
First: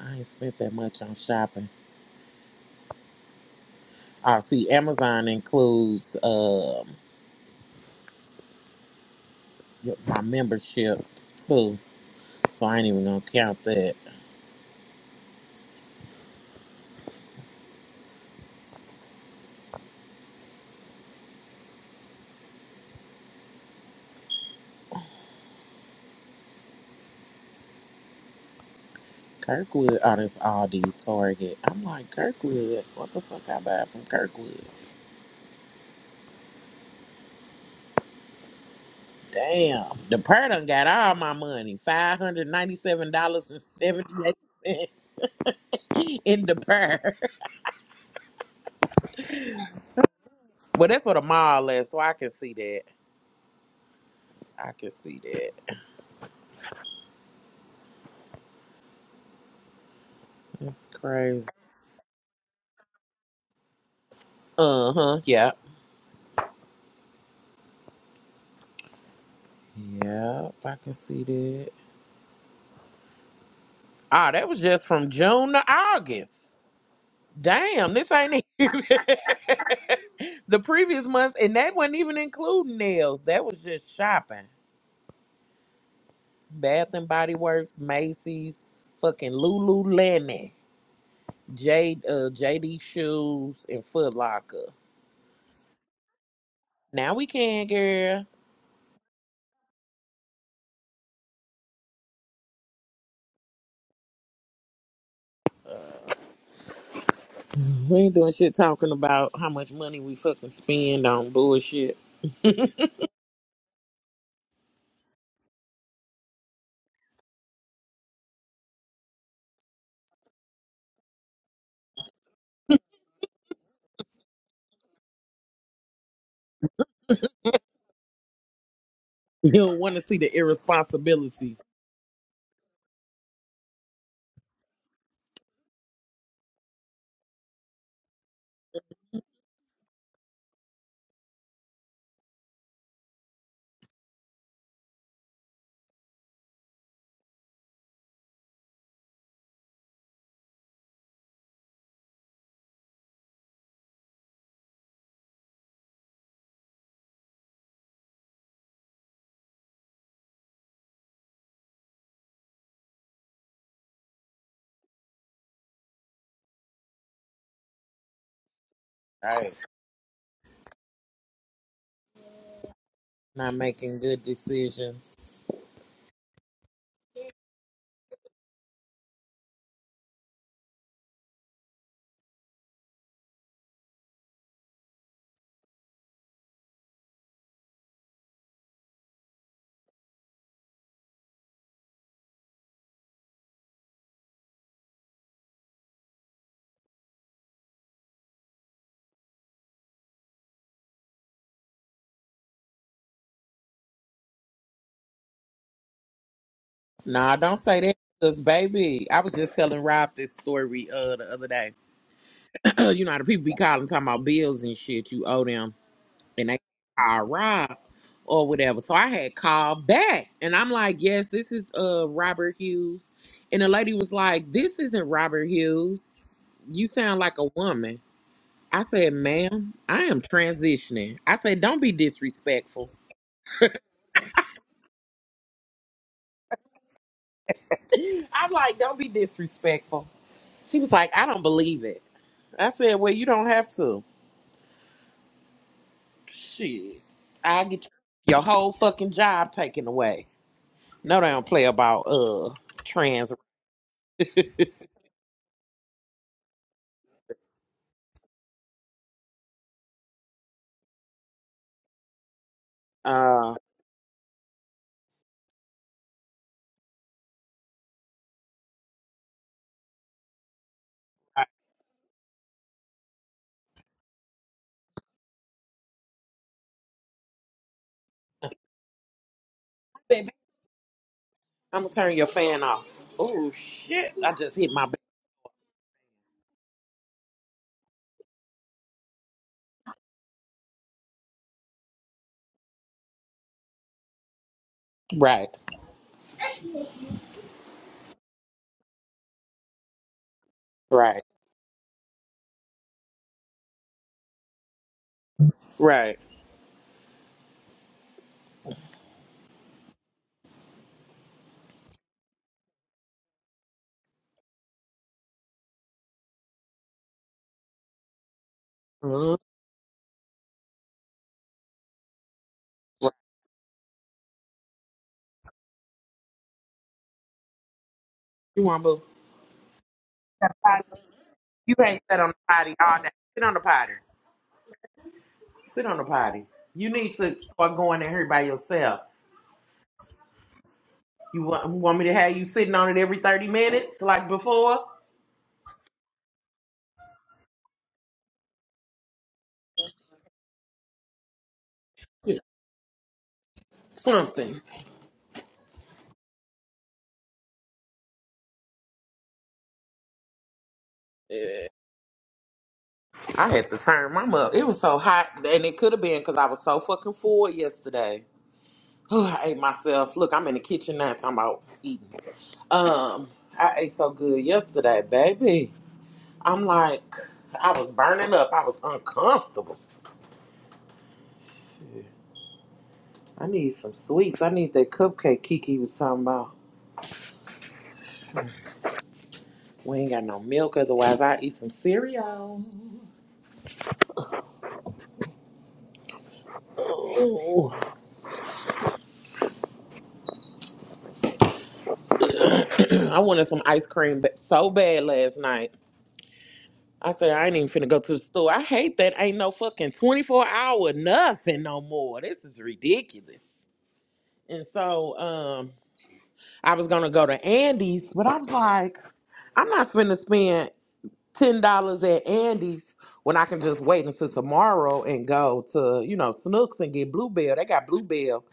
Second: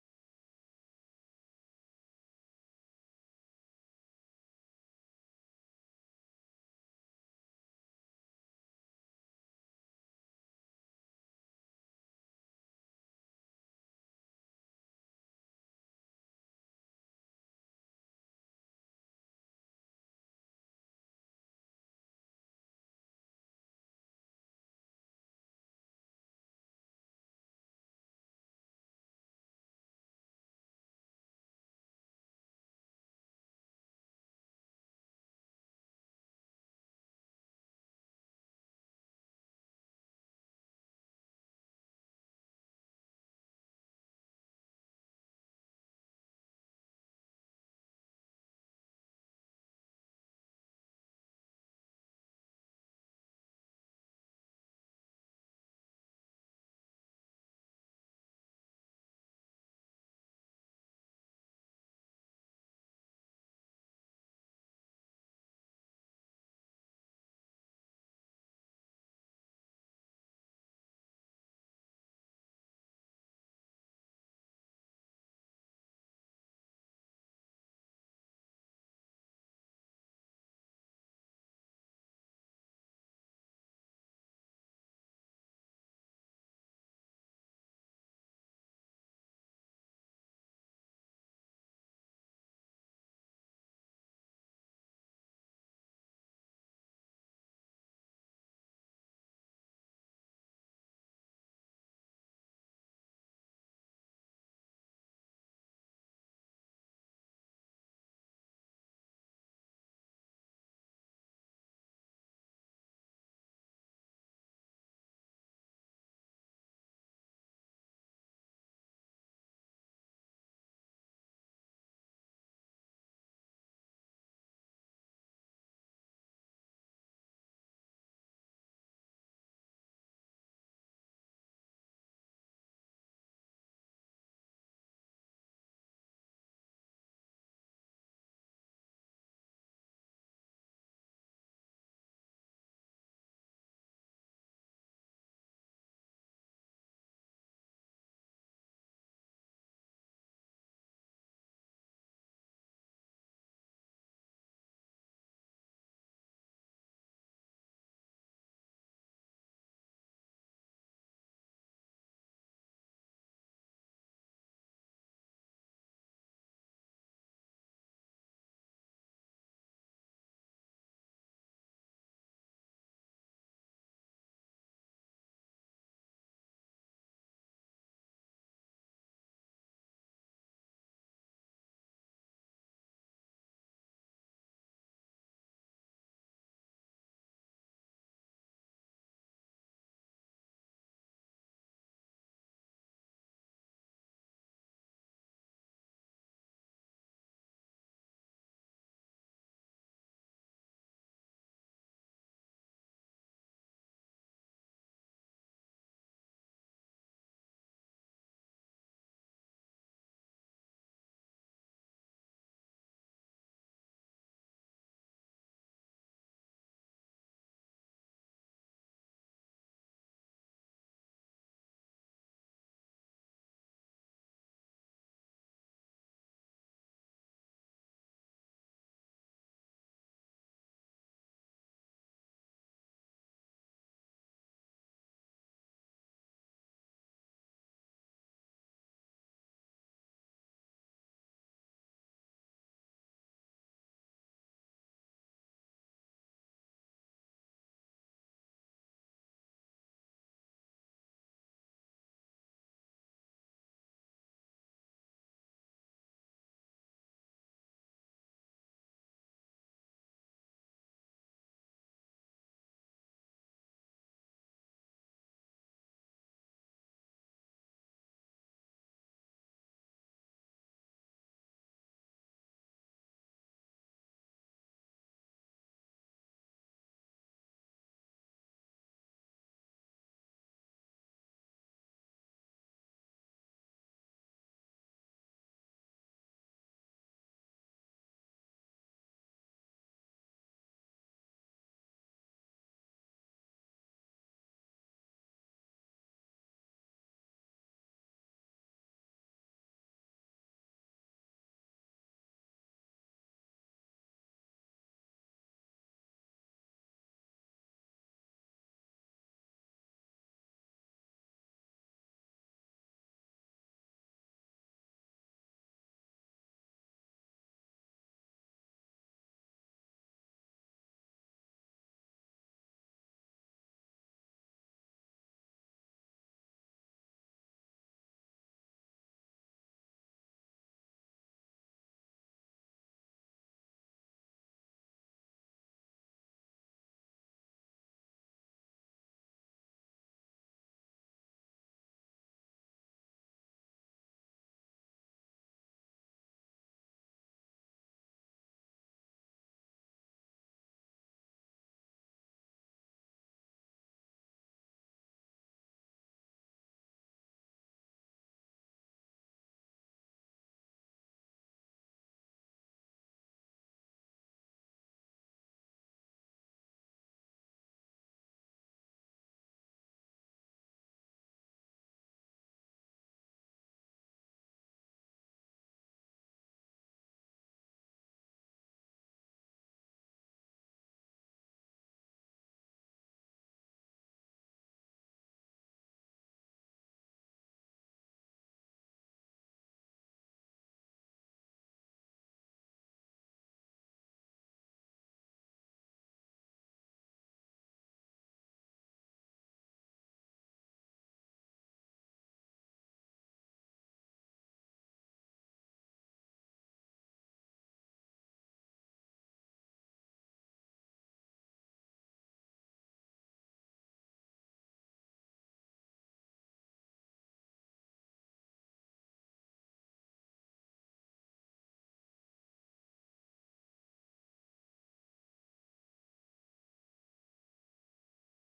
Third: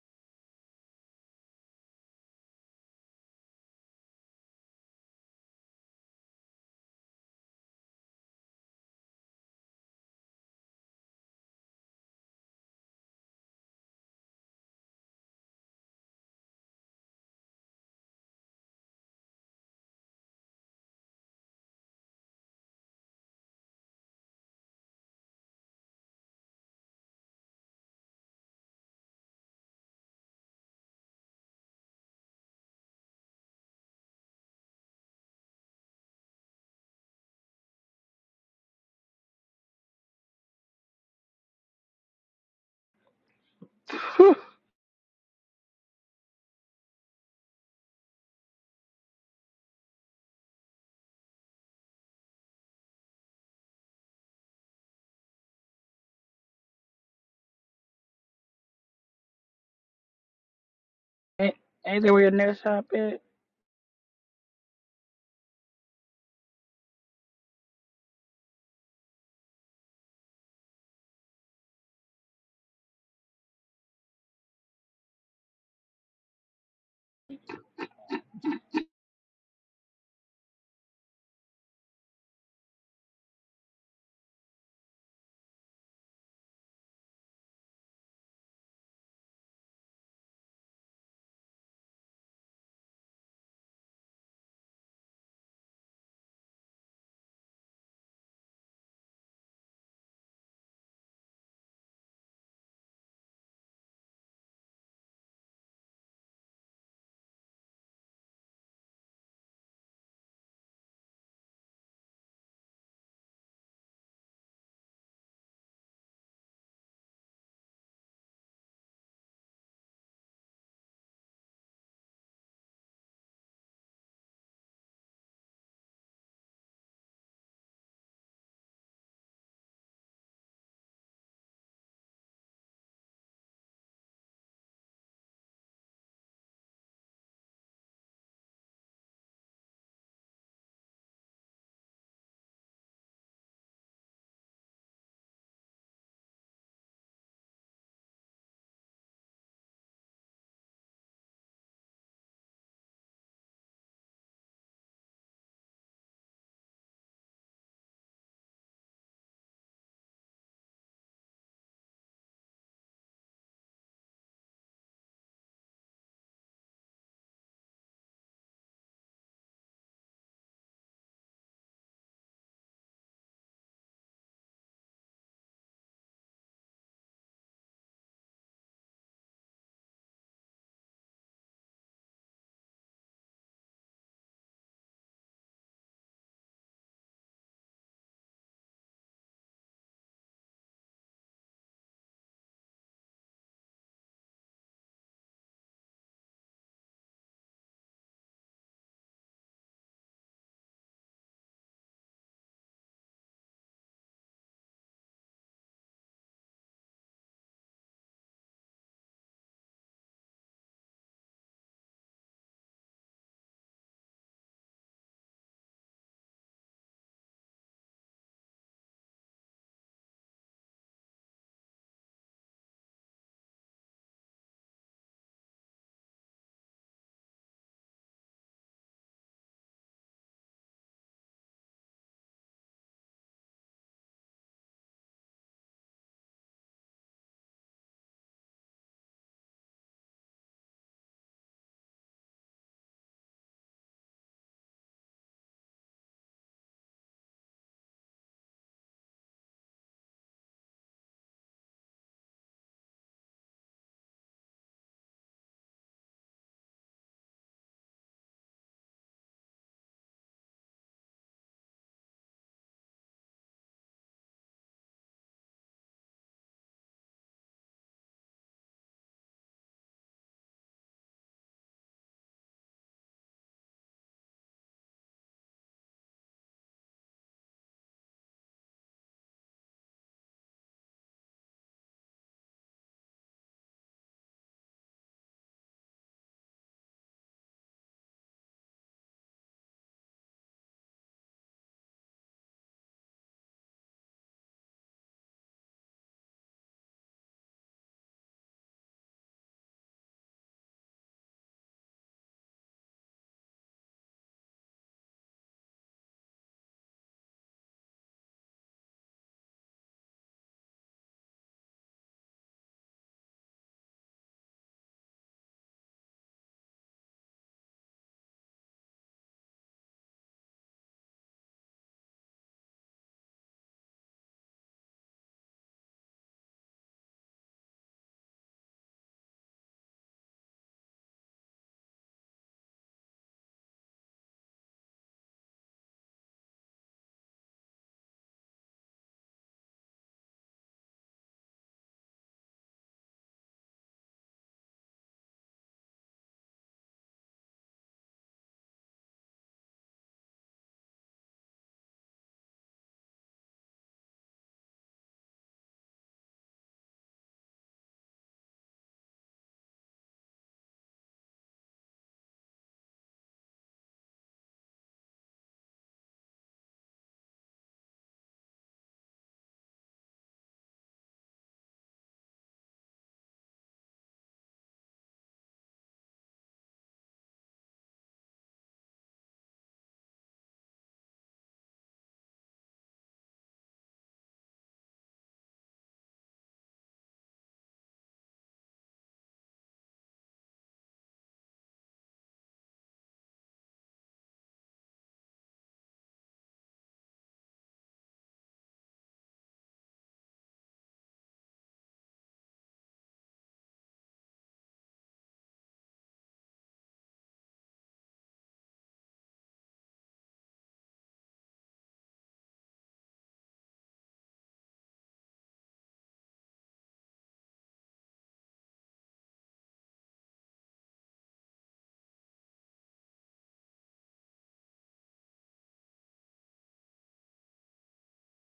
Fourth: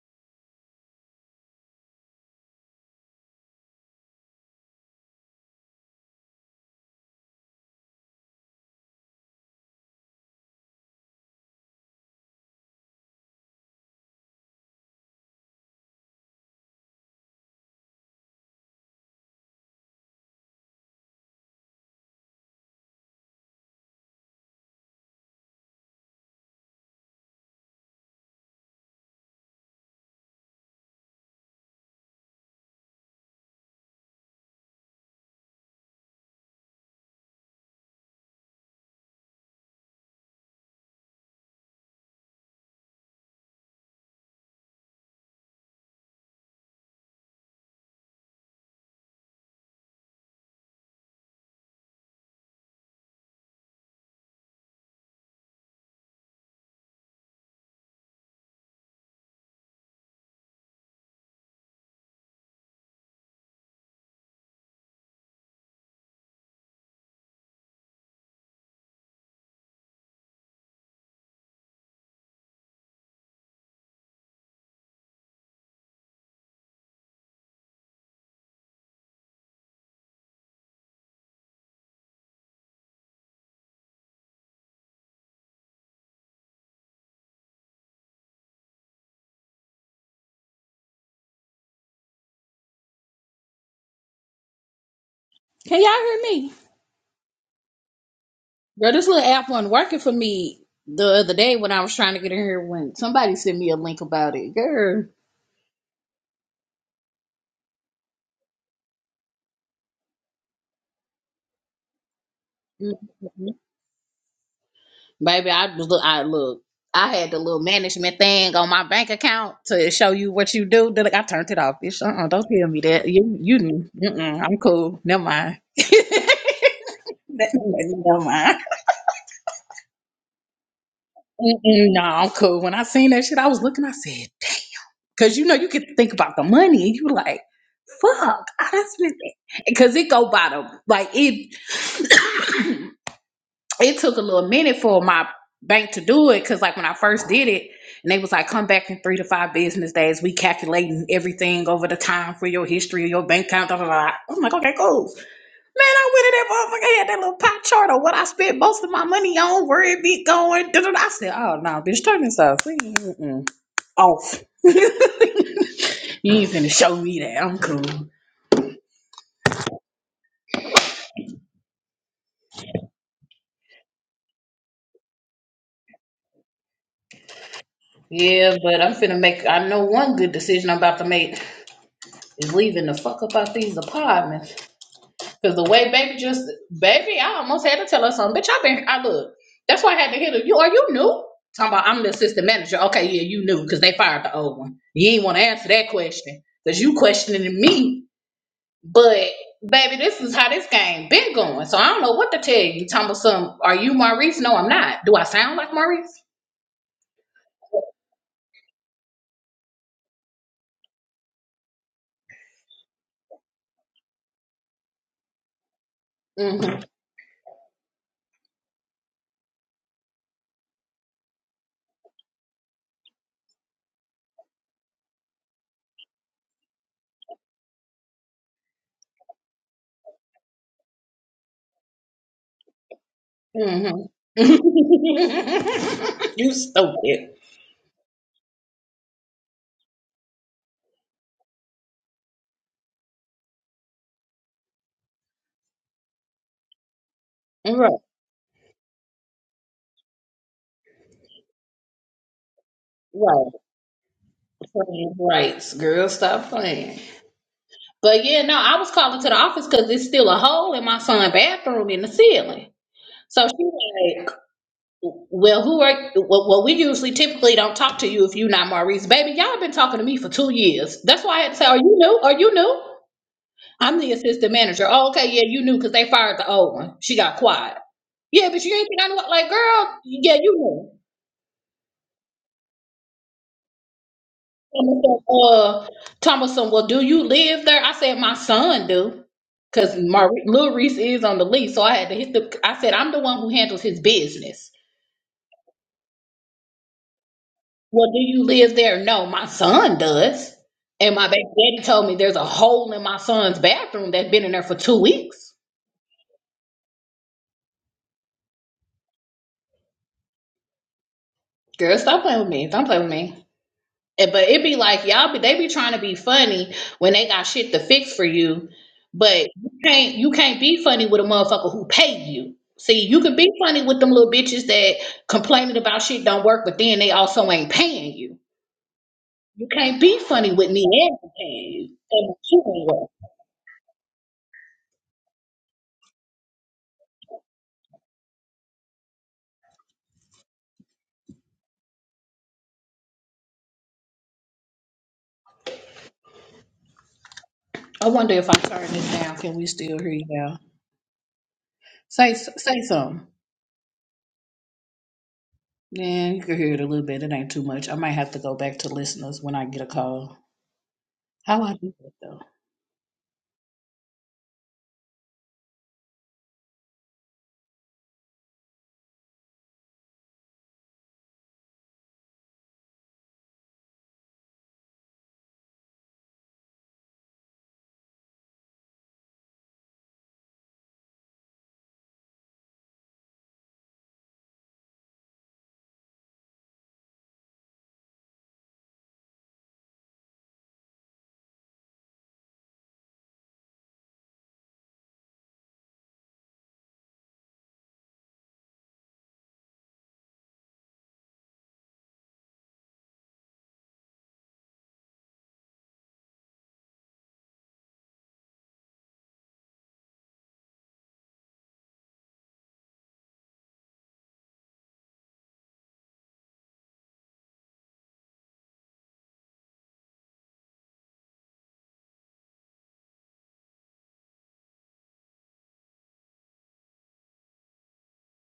Speaker 1: I ain't spent that much on shopping. Oh, see, Amazon includes um my membership too, so I ain't even gonna count that. Kirkwood, oh, that's Aldi, Target. I'm like Kirkwood. What the fuck I buy from Kirkwood? Damn, the purr done got all my money. Five hundred ninety-seven dollars and seventy-eight cents in the purr. Well, that's what a mall is, so I can see that. I can see that. That's crazy.
Speaker 2: Ain't, ain't there where your nail shop at?
Speaker 1: Uh huh. Yep. Yep. I can see that. Oh, that was just from June to August. Damn, this ain't even the previous months, and that wasn't even including nails. That was just shopping. Bath and Body Works, Macy's, fucking Lululemon. J uh, JD shoes and Foot Locker.
Speaker 3: Can y'all hear me?
Speaker 1: Now we can, girl.
Speaker 3: Bro, this little app wasn't working for me the other day when I was trying to get in here when somebody sent me a link about it. Girl.
Speaker 1: We ain't doing shit talking about how much money we fucking spend on bullshit.
Speaker 3: Mhm. Baby, I was look I look. I had the little management thing on my bank account to show you what you do. Then like, I turned it off. Bitch, uh-uh, don't tell me that. You you mm-mm, I'm cool. Never mind. Never mind.
Speaker 1: You don't want to see the irresponsibility.
Speaker 3: Mm-mm, no, I'm cool. When I seen that shit, I was looking, I said, because you know you get to think about the money. You like, fuck, I done spent because it go bottom. Like it, it took a little minute for my bank to do it because like when I first did it, and they was like, come back in three to five business days. We calculating everything over the time for your history of your bank account. Blah, blah, blah. I'm like, okay, cool. Man, I went in that motherfucker had that little pie chart of what I spent most of my money on, where it be going. Da, da, da. I said, oh no, bitch, turn this off. We- Mm-mm. Off. you ain't finna show me that. I'm cool.
Speaker 1: Right. Not making good decisions.
Speaker 3: Yeah, but I'm finna make. I know one good decision I'm about to make is leaving the fuck up out these apartments. Cause the way baby just baby, I almost had to tell her something. Bitch, I been. I look. That's why I had to hit her. You are you new? Talking about I'm the assistant manager. Okay, yeah, you knew because they fired the old one. You ain't want to answer that question because you questioning me. But baby, this is how this game been going. So I don't know what to tell you. Talking about some. Are you Maurice? No, I'm not. Do I sound like Maurice?
Speaker 1: Nah, don't say that. Cause baby, I was just telling Rob this story uh the other day. you know how the people be calling talking about bills and shit you owe them and they
Speaker 3: Mm-hmm.
Speaker 1: called Rob or whatever. So I had called back and I'm like, yes, this is uh Robert Hughes. And the lady was like, This isn't Robert Hughes. You sound like a woman. I said, ma'am, I am transitioning. I said, don't be disrespectful.
Speaker 3: hmm you stupid.
Speaker 1: I'm like, don't be disrespectful. She was like, I don't believe it. I said, well, you don't have to. Shit. I'll get
Speaker 3: Right,
Speaker 1: your whole fucking job taken away. No, they don't play about uh trans.
Speaker 3: right. Playing rights, girl, stop playing. But yeah, no, I was calling to the office because it's still a hole in my son's bathroom in the ceiling. So
Speaker 1: Uh,
Speaker 3: she like, well, who are? Well, well, we usually typically don't talk to you if you not Maurice, baby. Y'all been talking to me for two years. That's why I had to say, are you new? Are you new? I'm the assistant manager. Oh, okay, yeah, you knew because they fired the old one. She got quiet. Yeah, but you ain't think I knew. Like, girl,
Speaker 1: Baby,
Speaker 3: yeah, you knew.
Speaker 1: I'm gonna turn your fan off. Oh shit! I just hit my back.
Speaker 3: Thomas said, Uh, Thomason, well, do you live there? I said, my son do, because Lil Reese is on the lease. So I had to hit the. I said, I'm the one who handles his business.
Speaker 1: Right,
Speaker 3: Well, do you live there? No, my son does. And
Speaker 1: right,
Speaker 3: my baby daddy told me there's a hole in my son's bathroom that's been in there for two weeks.
Speaker 1: right.
Speaker 3: Girl, stop playing with me. Don't play with me. And- But it be like y'all be they be trying to be funny when they got shit to fix for you,
Speaker 1: Mhm.
Speaker 3: but you can't you can't be funny with a motherfucker who paid you. See,
Speaker 1: right.
Speaker 3: you can be funny with them little bitches that complaining about shit don't work, but then they also ain't paying you.
Speaker 1: You want boo?
Speaker 3: You can't be
Speaker 1: That
Speaker 3: funny with
Speaker 1: potty.
Speaker 3: me and paying
Speaker 1: You
Speaker 3: you.
Speaker 1: ain't sat on
Speaker 3: And
Speaker 1: the
Speaker 3: you
Speaker 1: potty
Speaker 3: ain't
Speaker 1: all day.
Speaker 3: work.
Speaker 1: Sit on the potty. Sit on the potty. You need to start going in here by yourself. You want, want me to have you sitting on it every thirty minutes like before?
Speaker 3: I wonder if I turn this down, can we still hear you now? Say
Speaker 1: Yeah.
Speaker 3: say something.
Speaker 1: Something.
Speaker 3: Yeah, you can hear it a little bit. It ain't too much. I might have to go back to listeners when I get a call. How
Speaker 1: Yeah.
Speaker 3: I do that though?
Speaker 1: I had to turn mine up. It was so hot, and it could have been because I was so fucking full yesterday. I ate myself. Look, I'm in the kitchen now talking about eating. Um, I ate so good yesterday, baby. I'm like, I was burning up. I was uncomfortable. I need some sweets. I need that cupcake Kiki was talking about. We ain't got no milk, otherwise I eat some cereal. Ooh. I wanted some ice cream ba- so bad last night. I said I ain't even finna go to the store. I hate that ain't no fucking twenty four hour nothing no more. This is ridiculous. And so um, I was gonna go to Andy's, but I was like. I'm not finna spend ten dollars at Andy's when I can just wait until tomorrow and go to you know Snooks and get Bluebell. They got Bluebell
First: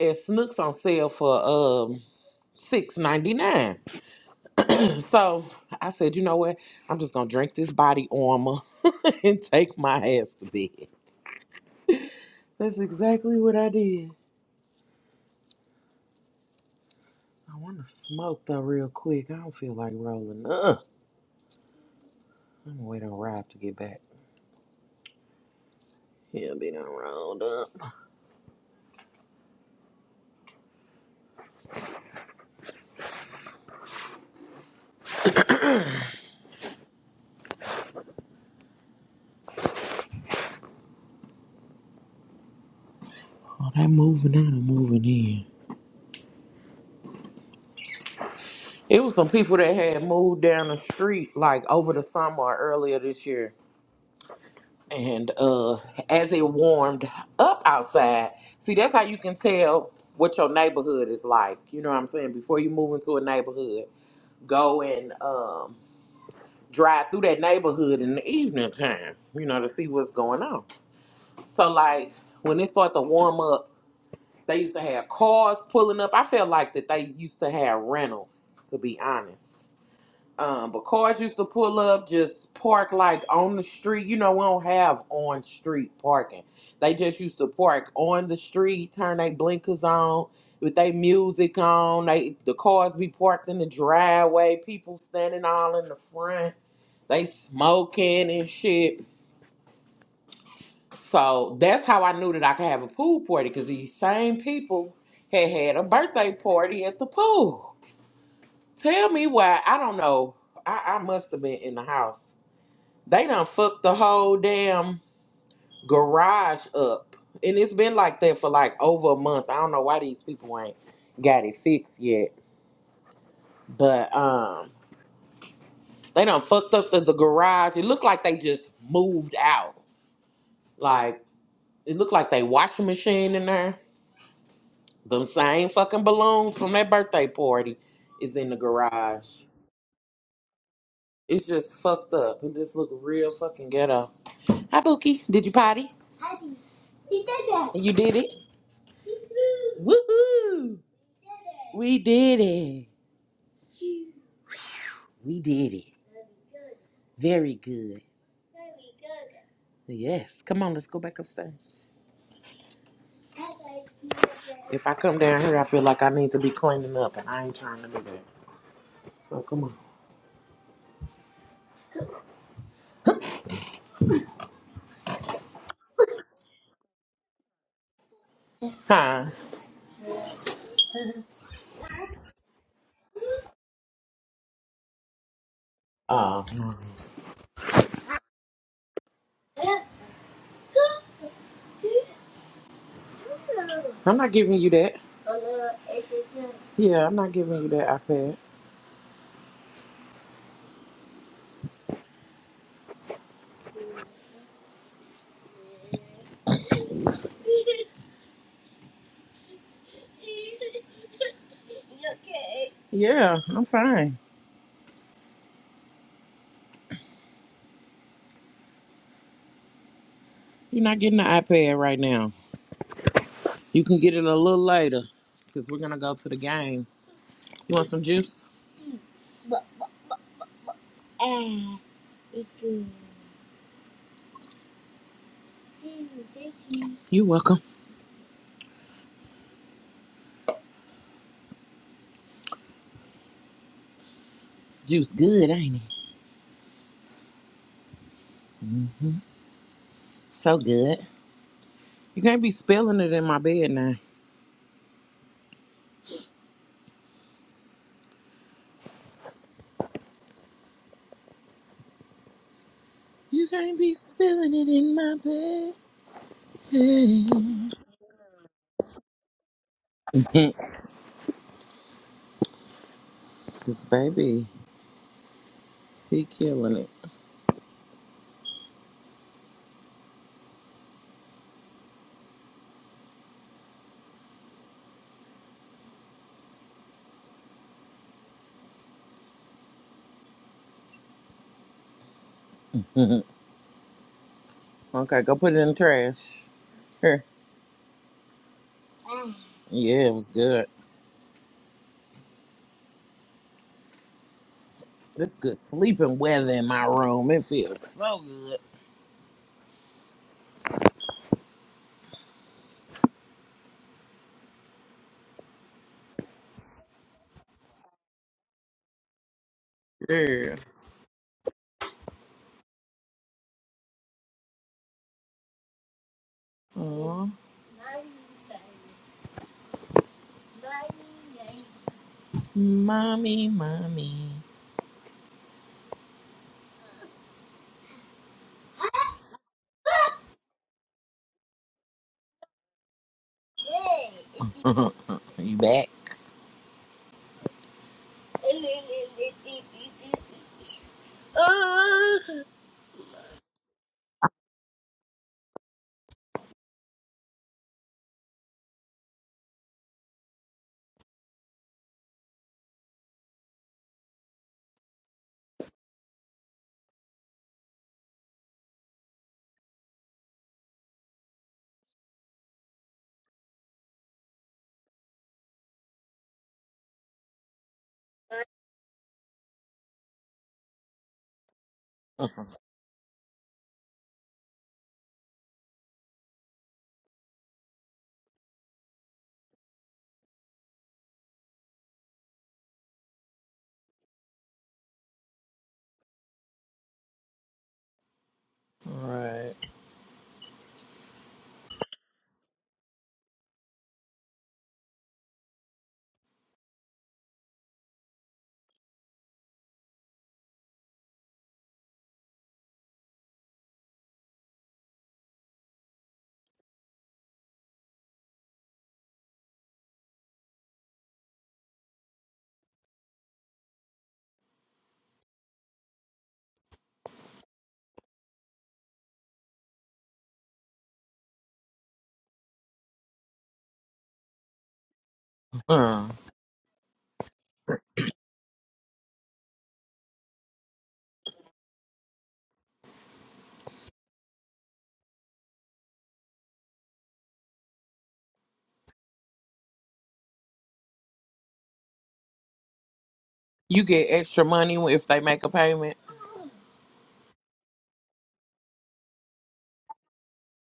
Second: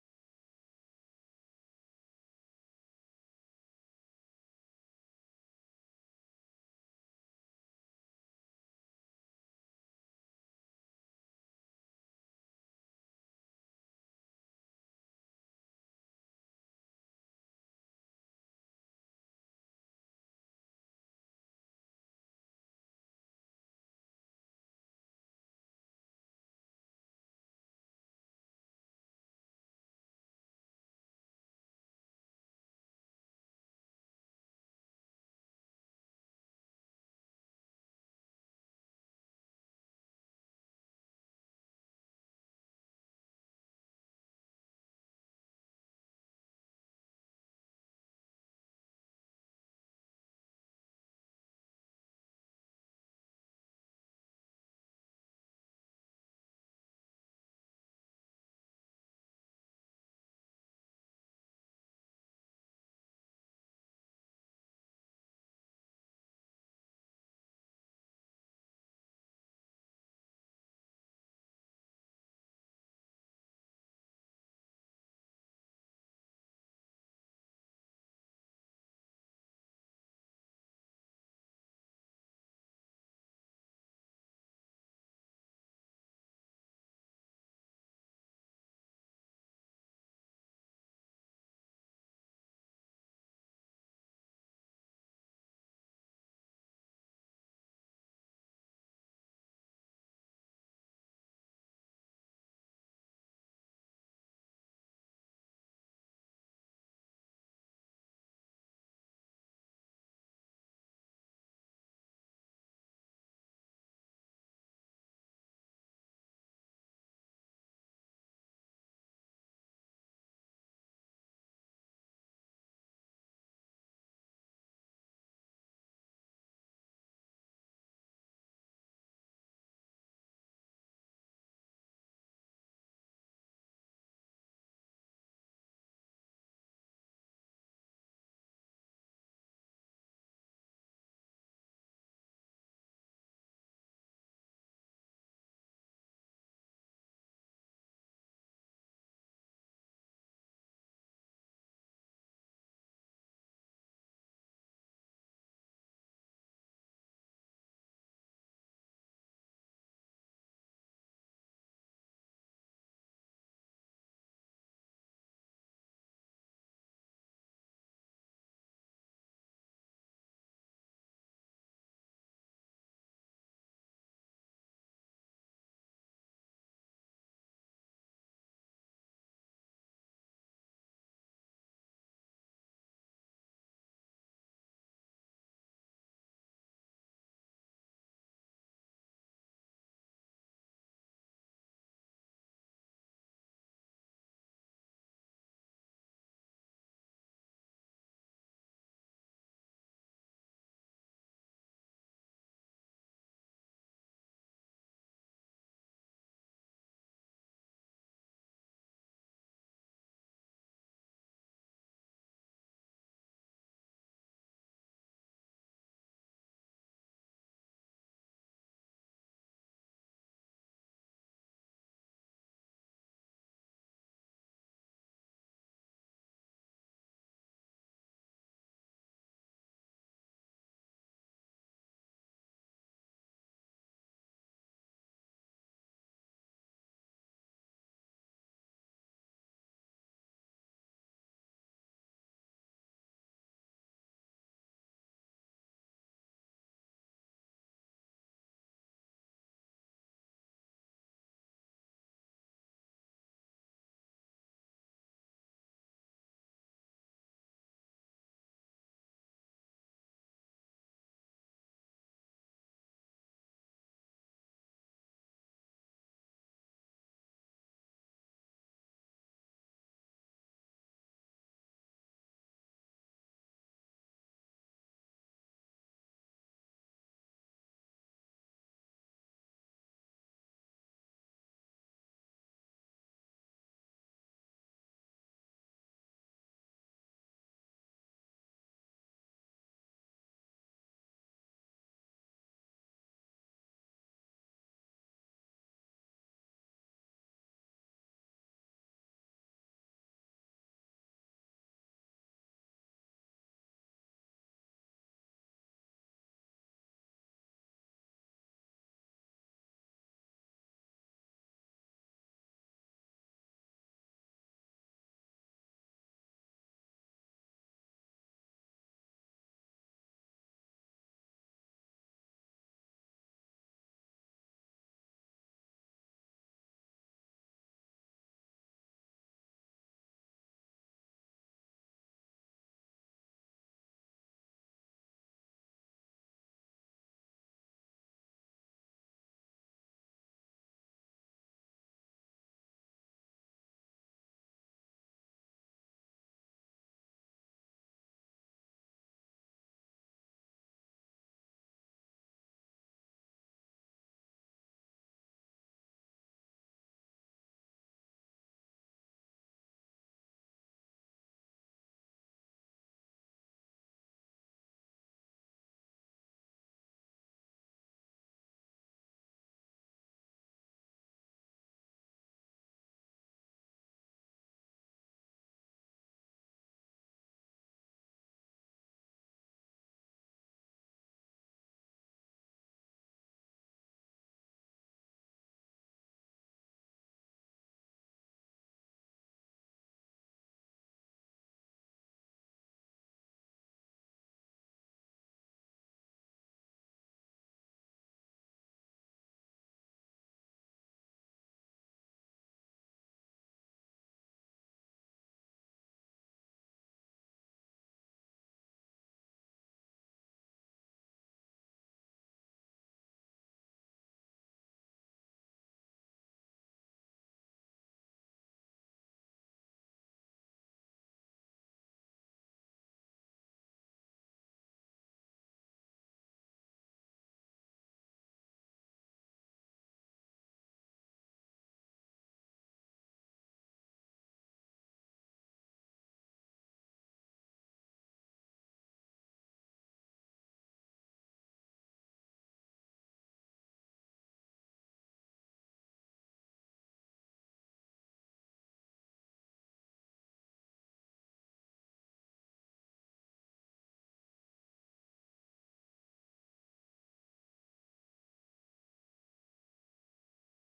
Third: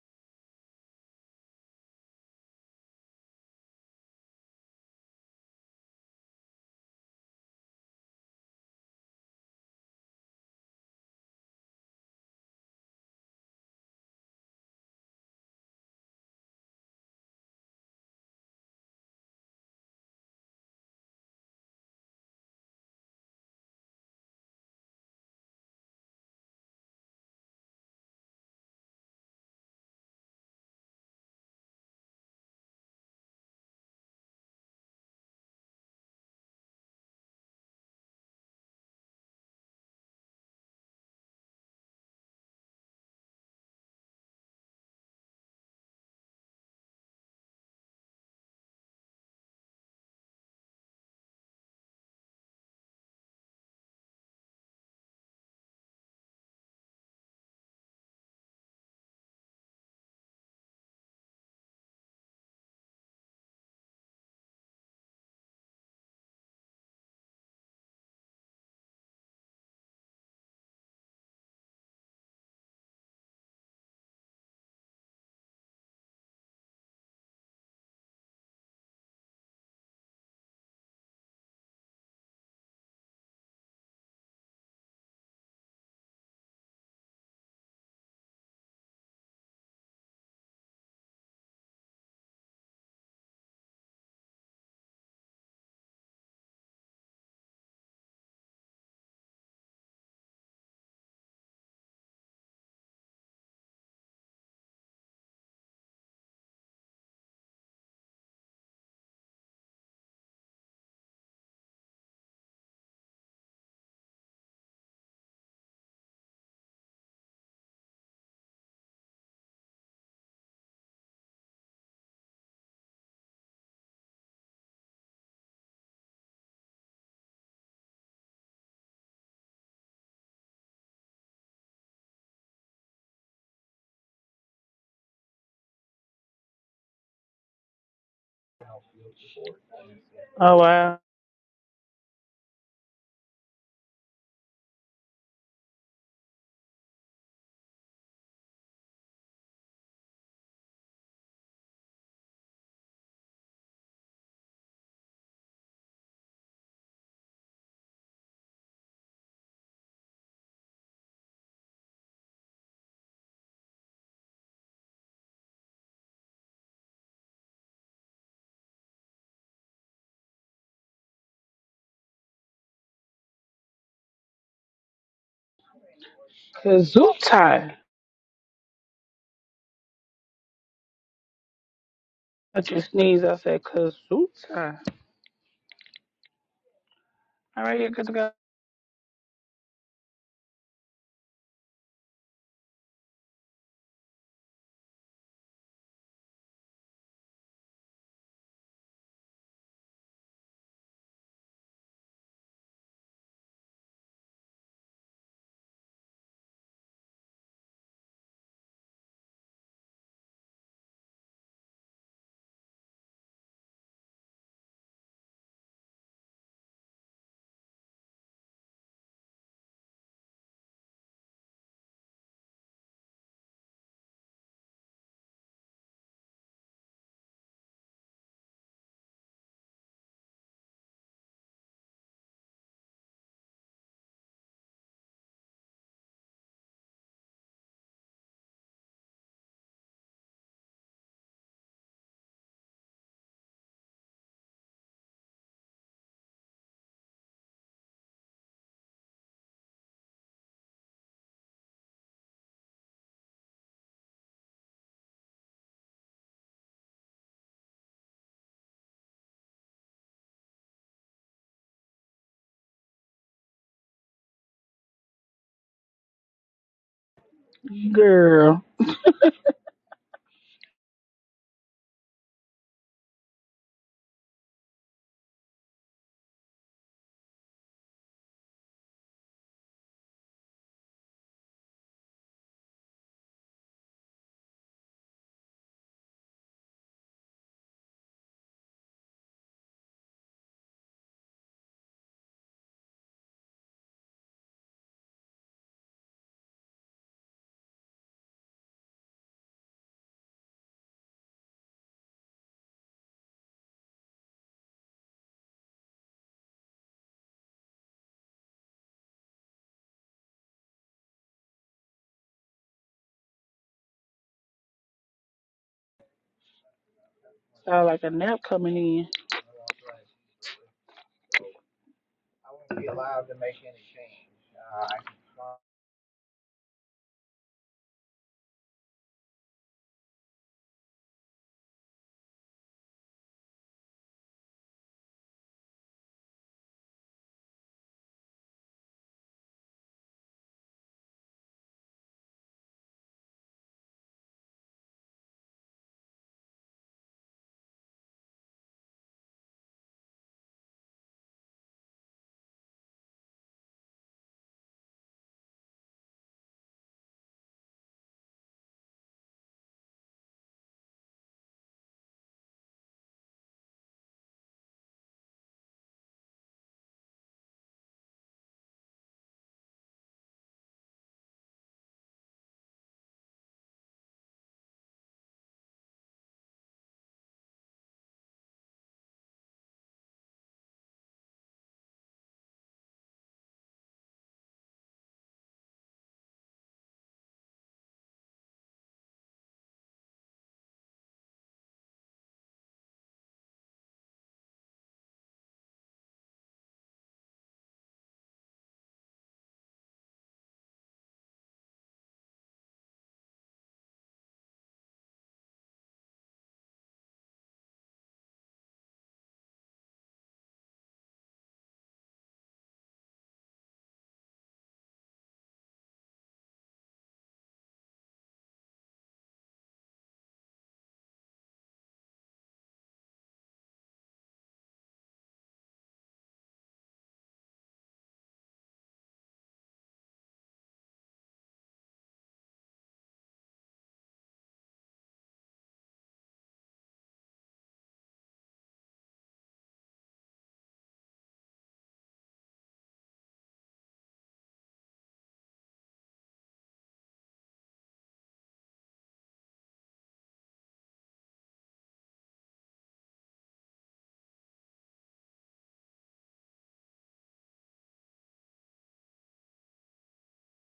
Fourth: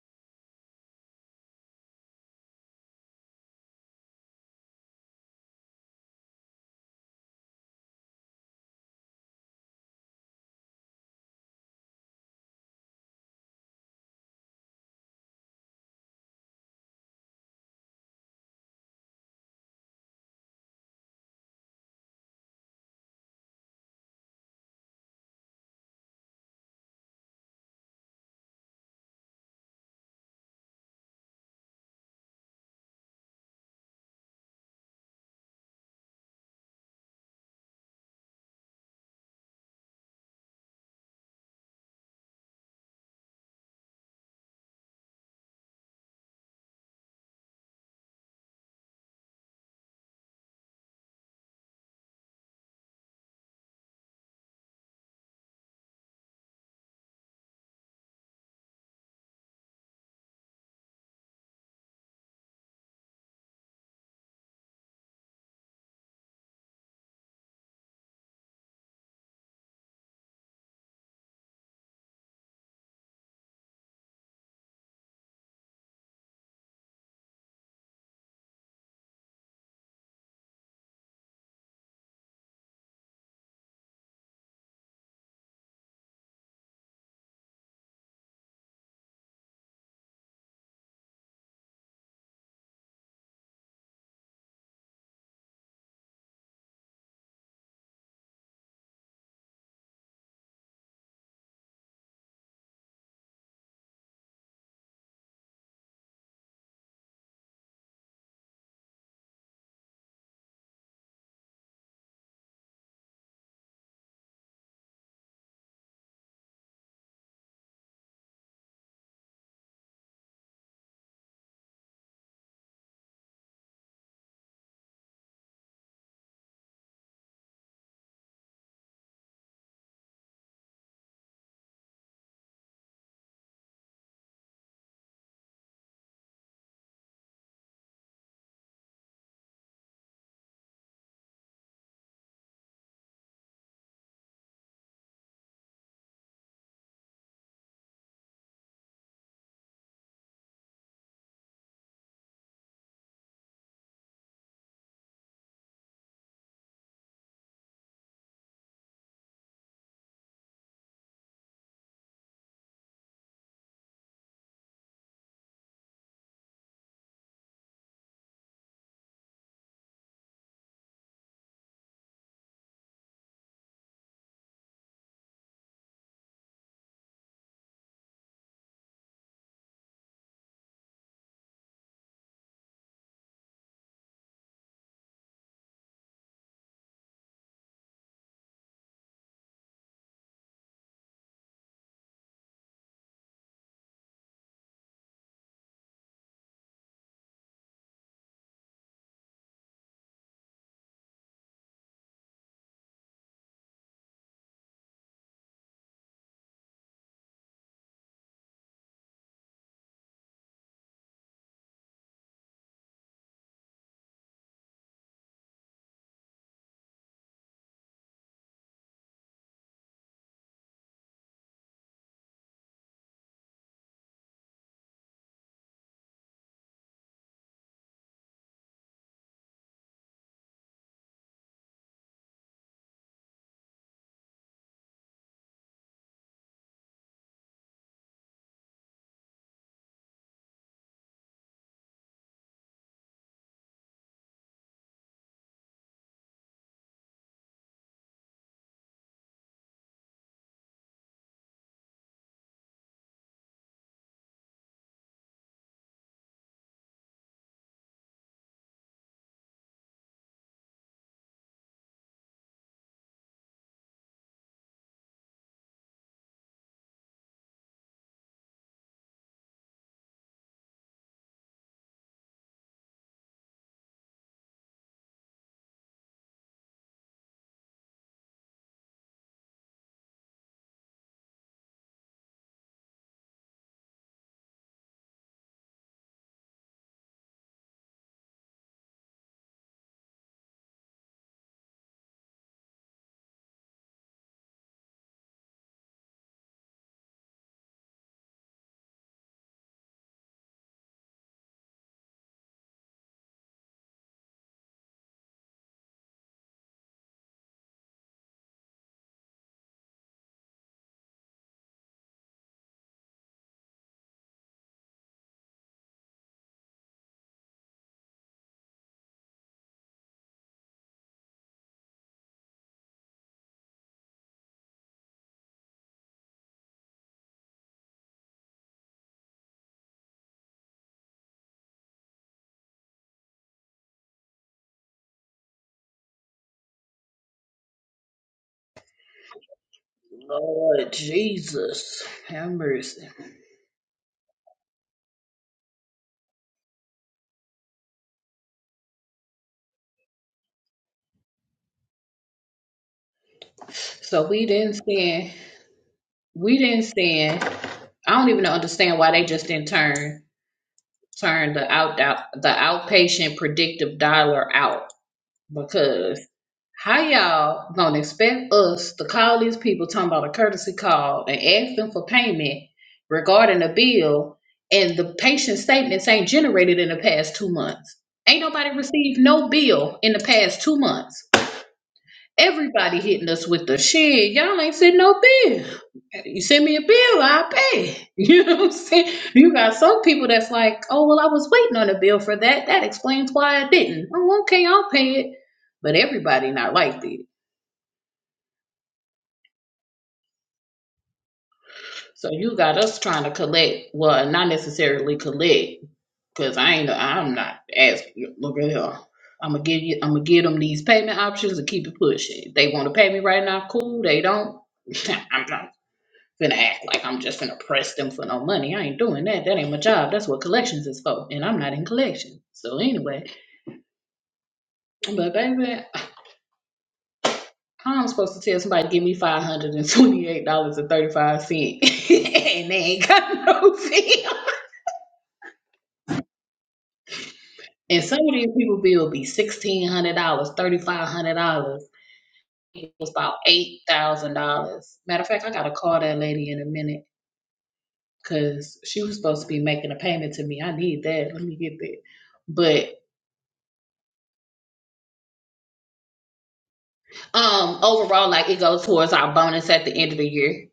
Speaker 1: at Snooks on sale for um six ninety nine. so I said, you know what? I'm just gonna drink this body armor and take my ass to bed. That's exactly what I did. I want to smoke though real quick. I don't feel like rolling up. I'm gonna wait on Rob to get back. He'll be done rolled up. Oh, they moving out and moving in. It was some people that had moved down the street like over the summer or earlier this year. And uh as it warmed up outside, see that's how you can tell what your neighborhood is like. You know what I'm saying? Before you move into a neighborhood, go and um drive through that neighborhood in the evening time, you know, to see what's going on. So like when it started to warm up, they used to have cars pulling up. I felt like that they used to have rentals, to be honest Um, but cars used to pull up, just park like on the street. You know, we don't have on street parking. They just used to park on the street, turn their blinkers on, with their music on. They the cars be parked in the driveway, people standing all in the front, they smoking and shit. So that's how I knew that I could have a pool party, because these same people had had a birthday party at the pool. Tell me why I don't know. I, I must have been in the house They done fucked the whole damn garage up. And it's been like that for like over a month. I don't know why these people ain't got it fixed yet. But um they done fucked up the, the garage. It looked like they just moved out. Like it looked like they washing machine in there. Them same fucking balloons from that birthday party is in the garage.
Speaker 2: Oh wow.
Speaker 1: It's just fucked up. It just look real fucking ghetto. Hi Bookie. Did you potty? Hi. You did. that. You did it. Woohoo! We did it. We did it. Very good. Very good! Yes. Come on, let's go back upstairs. If I come down here, I feel like I need to be cleaning up, and I ain't trying to do that. So come on.
Speaker 2: Kazootai.
Speaker 1: Hi.
Speaker 2: I just sneeze. I said Kazootai.
Speaker 1: Uh,
Speaker 2: All right, here, good to go.
Speaker 1: I'm not giving you that. Yeah, I'm not giving you that iPad. You okay? Yeah, I'm fine. You're not getting the iPad right now. You can get it a little later because we're going to go to the game. You want some juice? But, but, but, ah, it's good. Thank you, thank you. You're welcome. Juice good, ain't it? hmm So good. You can't be spilling it in my bed now. You can't be spilling it in my bed.
Speaker 2: Girl,
Speaker 1: this baby, he killing it. okay, go put it in the trash. Here. Mm. Yeah, it was good. This good sleeping weather in my room. It feels so
Speaker 2: sound like a nap coming in.
Speaker 1: good. Yeah. Aw. Mommy, mommy.
Speaker 3: Lord Jesus, have mercy.
Speaker 1: you back?
Speaker 3: So we didn't send. We didn't send. I don't even understand why they just didn't turn turn the out, out the outpatient predictive dialer out because how y'all gonna expect us to call these people talking about a courtesy call and ask them for payment regarding a bill and the patient statements ain't generated in the past two months? Ain't nobody received no bill in the past two months. Everybody hitting us with the shit. Y'all ain't sent no bill. You send me a bill, I'll pay. You know what I'm saying? You got some people that's like, oh, well, I was waiting on a bill for that. That explains why I didn't. Oh, okay, I'll pay it. But everybody not like that.
Speaker 1: right.
Speaker 3: So you got us trying to collect, well, not necessarily collect, because I ain't, I'm not asking. Look at here. I'm gonna give you. I'm gonna give them these payment options and keep it pushing. If they want to pay me right now, cool. They don't. I'm not. finna act like I'm just finna press them for no money. I ain't doing that. That ain't my job. That's what collections is for. And I'm not in collections. So anyway, but baby, how I'm supposed to tell somebody to give me five hundred and twenty eight dollars and thirty five cent, and they ain't got no bill.
Speaker 1: Huh.
Speaker 3: And some of these people bill be sixteen hundred dollars, thirty five hundred dollars. It was about eight thousand dollars. Matter of fact, I gotta call that lady in a minute because she was supposed to be making a payment to me. I need that. Let me get that. But.
Speaker 1: You get extra money if they make a payment.
Speaker 3: Um, overall, like it goes towards our bonus at the end of the year.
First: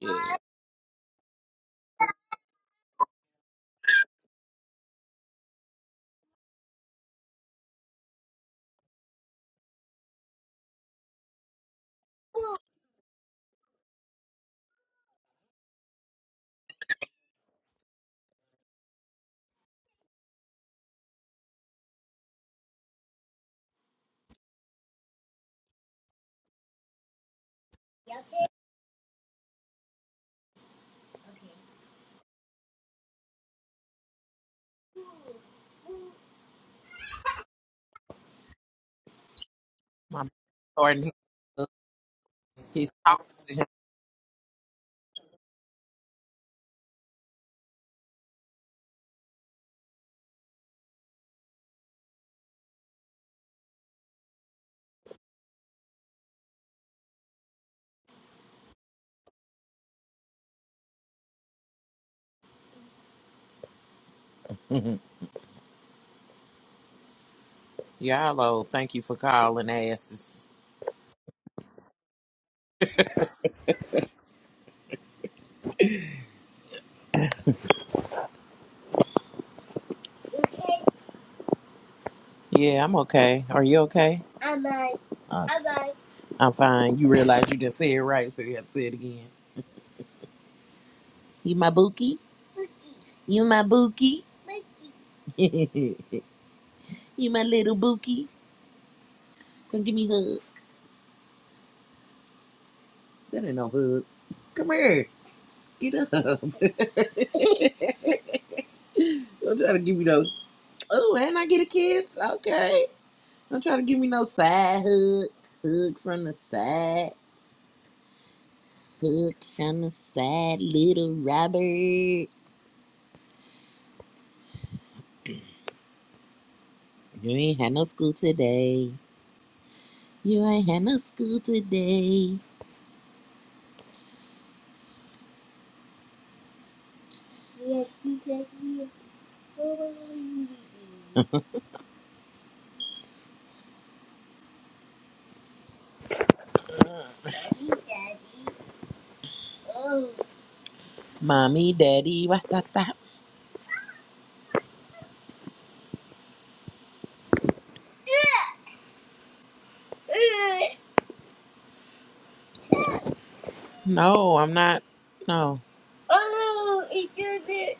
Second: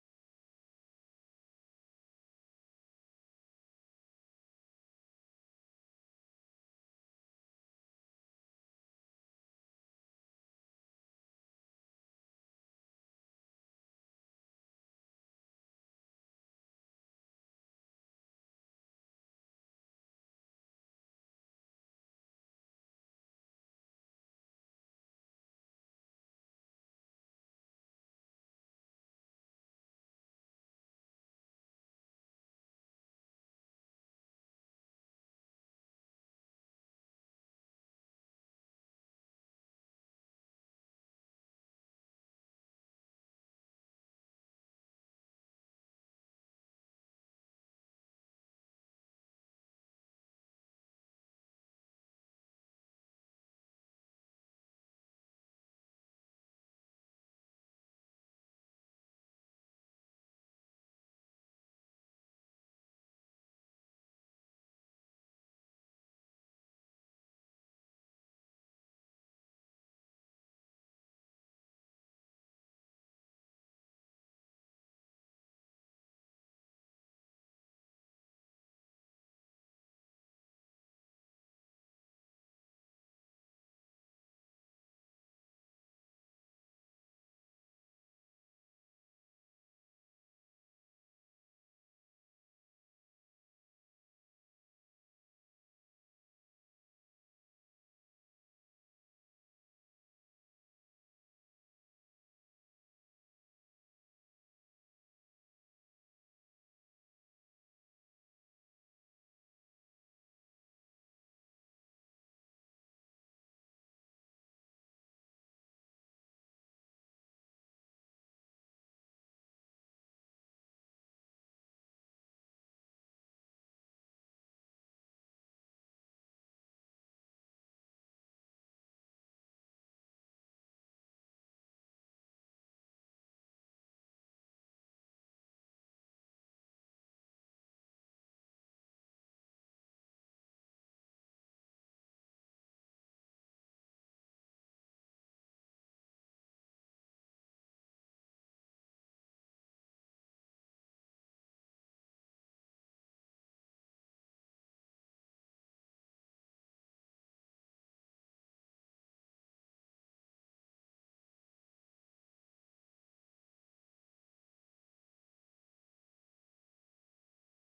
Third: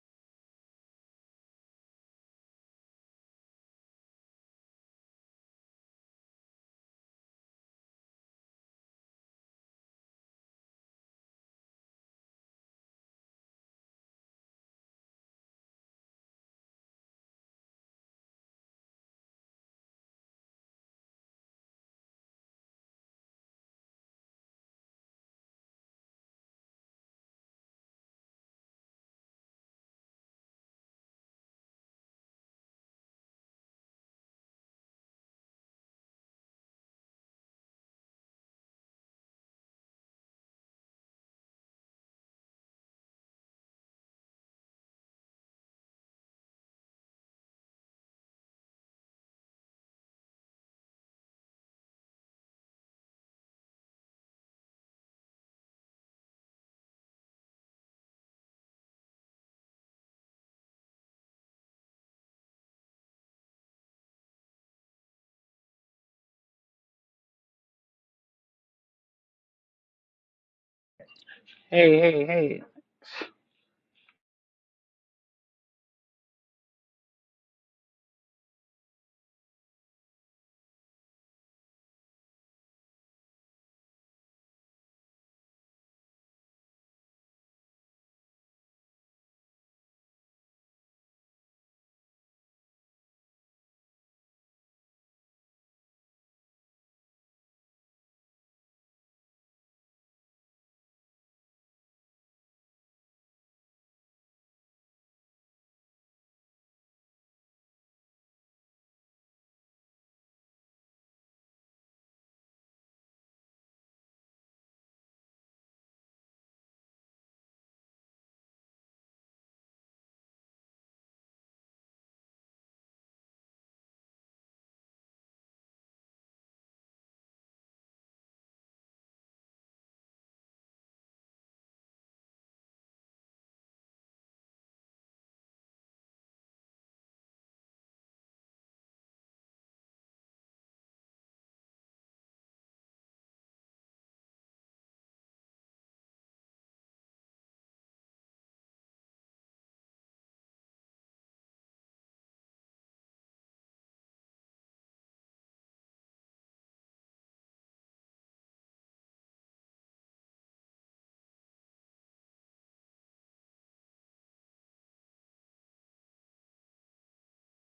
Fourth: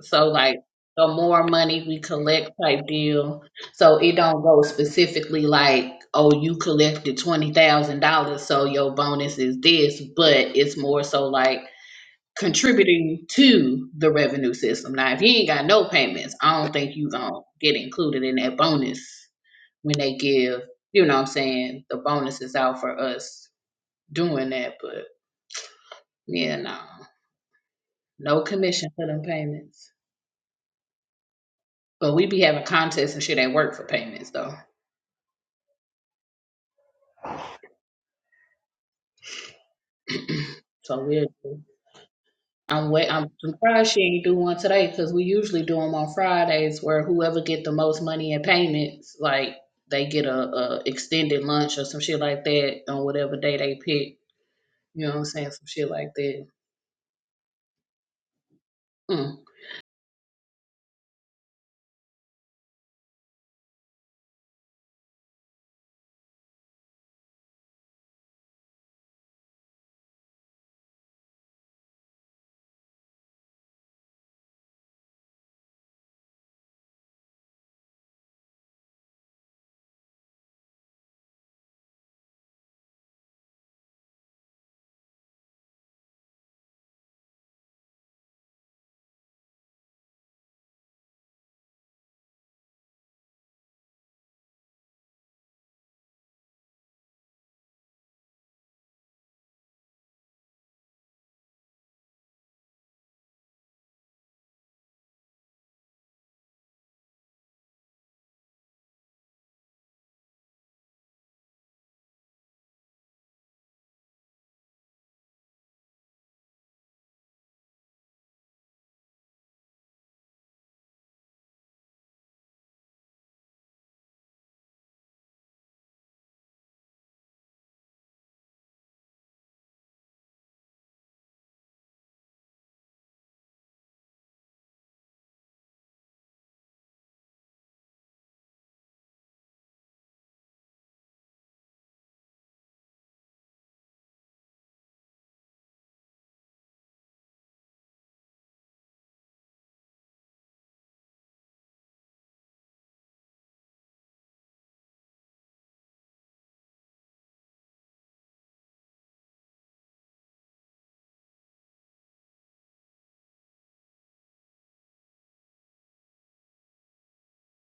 Speaker 1: Yeah.
Speaker 3: So like the more money we collect type deal. So it don't go specifically like, oh, you collected twenty thousand dollars, so your bonus is this, but it's more so like contributing to the revenue system. Now if you ain't got no payments, I don't think you gonna get included in that bonus when they give, you know what I'm saying, the bonus is out for us doing that, but yeah, no. No commission for them payments. But we be having contests and shit at work for payments though.
Speaker 1: My
Speaker 3: so
Speaker 1: Jordan,
Speaker 3: we're
Speaker 1: he's, he's
Speaker 3: I'm wait
Speaker 1: talking
Speaker 3: I'm
Speaker 1: to him.
Speaker 3: surprised she ain't do one today because we usually do them on Fridays where whoever get the most money in payments, like they get a, a extended lunch or some shit like that on whatever day they pick. You know what I'm saying? Some shit like that. Mm.
Speaker 1: Mhm. Yeah, hello. Thank you for calling, asses.
Speaker 2: Hey, hey, hey.
Speaker 1: Yeah, I'm okay. Are you okay? I'm fine. Okay. I'm fine. You realize you didn't say it right, so you have to say it again. You my bookie? Bookie. You my bookie? Bookie. you my little bookie? Come give me a hug. That ain't no hug. Come here. Get up. Don't try to give me no. Oh, and I get a kiss. Okay. Don't try to give me no side hug. Hug from the side. Hug from the side, little Robert. You ain't had no school today. You ain't had no school today. Yeah, you got me a pony. Daddy, daddy, oh. Mommy, daddy, what the that? No, I'm not. No. Oh no, it's your bit.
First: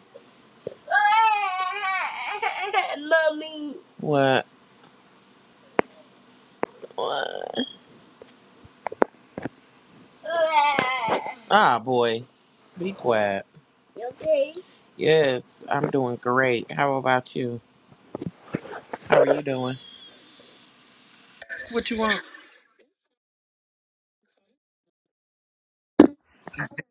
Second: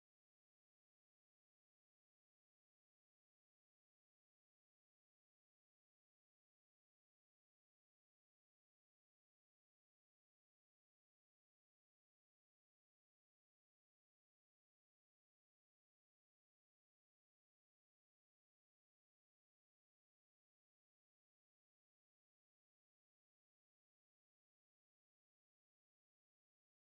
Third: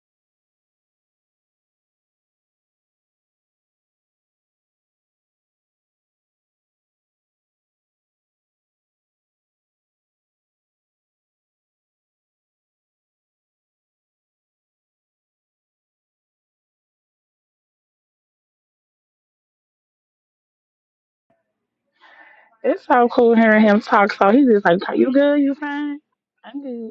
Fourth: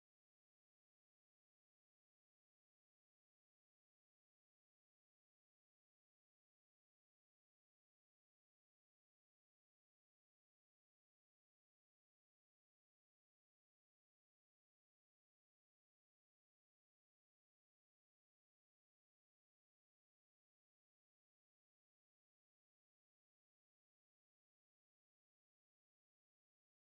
Speaker 1: Mommy. What? What? Ah, boy. Be quiet. You okay? Yes, I'm doing great. How about you? How are you doing? What you want?
Speaker 2: It's so cool hearing him talk. So he's just like, "You good? You fine? I'm good."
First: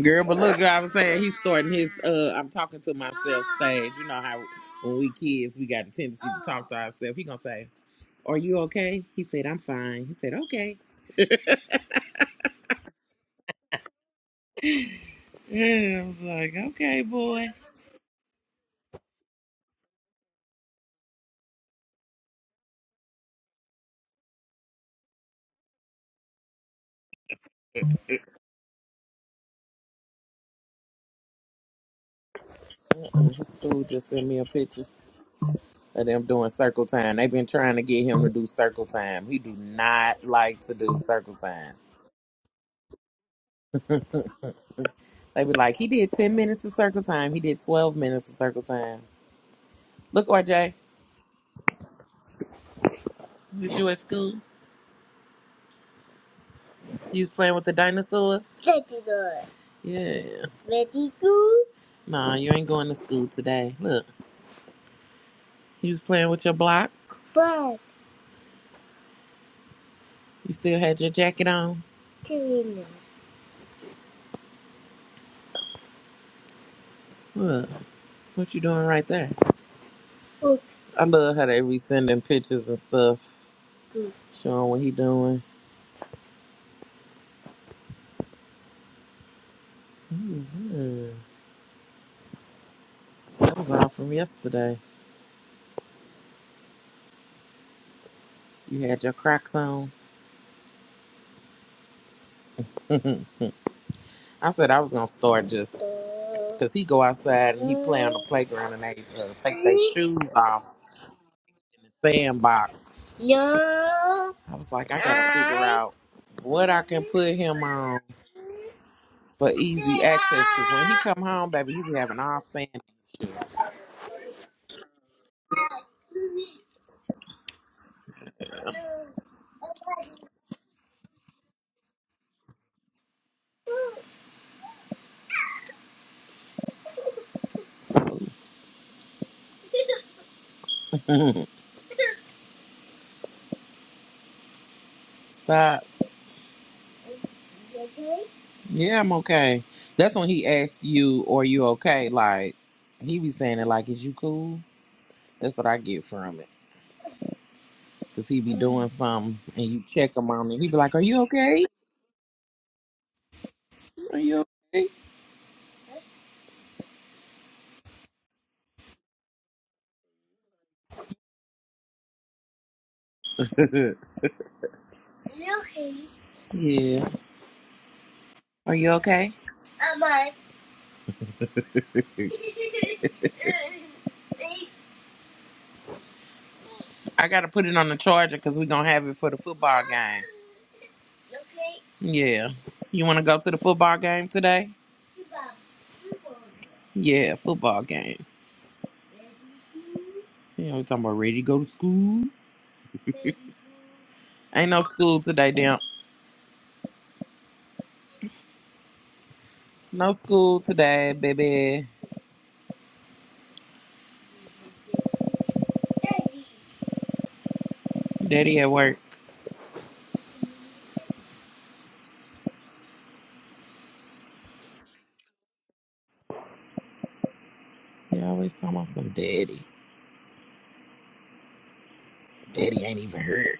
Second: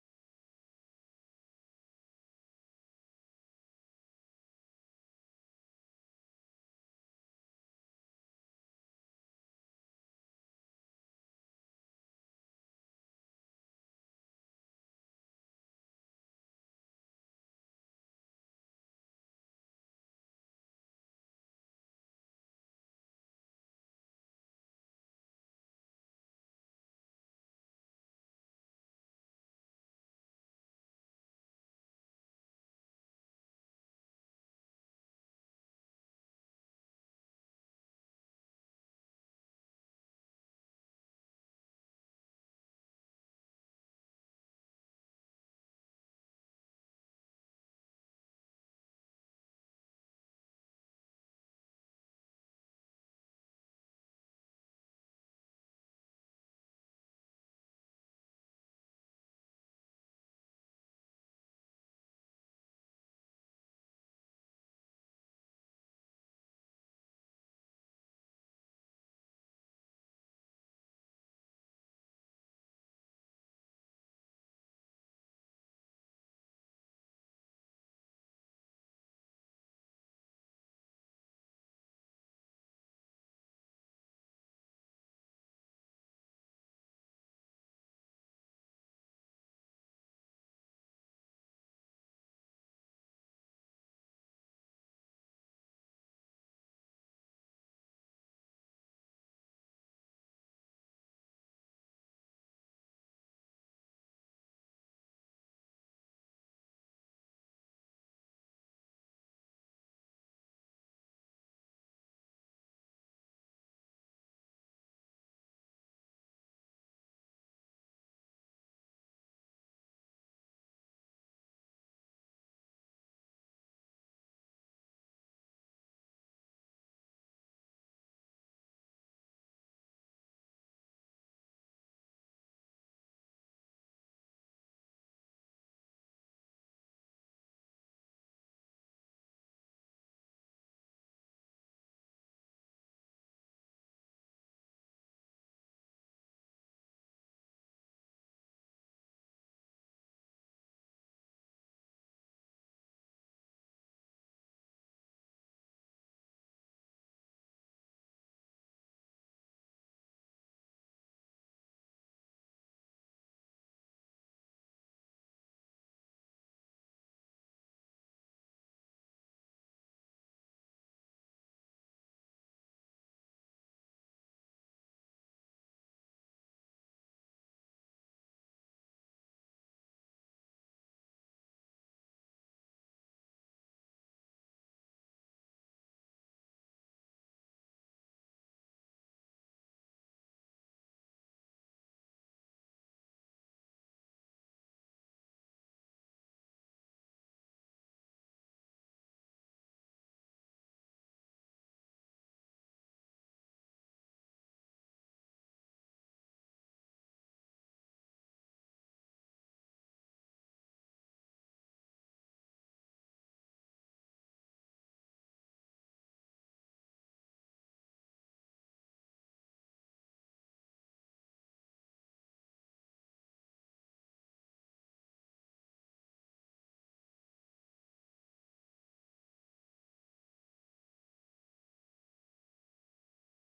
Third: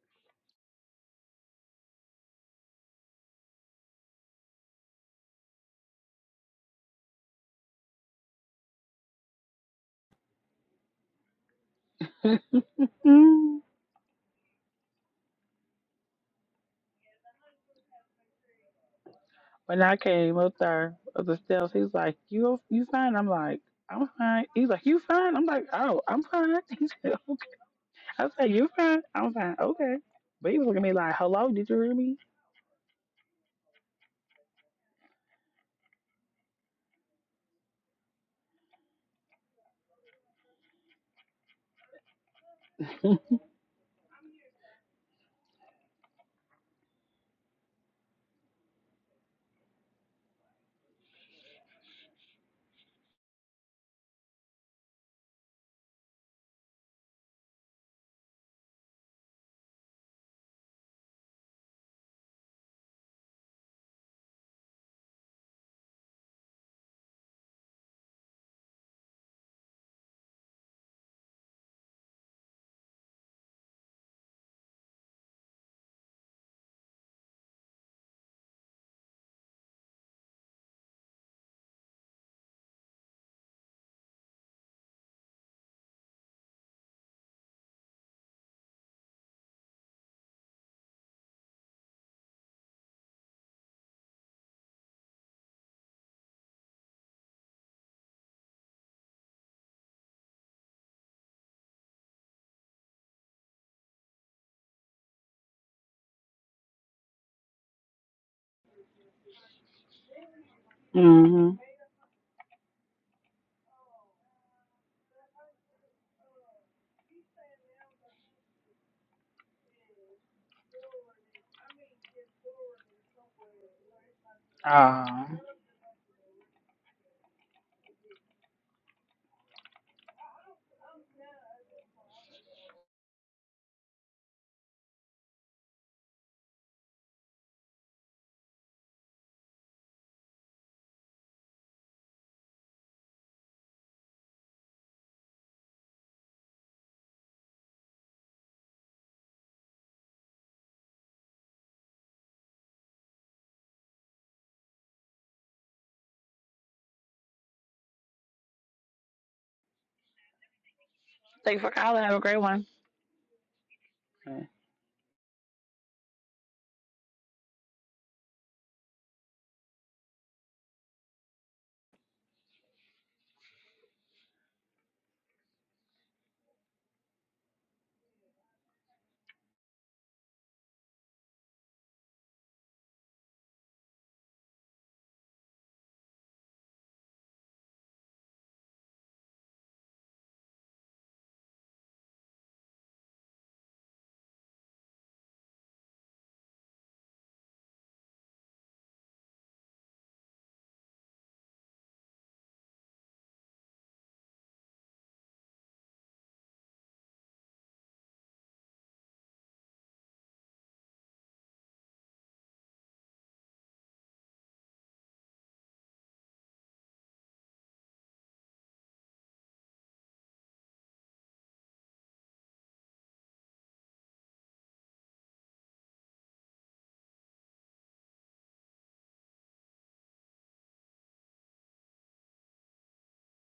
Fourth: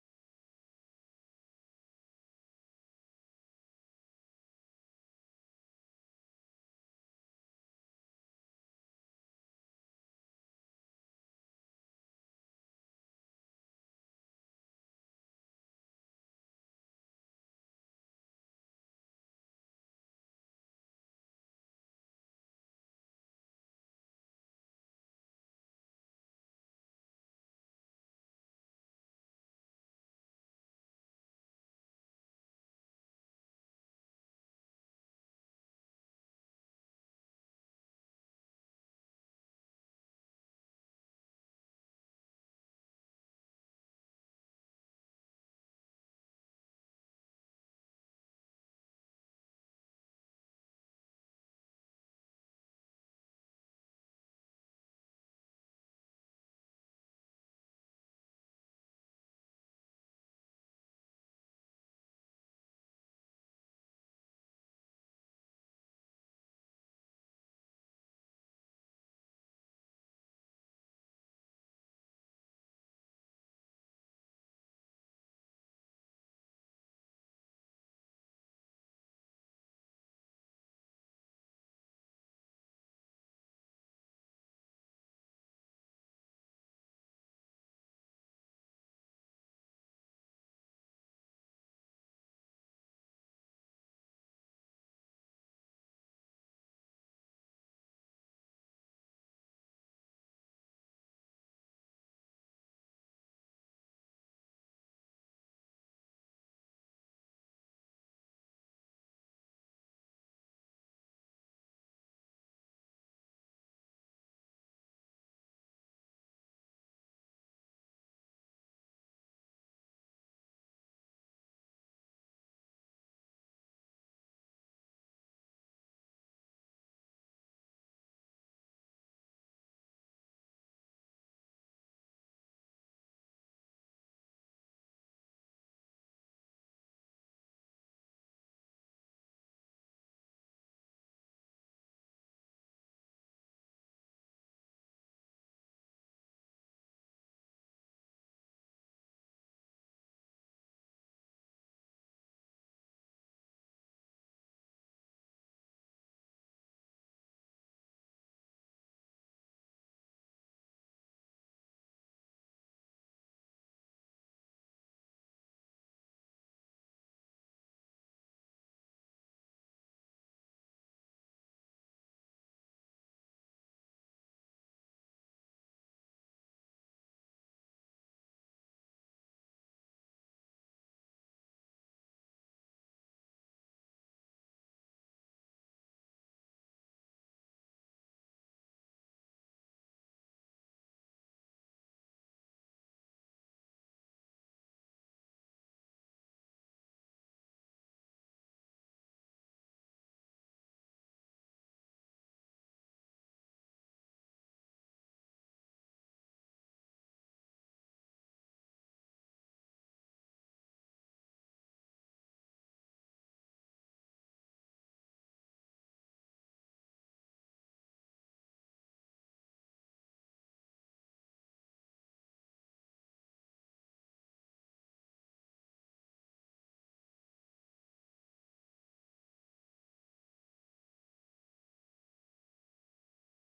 Speaker 1: Girl, but look, I was saying he's starting his uh I'm talking to myself stage. You know how when we kids we got a tendency to talk to ourselves. He gonna say, Are you okay? He said, I'm fine. He said, Okay.
Speaker 2: Mm.
Speaker 1: Yeah, I was like, Okay, boy.
Speaker 2: when I came up there up the steps, he's like, "You you fine?" I'm like, "I'm fine." He's like, "You fine?" I'm like, "Oh, I'm fine." I was like, "You fine? I'm fine. Okay." But he was looking at me like, "Hello, did you hear me?"
Speaker 1: Uh, His school just sent me a picture. of them doing circle time. They've been trying to get him to do circle time. He do not like to do circle time. They be like, he did ten minutes of circle time. He did twelve minutes of circle time. Look, RJ, was you at school? You was playing with the dinosaurs. Dinosaurs. Yeah. Ready go? Nah, you ain't going to school today. Look, you was playing with your blocks. Block. You still had your jacket on. Doing Look, what you doing right there? Okay. I love how they be sending pictures and stuff, Good. showing what he doing. Mhm. That was all from yesterday. You had your Crocs on. I said I was gonna start just because he go outside and he play on the playground and they uh, take their shoes off
Speaker 2: mm-hmm.
Speaker 1: in the sandbox. No. I was like, I gotta figure out what I can put him on for easy access. Cause when he come home, baby, he be having all sand.
Speaker 2: Um,
Speaker 1: Stop. Yeah, I'm okay. That's when he asked you, "Are you okay?" Like he be saying it like, "Is you cool?" That's what I get from it. Cause he be doing something and you check him on it. He be like, "Are you
Speaker 2: thank you
Speaker 1: okay?
Speaker 2: for calling. Have a great one.
Speaker 1: Are
Speaker 2: Yeah.
Speaker 1: you okay?" Yeah. Are you okay? I gotta put it on the charger because we're gonna have it for the football game. Okay. Yeah. You wanna go to the football game today? Yeah, football game. Yeah, we talking about ready to go to school. Ain't no school today, damn. No school today, baby. Daddy Daddy at work. You always talking about some daddy. Daddy ain't even here.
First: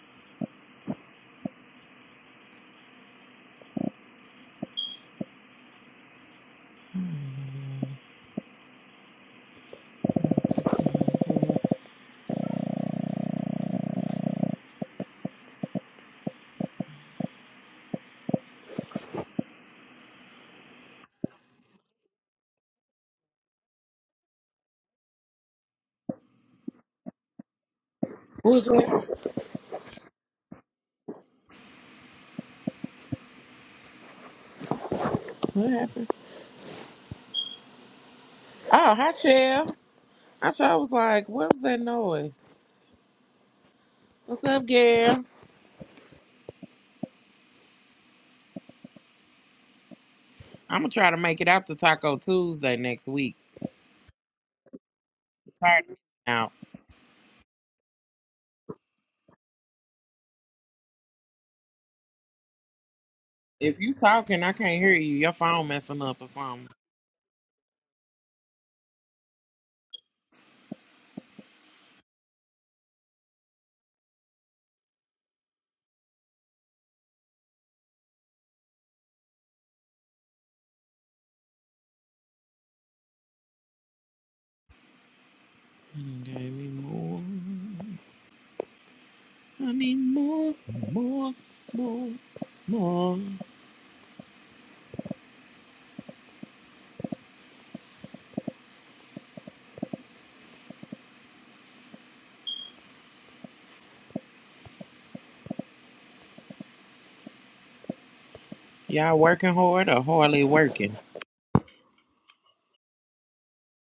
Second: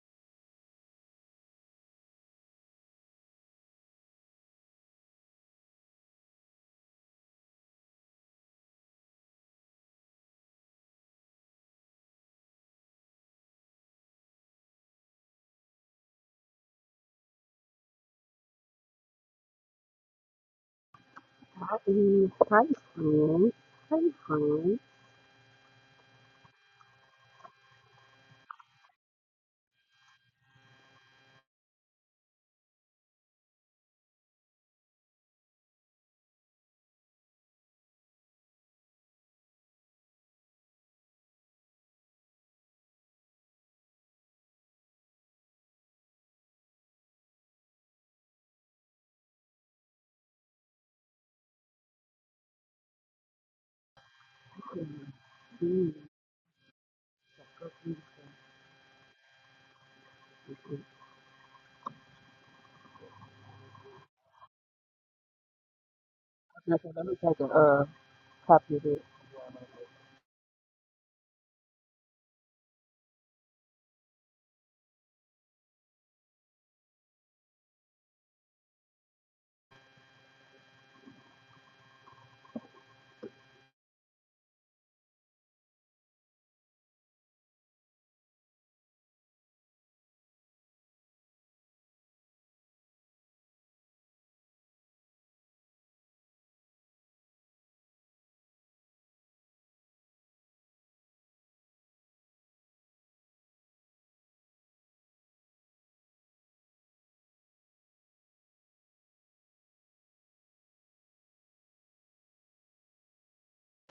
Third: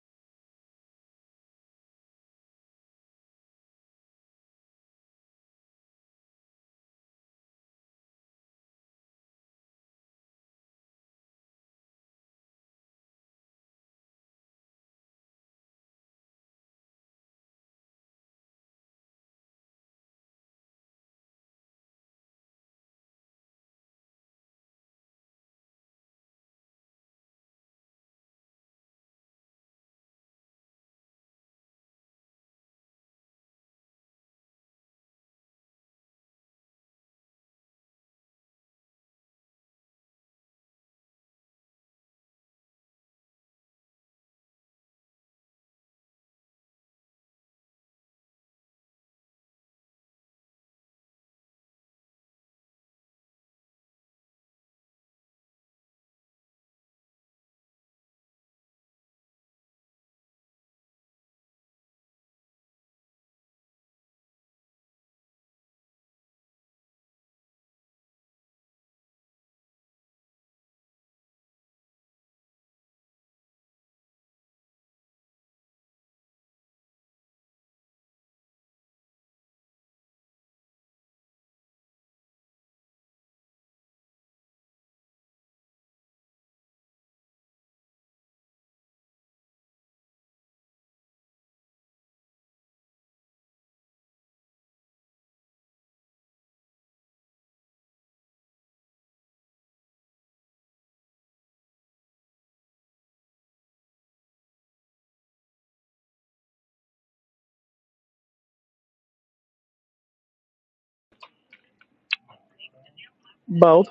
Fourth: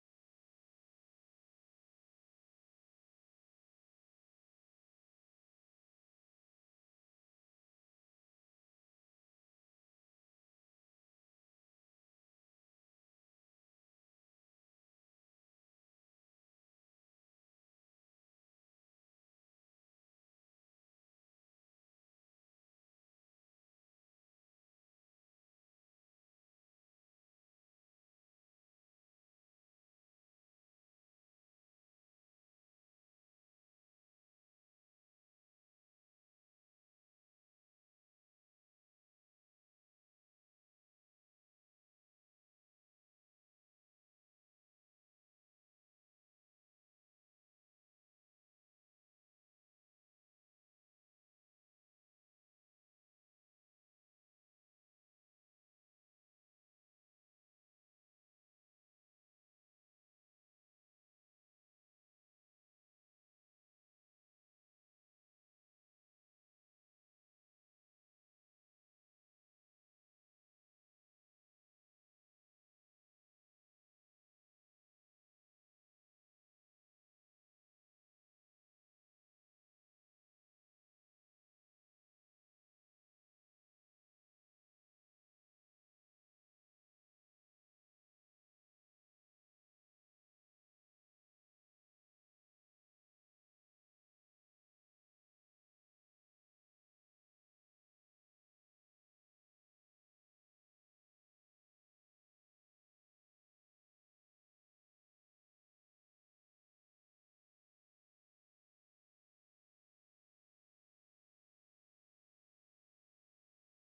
Speaker 1: Hmm.
Speaker 4: Hi, Eve. Hi, Slim. Hi, Frank.
Speaker 1: Who's that? What happened? Oh, hi, Shell. I sure was like, what was that noise? What's up, girl?" I'm gonna try to make it out to Taco Tuesday next week. I'm tired of
Speaker 4: Hmm.
Speaker 1: being out. If you talking, I can't hear you. Your phone messing up or something.
Speaker 4: Okay, so let me take a uh, copy of
Speaker 1: Give me more. I need more, more, more, more. Y'all working hard or hardly working?
Speaker 2: Both.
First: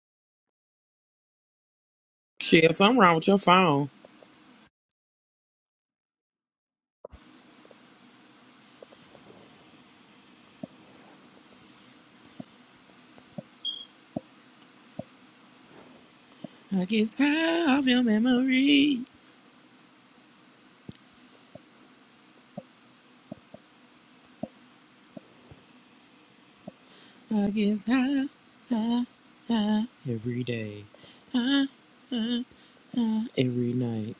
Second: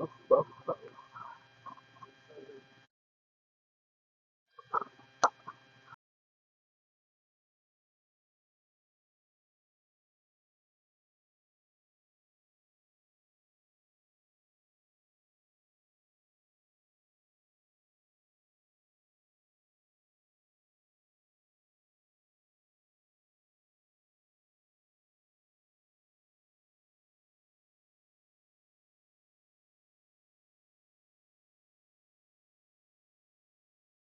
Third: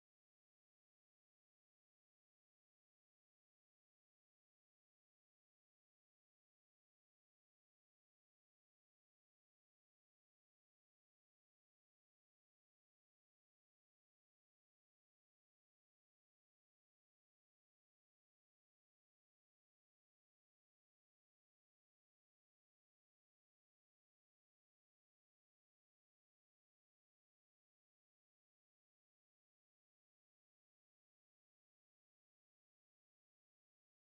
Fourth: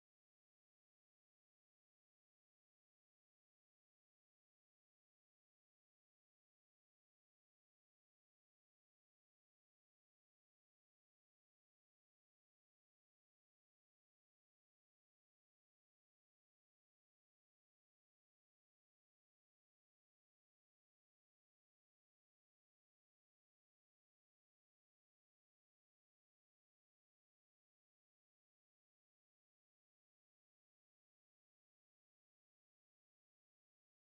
Speaker 4: it.
Speaker 1: Shit, something wrong with your phone. I guess high off your memory. I guess high, high, high every day. High, high. Uh, every night.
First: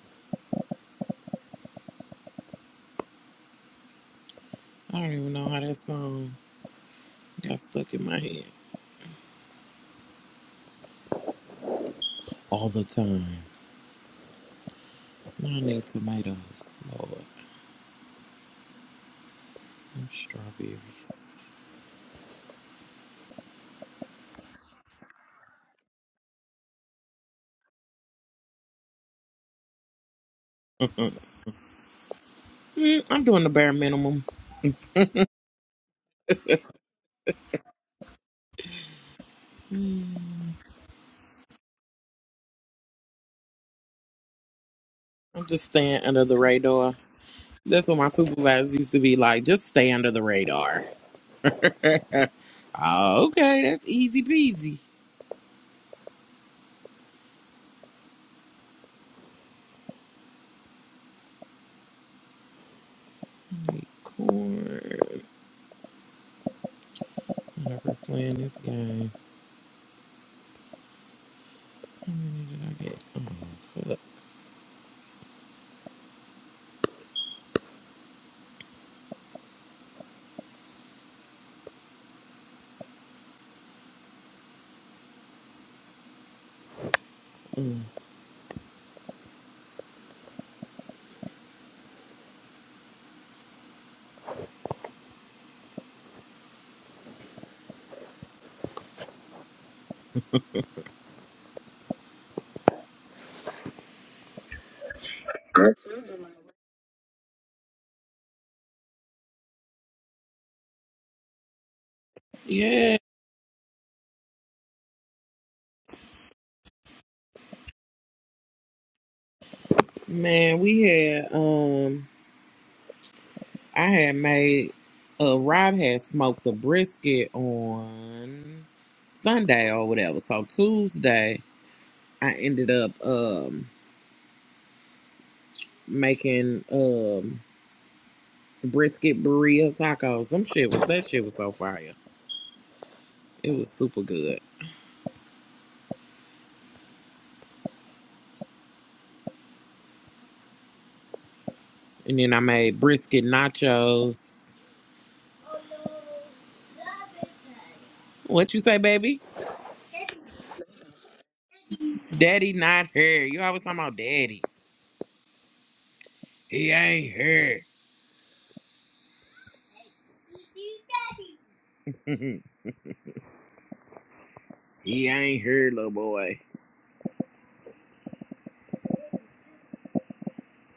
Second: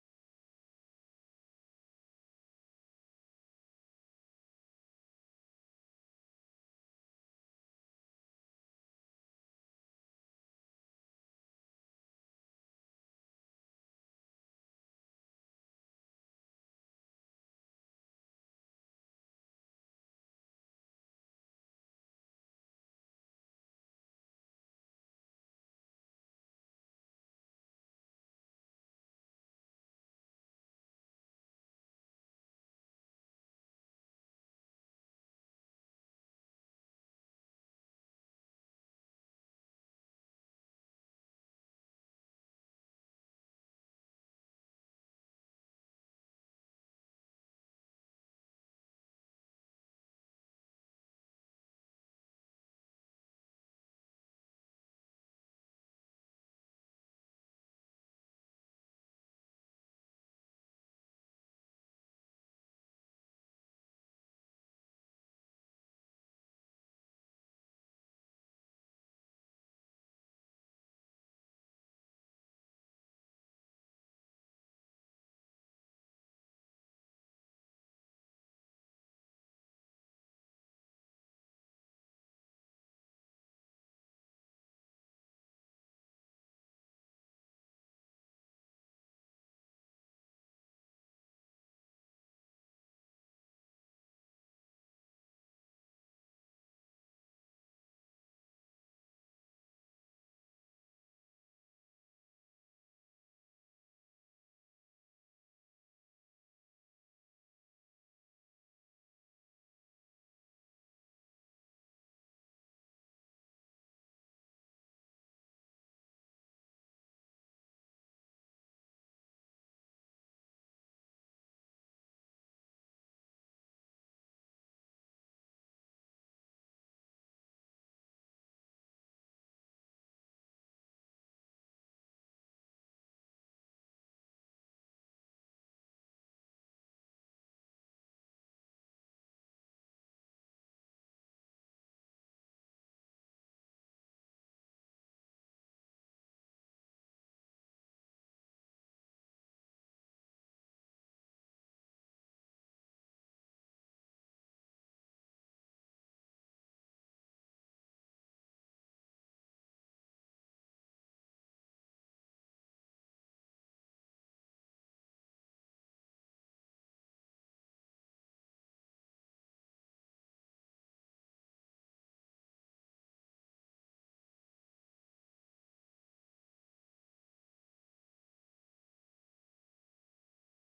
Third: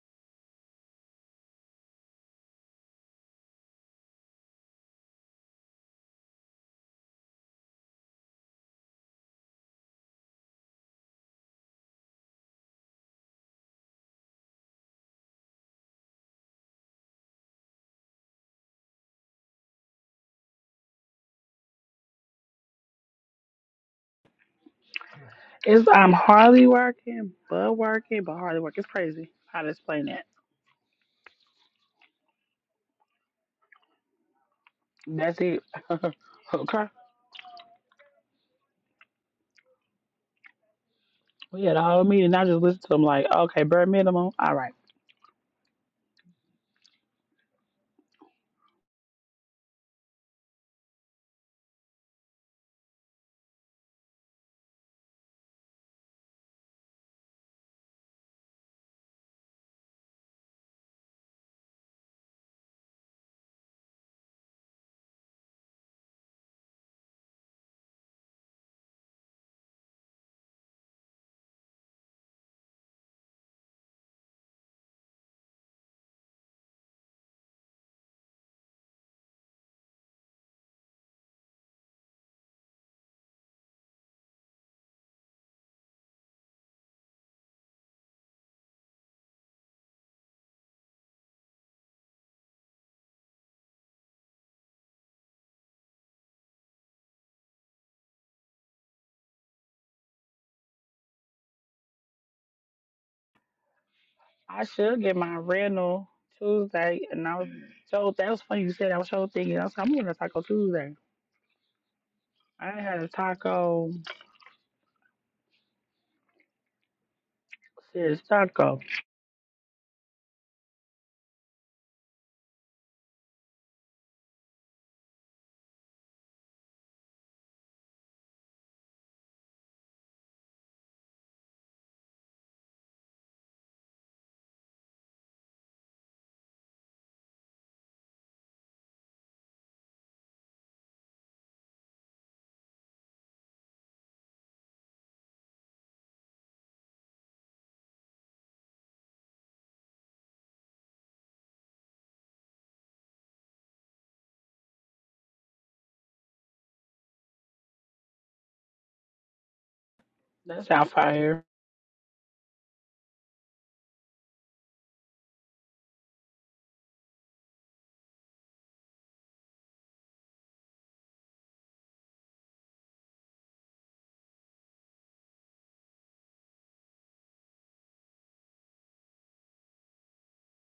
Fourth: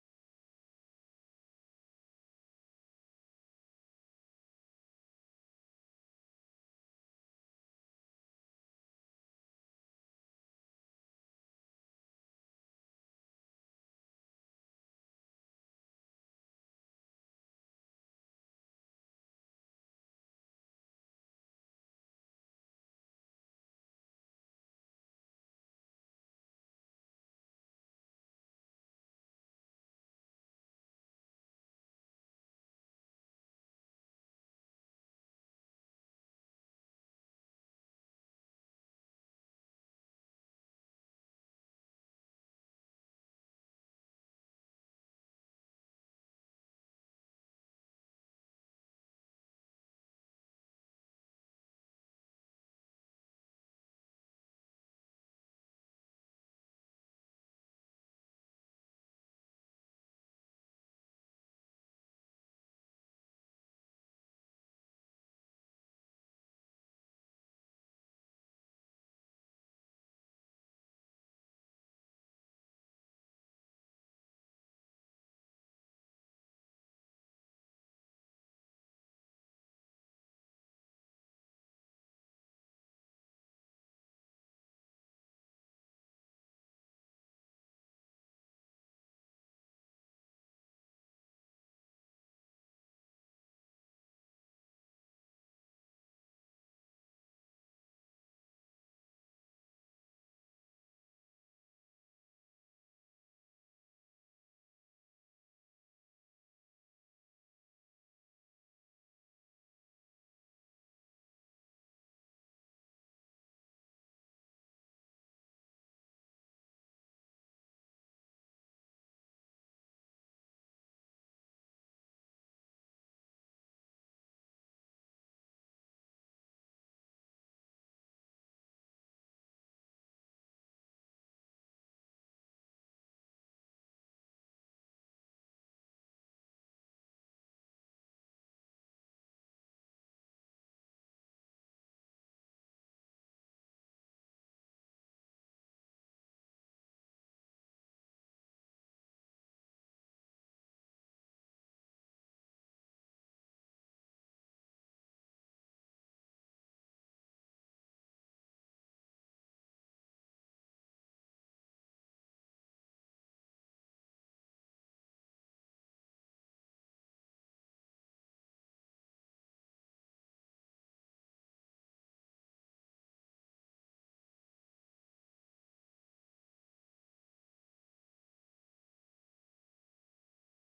Speaker 1: I don't even know how that song got stuck in my head. All the time. Now I need tomatoes, Lord. And strawberries.
Speaker 2: It's I'm hardly working, but working, but hardly working It's crazy how to explain that.
Speaker 1: Mm, I'm doing the bare minimum.
Speaker 2: That's it. okay. We had a whole meeting. I just listened to them like, okay, bare minimum. All right.
Speaker 1: I'm just staying under the radar. That's what my supervisors used to be like. Just stay under the radar. Oh, okay, that's easy peasy. I need corn. I'm Never playing this game. How many did I get? Oh, fuck. Mm.
Speaker 2: I should get my rental Tuesday. And I was so that was funny you said that. I was so thinking. I was like, I'm gonna taco Tuesday. I
Speaker 1: Yeah,
Speaker 2: had a taco. Serious taco.
Speaker 1: man, we had um. I had made uh Rob had smoked a brisket on Sunday or whatever. So Tuesday I ended up um making um brisket burrito tacos. Them shit was that shit was so fire. It was super good. And then I made brisket nachos. What you say, baby?
Speaker 2: That sound fire.
Speaker 1: Daddy not here. You always talking about daddy. He ain't here. he ain't here, little boy.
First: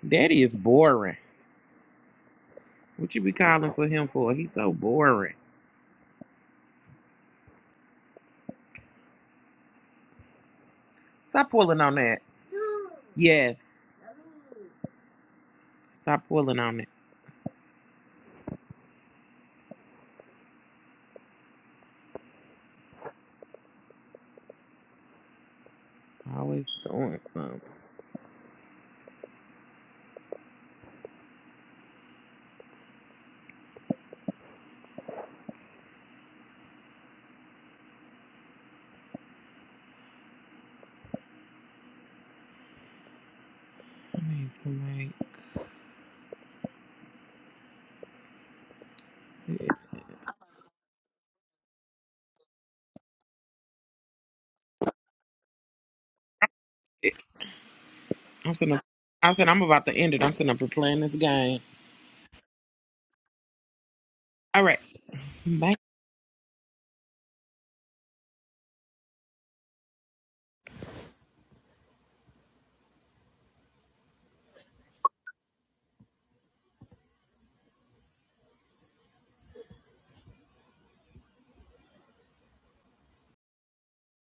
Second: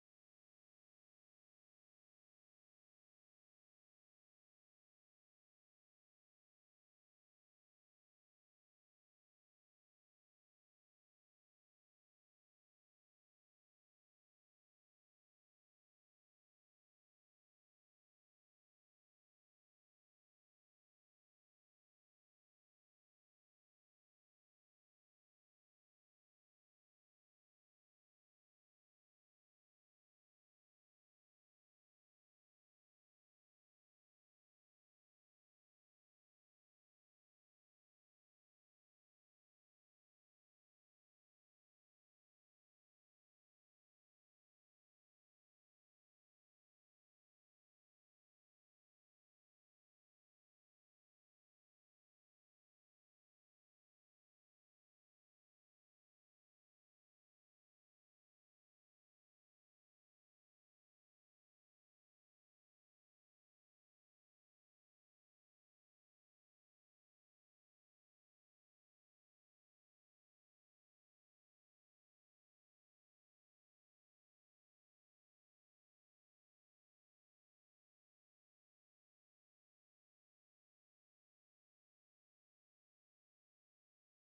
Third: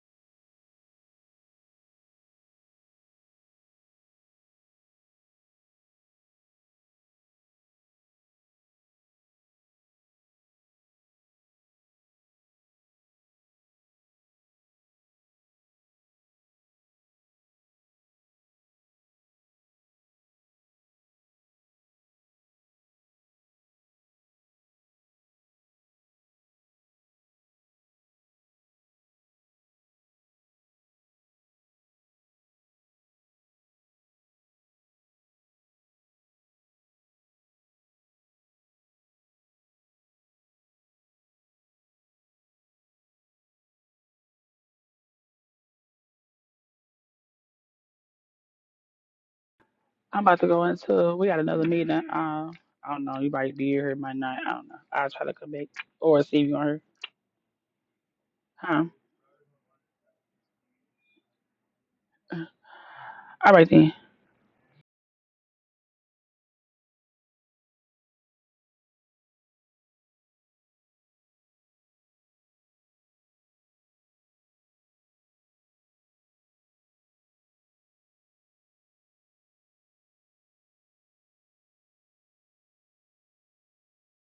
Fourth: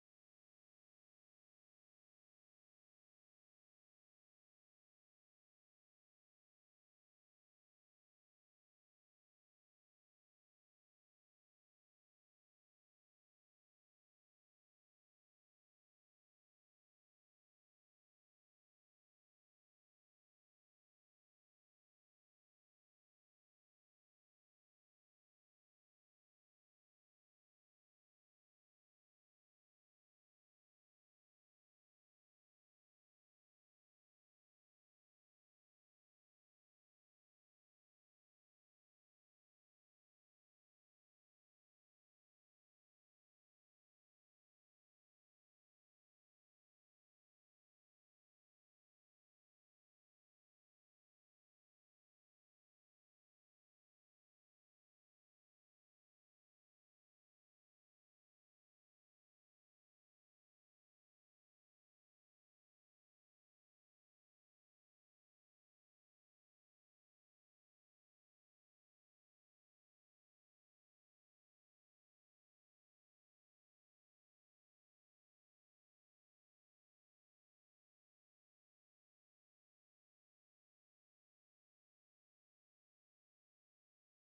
Speaker 1: Daddy is boring. What you be calling for him for? He's so boring. Stop pulling on that. No. Yes. No. Stop pulling on it. Always doing something. I need to make
Speaker 2: I'm about to go into. We got another meeting. Uh, I don't know. You might be here, might not. I don't know. I'll try to come back or see if you on here.
Speaker 1: it. I'm sitting up,
Speaker 2: Huh?
Speaker 1: I said I'm about to end it. I'm sitting up and playing this game.
Speaker 2: All right then.
Speaker 1: All right. Bye.